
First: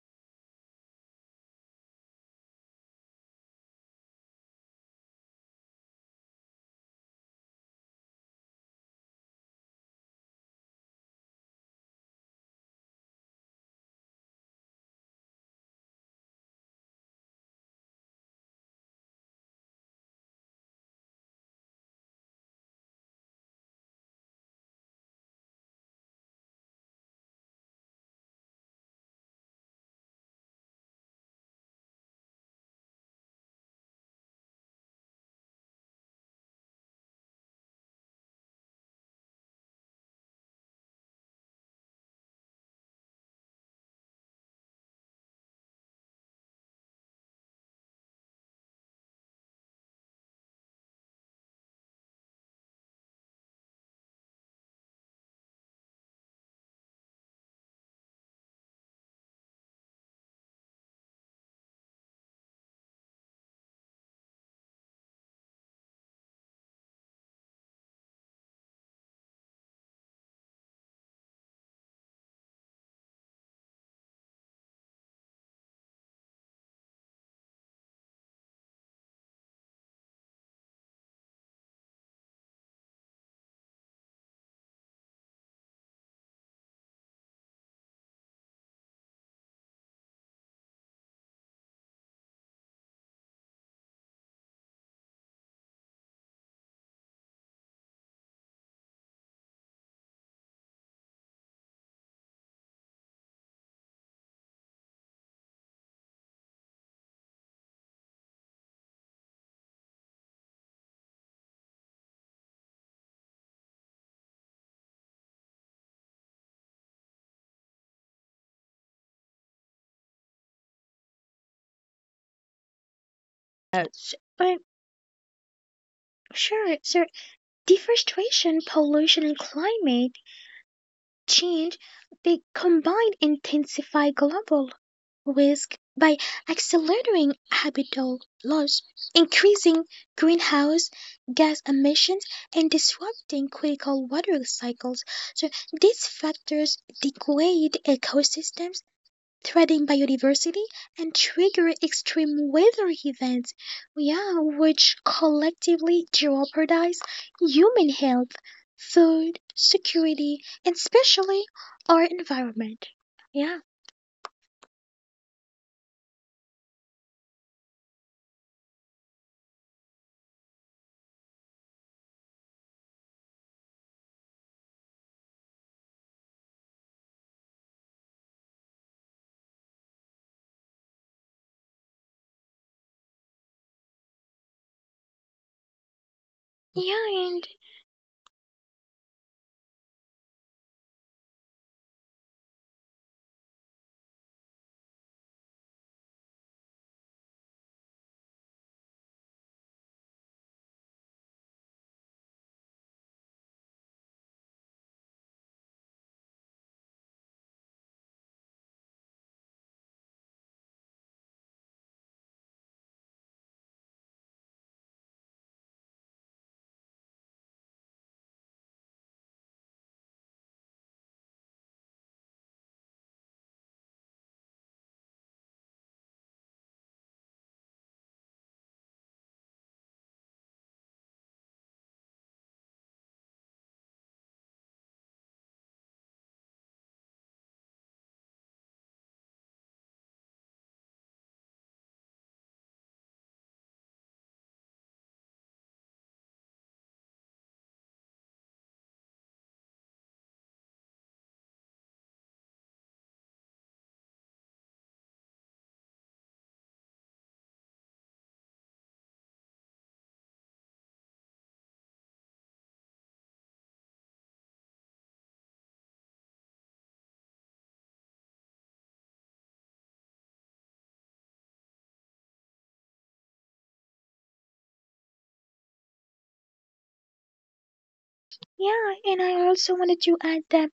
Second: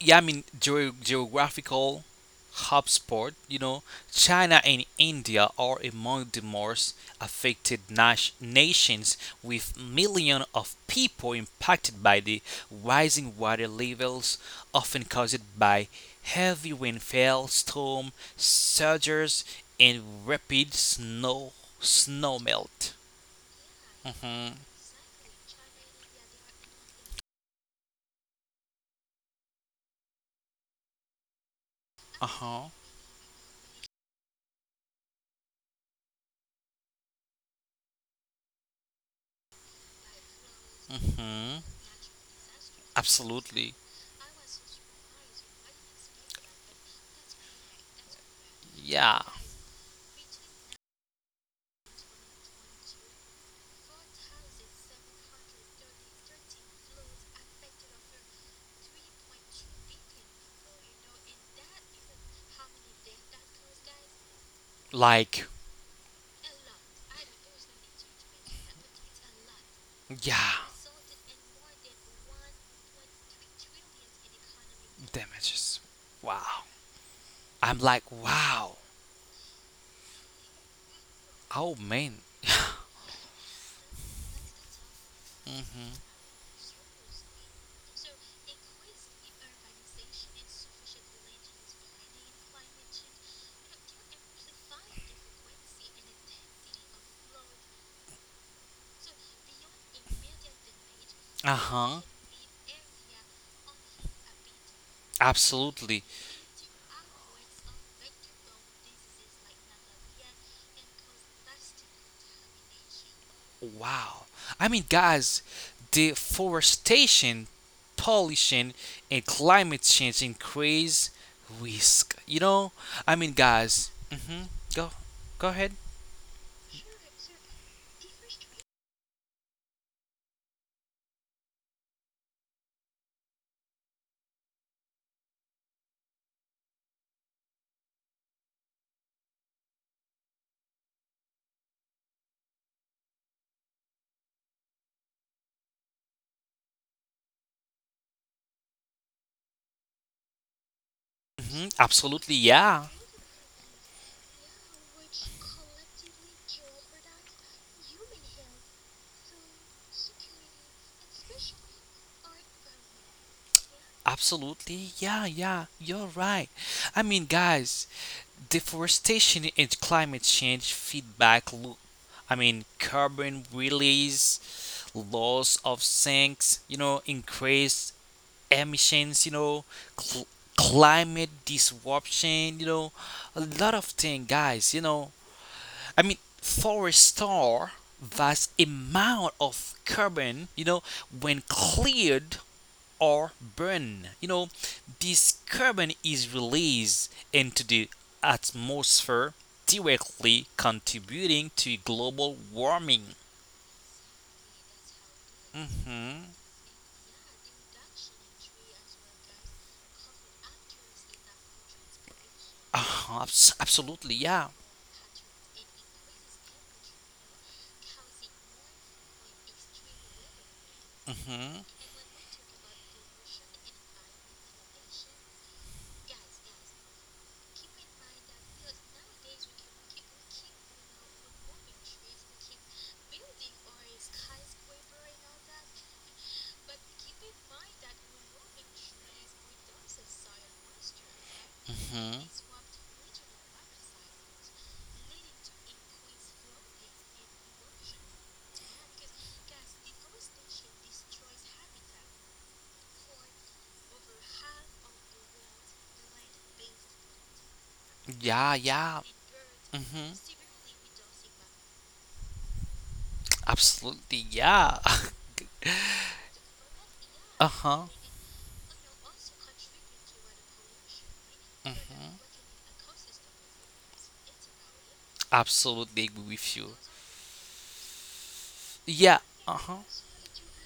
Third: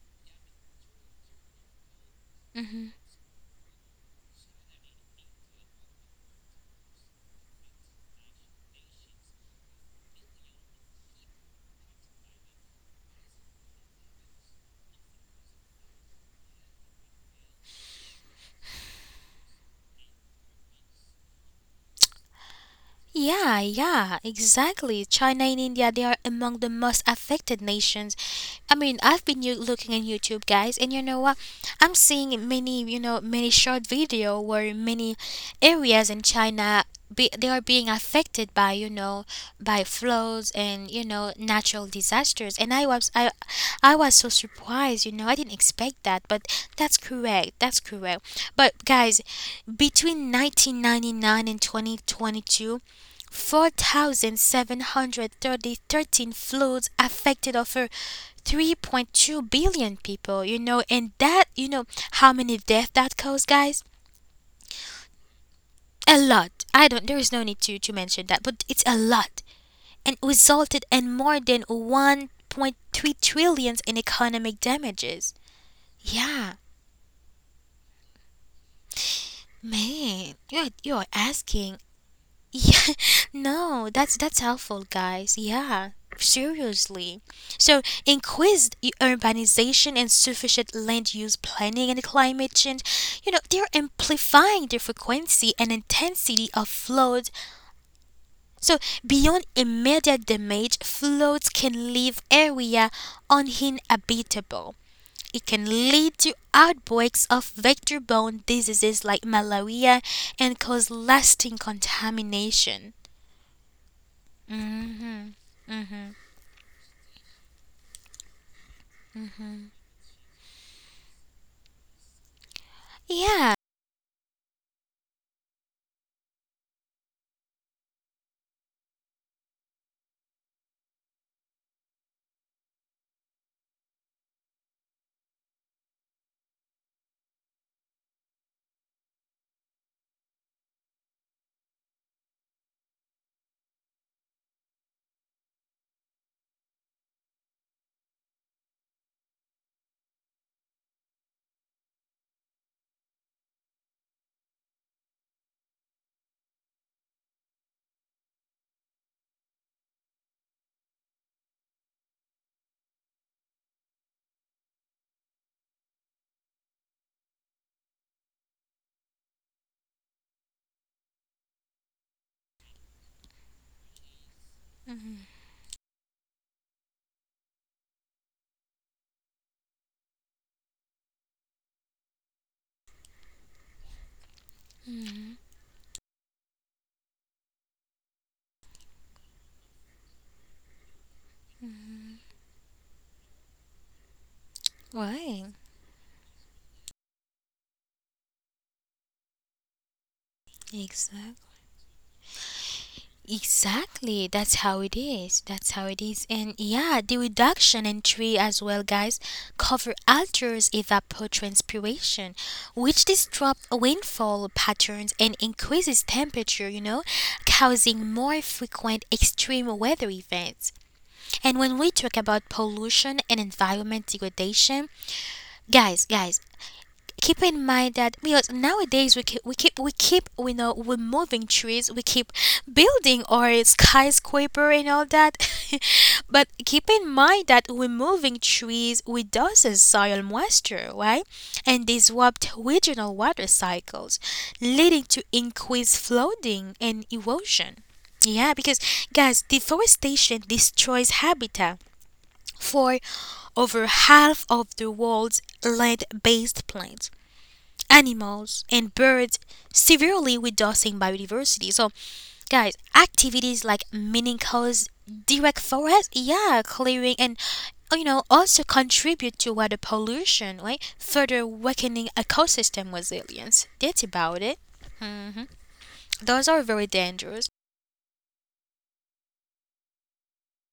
Speaker 2: Yeah, I mean ge- geographical hotspot. You know, China and India are among the most affected nas- nations, with millions of people impacted by the rising water levels, often caused by heavy rainfall, storm surges, and rapid snow snow melt.
Speaker 1: Yeah, yeah,
Speaker 2: hmm
Speaker 1: exactly. China and India, they are among the most affected nations. I mean, I've been you looking on YouTube, guys, and you know what? I'm
Speaker 2: Uh
Speaker 1: seeing
Speaker 2: huh.
Speaker 1: many, you know, many short video where many areas in China be, they are being affected by, you know, by floods, and, you know,
Speaker 2: hmm
Speaker 1: natural disasters. And I was I
Speaker 2: Absolutely.
Speaker 1: I was so surprised, you know. I didn't expect that, but that's correct. That's correct. But guys,
Speaker 2: Yeah.
Speaker 1: between nineteen ninety-nine and twenty twenty-two, four thousand seven hundred thirteen floods affected over three point two billion people, you know, and that, you know, how many deaths that caused, guys?
Speaker 2: Like,
Speaker 1: A lot. I don't, there is no need to, to mention that, but it's a lot. And
Speaker 2: yeah.
Speaker 1: resulted in more than one point three trillions in economic damages.
Speaker 2: Damages.
Speaker 1: Yeah.
Speaker 2: Wow. I'm like, wow.
Speaker 1: Man, you're, you're
Speaker 2: Oh,
Speaker 1: asking.
Speaker 2: man.
Speaker 1: Yeah, no, that's that's helpful, guys.
Speaker 2: hmm
Speaker 1: Yeah, seriously. So, increased u- urbanization and sufficient land use planning and climate change, you know, they're amplifying the frequency and intensity of floods. So, beyond immediate damage,
Speaker 2: Uh
Speaker 1: floods can
Speaker 2: huh.
Speaker 1: leave area uninhabitable. It can
Speaker 2: Absolutely.
Speaker 1: lead to outbreaks of vector-borne diseases like malaria and cause lasting contamination
Speaker 2: Wow. I mean,
Speaker 1: hmm
Speaker 2: guys, deforestation, pollution, and climate change increase risk. You know, I mean,
Speaker 1: Yeah.
Speaker 3: Uh,
Speaker 2: guys.
Speaker 3: s-
Speaker 2: Hmm
Speaker 3: but
Speaker 2: Go, go ahead.
Speaker 3: sure, so deforestation, pollution, and climate change, they combine intensify global risk by accelerating habitat loss, increasing greenhouse gas emissions, and disrupting critical water cycles. So these factors degrade ecosystems threatened biodiversity and
Speaker 2: Mhm,
Speaker 3: trigger
Speaker 2: absolutely,
Speaker 3: extreme
Speaker 2: yeah.
Speaker 3: weather events, yeah, which collectively jeopardize human health, food security, and especially our environment. Yeah,
Speaker 2: Absolutely, yeah, yeah, you're right. I mean, guys, deforestation and climate change feedback loop. I mean, carbon release, loss of sinks, you know, increased emissions, you know, cl- climate disruption, you know, a lot of things, guys, you know. I mean, for a
Speaker 3: yeah, and
Speaker 2: star, vast amount of carbon, you know, when cleared or burned, you know, this
Speaker 1: Why?
Speaker 2: carbon is released into the atmosphere, directly
Speaker 1: Exactly.
Speaker 2: contributing to global warming.
Speaker 1: Exactly. That's how it is. That's how it
Speaker 2: hmm
Speaker 1: is. And yeah, the reduction in tree as well, guys, cover alters evapotranspiration, which disrupts
Speaker 2: Absolutely,
Speaker 1: rainfall
Speaker 2: yeah.
Speaker 1: patterns and increases temperature, you know, causing more frequent extreme weather events. And
Speaker 2: Mm-hmm.
Speaker 1: when we talk about pollution and environment degradation, guys, guys, keep in mind that because nowadays we keep we keep we keep, you know, we're moving trees, we keep building our skyscraper and all that. But keep in mind that we're moving trees reduces soil moisture, right, and
Speaker 2: hmm
Speaker 1: disrupt regional water cycles, leading to increased flooding and erosion, yeah, because, guys, deforestation destroys habitat for over half of the world's land based plants,
Speaker 2: Yeah,
Speaker 1: animals, and
Speaker 2: yeah.
Speaker 1: birds,
Speaker 2: hmm
Speaker 1: severely reducing biodiversity. So, guys, activities like
Speaker 2: Absolutely,
Speaker 1: mining
Speaker 2: yeah.
Speaker 1: cows, direct forest, yeah, clearing, and,
Speaker 2: Uh huh.
Speaker 1: you know, also contribute to water pollution, right? Further weakening
Speaker 2: hmm
Speaker 1: ecosystem resilience. That's about it. Hmm.
Speaker 2: Absolutely agree
Speaker 1: Those
Speaker 2: with
Speaker 1: are
Speaker 2: you.
Speaker 1: very dangerous.
Speaker 3: yeah, and
Speaker 2: Yeah.
Speaker 3: I
Speaker 2: Uh
Speaker 3: also
Speaker 2: huh.
Speaker 3: wanted to add that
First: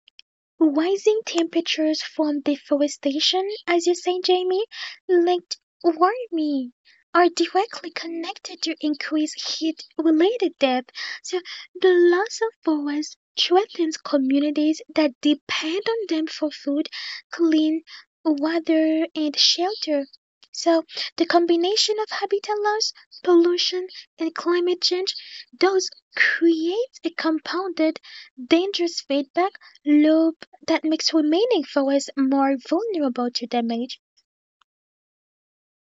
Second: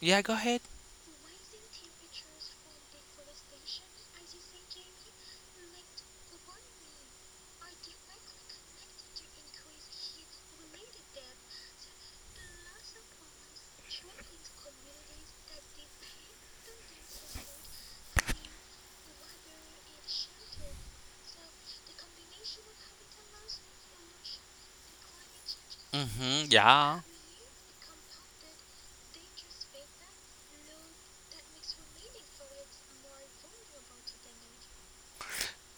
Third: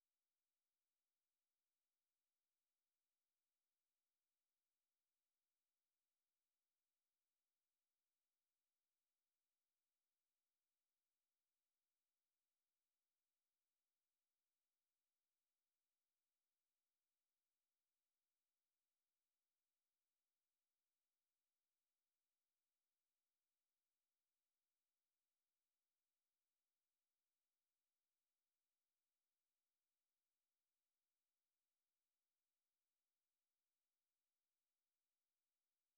Speaker 2: Yeah, go ahead.
Speaker 3: rising temperatures from deforestation, as you say, Jamie, linked warming are directly connected to increased heat related death. So the loss of forests threatens communities that depend on them for food, clean water, and shelter. So the combination of habitat loss, pollution, and climate change does
Speaker 2: hmm
Speaker 3: create a
Speaker 2: Yeah.
Speaker 3: compounded dangerous feedback loop that makes remaining forests more vulnerable to damage.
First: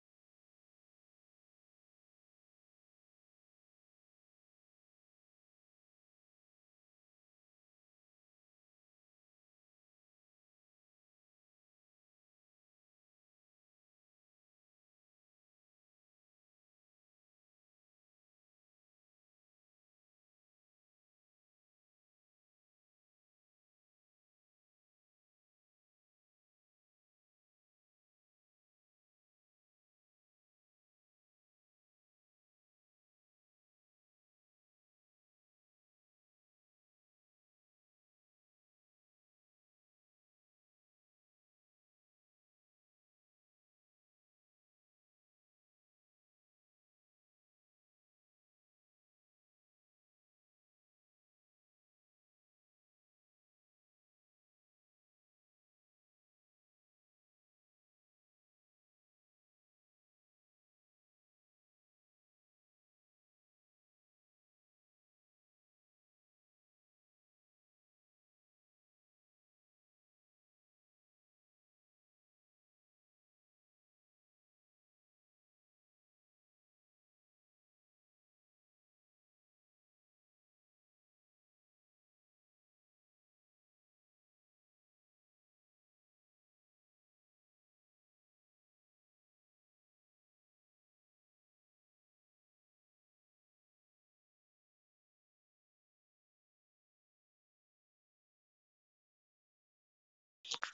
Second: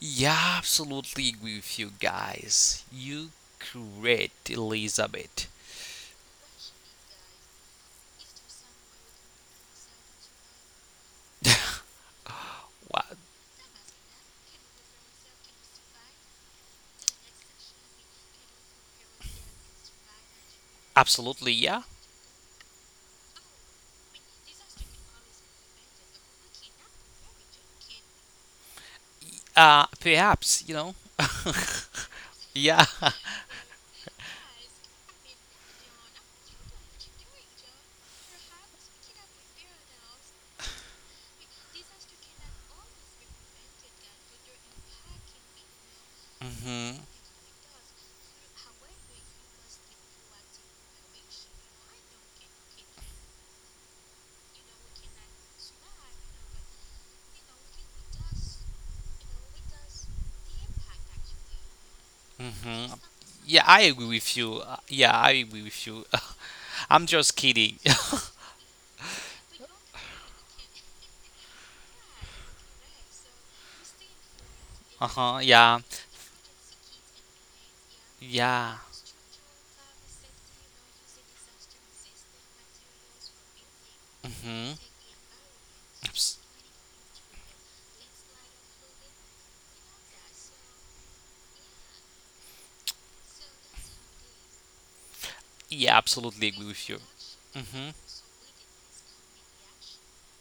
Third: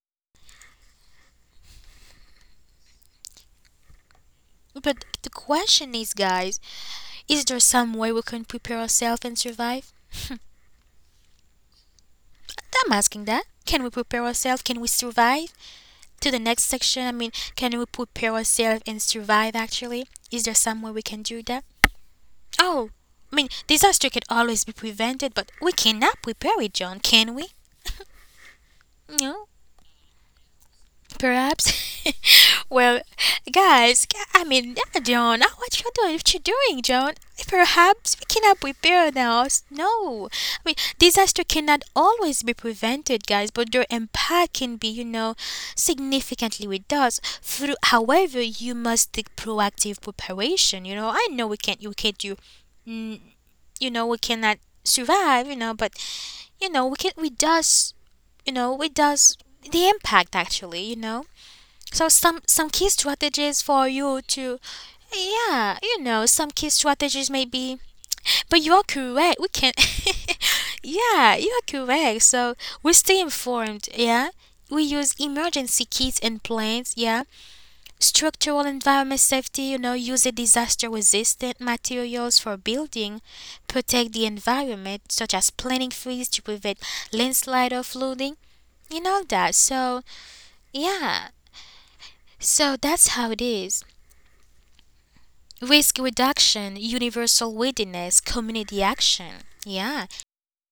Speaker 2: Yeah, absolutely agree with you guys. You correct,
Speaker 1: But the
Speaker 2: Elizabeth.
Speaker 1: question is, guys, is there some way we can prepare ourselves and survive? I'm
Speaker 2: What?
Speaker 1: asking that. Can we prepare ourselves? Can we survive? To the next section. I mean, can we prepare ourselves and survive actually? Is there some way we can do
Speaker 2: Absolutely,
Speaker 1: that?
Speaker 2: yeah.
Speaker 1: Oh, I mean, disaster can always be prevented, but we cannot prepare it, John, can we? No.
Speaker 2: Uh, perhaps, you know.
Speaker 1: Perhaps.
Speaker 2: Yeah.
Speaker 1: Well, guys, g- I mean, yeah, John, uh, what you doing? What you doing, John? Perhaps we cannot prepare now. No, I mean, disaster cannot always be prevented, guys, but their impact can be, you know, significantly
Speaker 2: hmm
Speaker 1: reduced. Through, however, you must take proactive preparation. You know, I know we can't, you can't do, mm, you know, we cannot survive. You know, but, you know, we can, we does, you know, we does the impact actually. You know. So some some key
Speaker 2: hmm
Speaker 1: strategies
Speaker 2: Yeah,
Speaker 1: for
Speaker 2: I
Speaker 1: you
Speaker 2: agree with
Speaker 1: to,
Speaker 2: you. Uh, Yeah, I agree
Speaker 1: yeah,
Speaker 2: with
Speaker 1: you
Speaker 2: you.
Speaker 1: know, some key
Speaker 2: I'm
Speaker 1: strategies
Speaker 2: just
Speaker 1: maybe.
Speaker 2: kidding.
Speaker 1: But you are correct. We can. Yeah, you are correct. So we stay informed, yeah? We use
Speaker 2: Uh-huh.
Speaker 1: emergency
Speaker 2: Yeah.
Speaker 1: kits and plans, yeah. Structural
Speaker 2: Yeah.
Speaker 1: environment safety, you know, use a disaster resistant materials for building, protect the
Speaker 2: Mm-hmm.
Speaker 1: environment, such as planting trees to prevent landslide or flooding, and all that. So yeah. So that's how it is. Risk
Speaker 2: Yeah, absolutely
Speaker 1: reduction,
Speaker 2: agree with you.
Speaker 1: universal
Speaker 2: Mm-hmm.
Speaker 1: readiness, community action. Yeah,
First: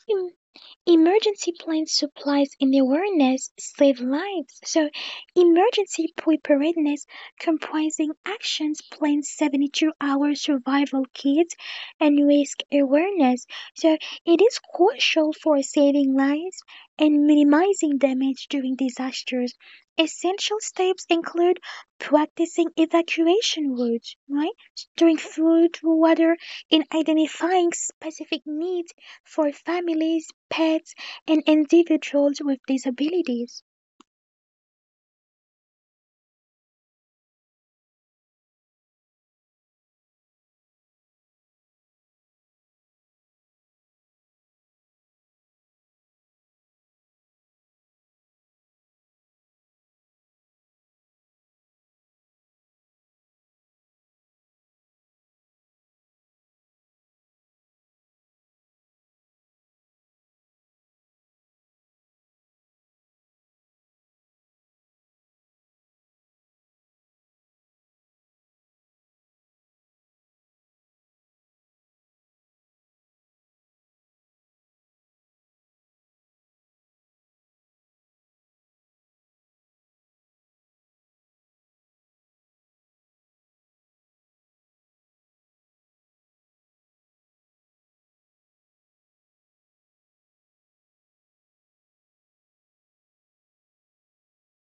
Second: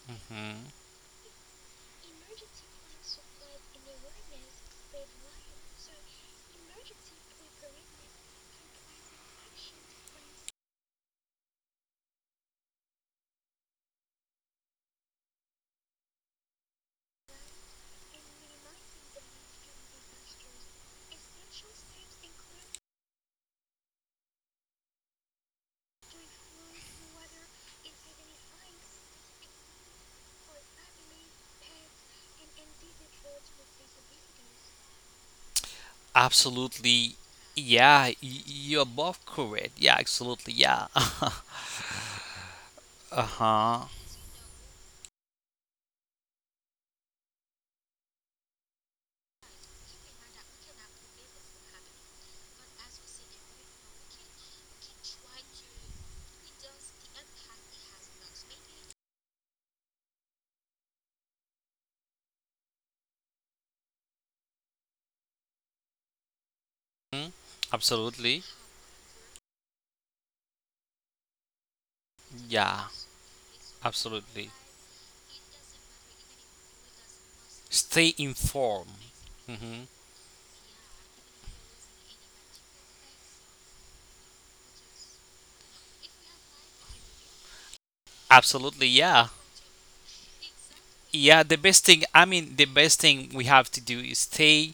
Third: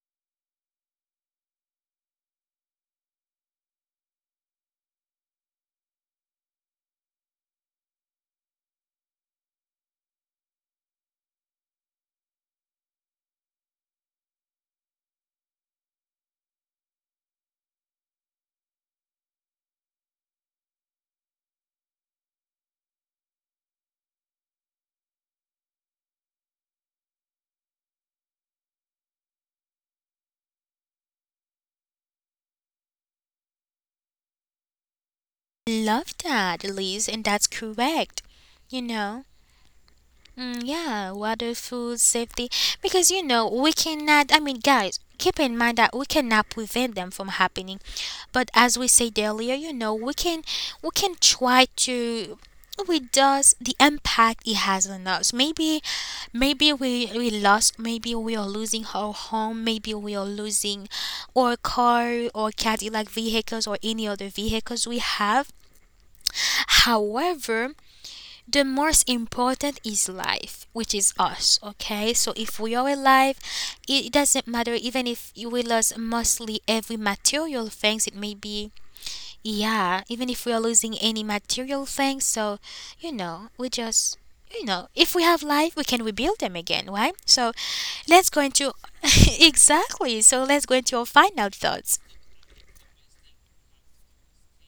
Speaker 3: Hmm.
Speaker 2: Mm-hmm.
Speaker 3: Emergency plans, supplies, and awareness save lives. So, emergency preparedness comprising actions plans, seventy-two hour survival kits, and risk awareness. So, it is crucial for saving lives and minimizing damage during disasters. Essential steps include practicing evacuation routes, right? Storing food, water, and identifying specific needs for families, pets, and individuals with disabilities.
Speaker 1: love that, Liz, and that's
Speaker 2: Absolutely.
Speaker 1: correct.
Speaker 2: Yeah, y-
Speaker 1: You
Speaker 2: you're
Speaker 1: know?
Speaker 2: both correct. Yeah,
Speaker 1: Mm,
Speaker 2: absolutely.
Speaker 1: yeah,
Speaker 2: Yeah.
Speaker 1: water, food, safety. Because, you know, we
Speaker 2: Uh-huh.
Speaker 1: cannot, I mean, guys, keep in mind that we cannot prevent them from happening. But as we said earlier, you know, we can we can try to reduce the impact it has on us. Maybe, maybe we we lost, maybe we are losing our home, maybe we are losing our car or Cadillac vehicles or any other vehicles we have.
Speaker 2: Mhm.
Speaker 1: However,
Speaker 2: Absolutely.
Speaker 1: the most important is life, which is us, okay? So if we are
Speaker 2: Yeah,
Speaker 1: alive, it doesn't
Speaker 2: absolutely.
Speaker 1: matter even if we lose mostly every material things, it
Speaker 2: Stay
Speaker 1: may be,
Speaker 2: informed. hmm
Speaker 1: yeah, even if we are losing any material things. So, you know, we just, you know, if we have life, we can rebuild them again, right? So let's go into,
Speaker 2: Absolutely, yeah.
Speaker 1: exactly. So let's go into our
Speaker 2: Yeah,
Speaker 1: final
Speaker 2: the best thing,
Speaker 1: thoughts.
Speaker 2: I mean, the best thing we have to do is stay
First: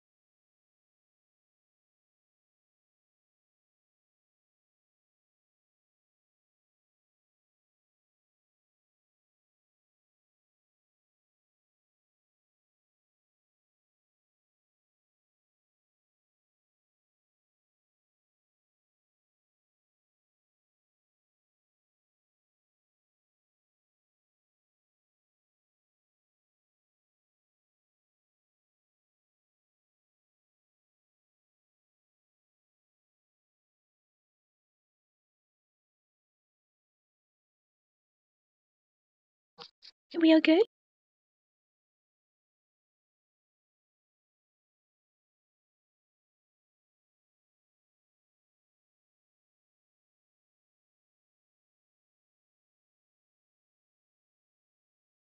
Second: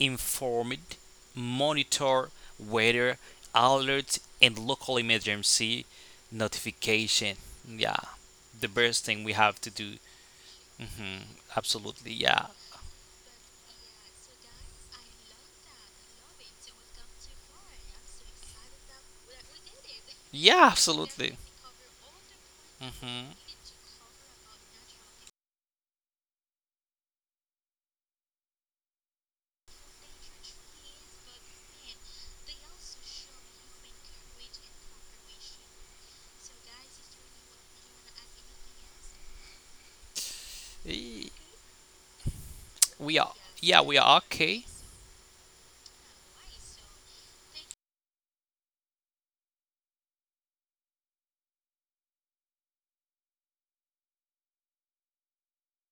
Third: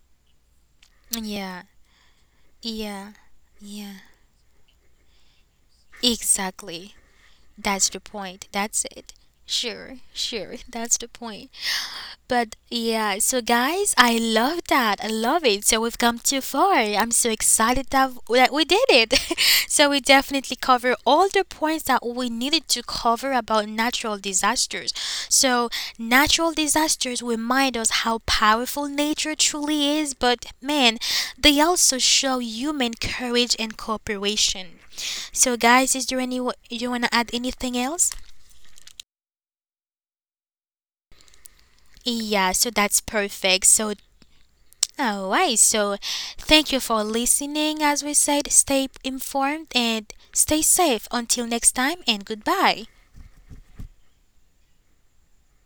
Speaker 2: informed,
Speaker 1: Yeah.
Speaker 2: monitor
Speaker 1: Yeah.
Speaker 2: weather,
Speaker 1: Yeah.
Speaker 2: alerts, and local emergency
Speaker 1: Exactly.
Speaker 2: notification.
Speaker 1: That's
Speaker 2: Yeah,
Speaker 1: the point.
Speaker 2: the
Speaker 1: That's
Speaker 2: best
Speaker 1: it.
Speaker 2: thing we have to
Speaker 1: Sure,
Speaker 2: do.
Speaker 1: sure. That's the
Speaker 2: hmm
Speaker 1: point.
Speaker 2: Absolutely, yeah.
Speaker 1: But yeah, so, guys, I love that. I love it. So we've come too far. I'm so excited that, that we did it. So we definitely
Speaker 2: Yeah,
Speaker 1: cover all
Speaker 2: absolutely.
Speaker 1: the points that we needed to cover
Speaker 2: hmm
Speaker 1: about natural disasters. So natural disasters remind us how powerful nature truly is, but man, they also show human courage and cooperation. So, guys, is there any, you want to add anything else?
Speaker 3: We are good?
Speaker 1: Yeah, so that's
Speaker 2: We are,
Speaker 1: perfect.
Speaker 2: yeah,
Speaker 1: So
Speaker 2: we are okay.
Speaker 1: Alright, so thank you for listening. As we said, stay informed and stay safe. Until next time, and goodbye.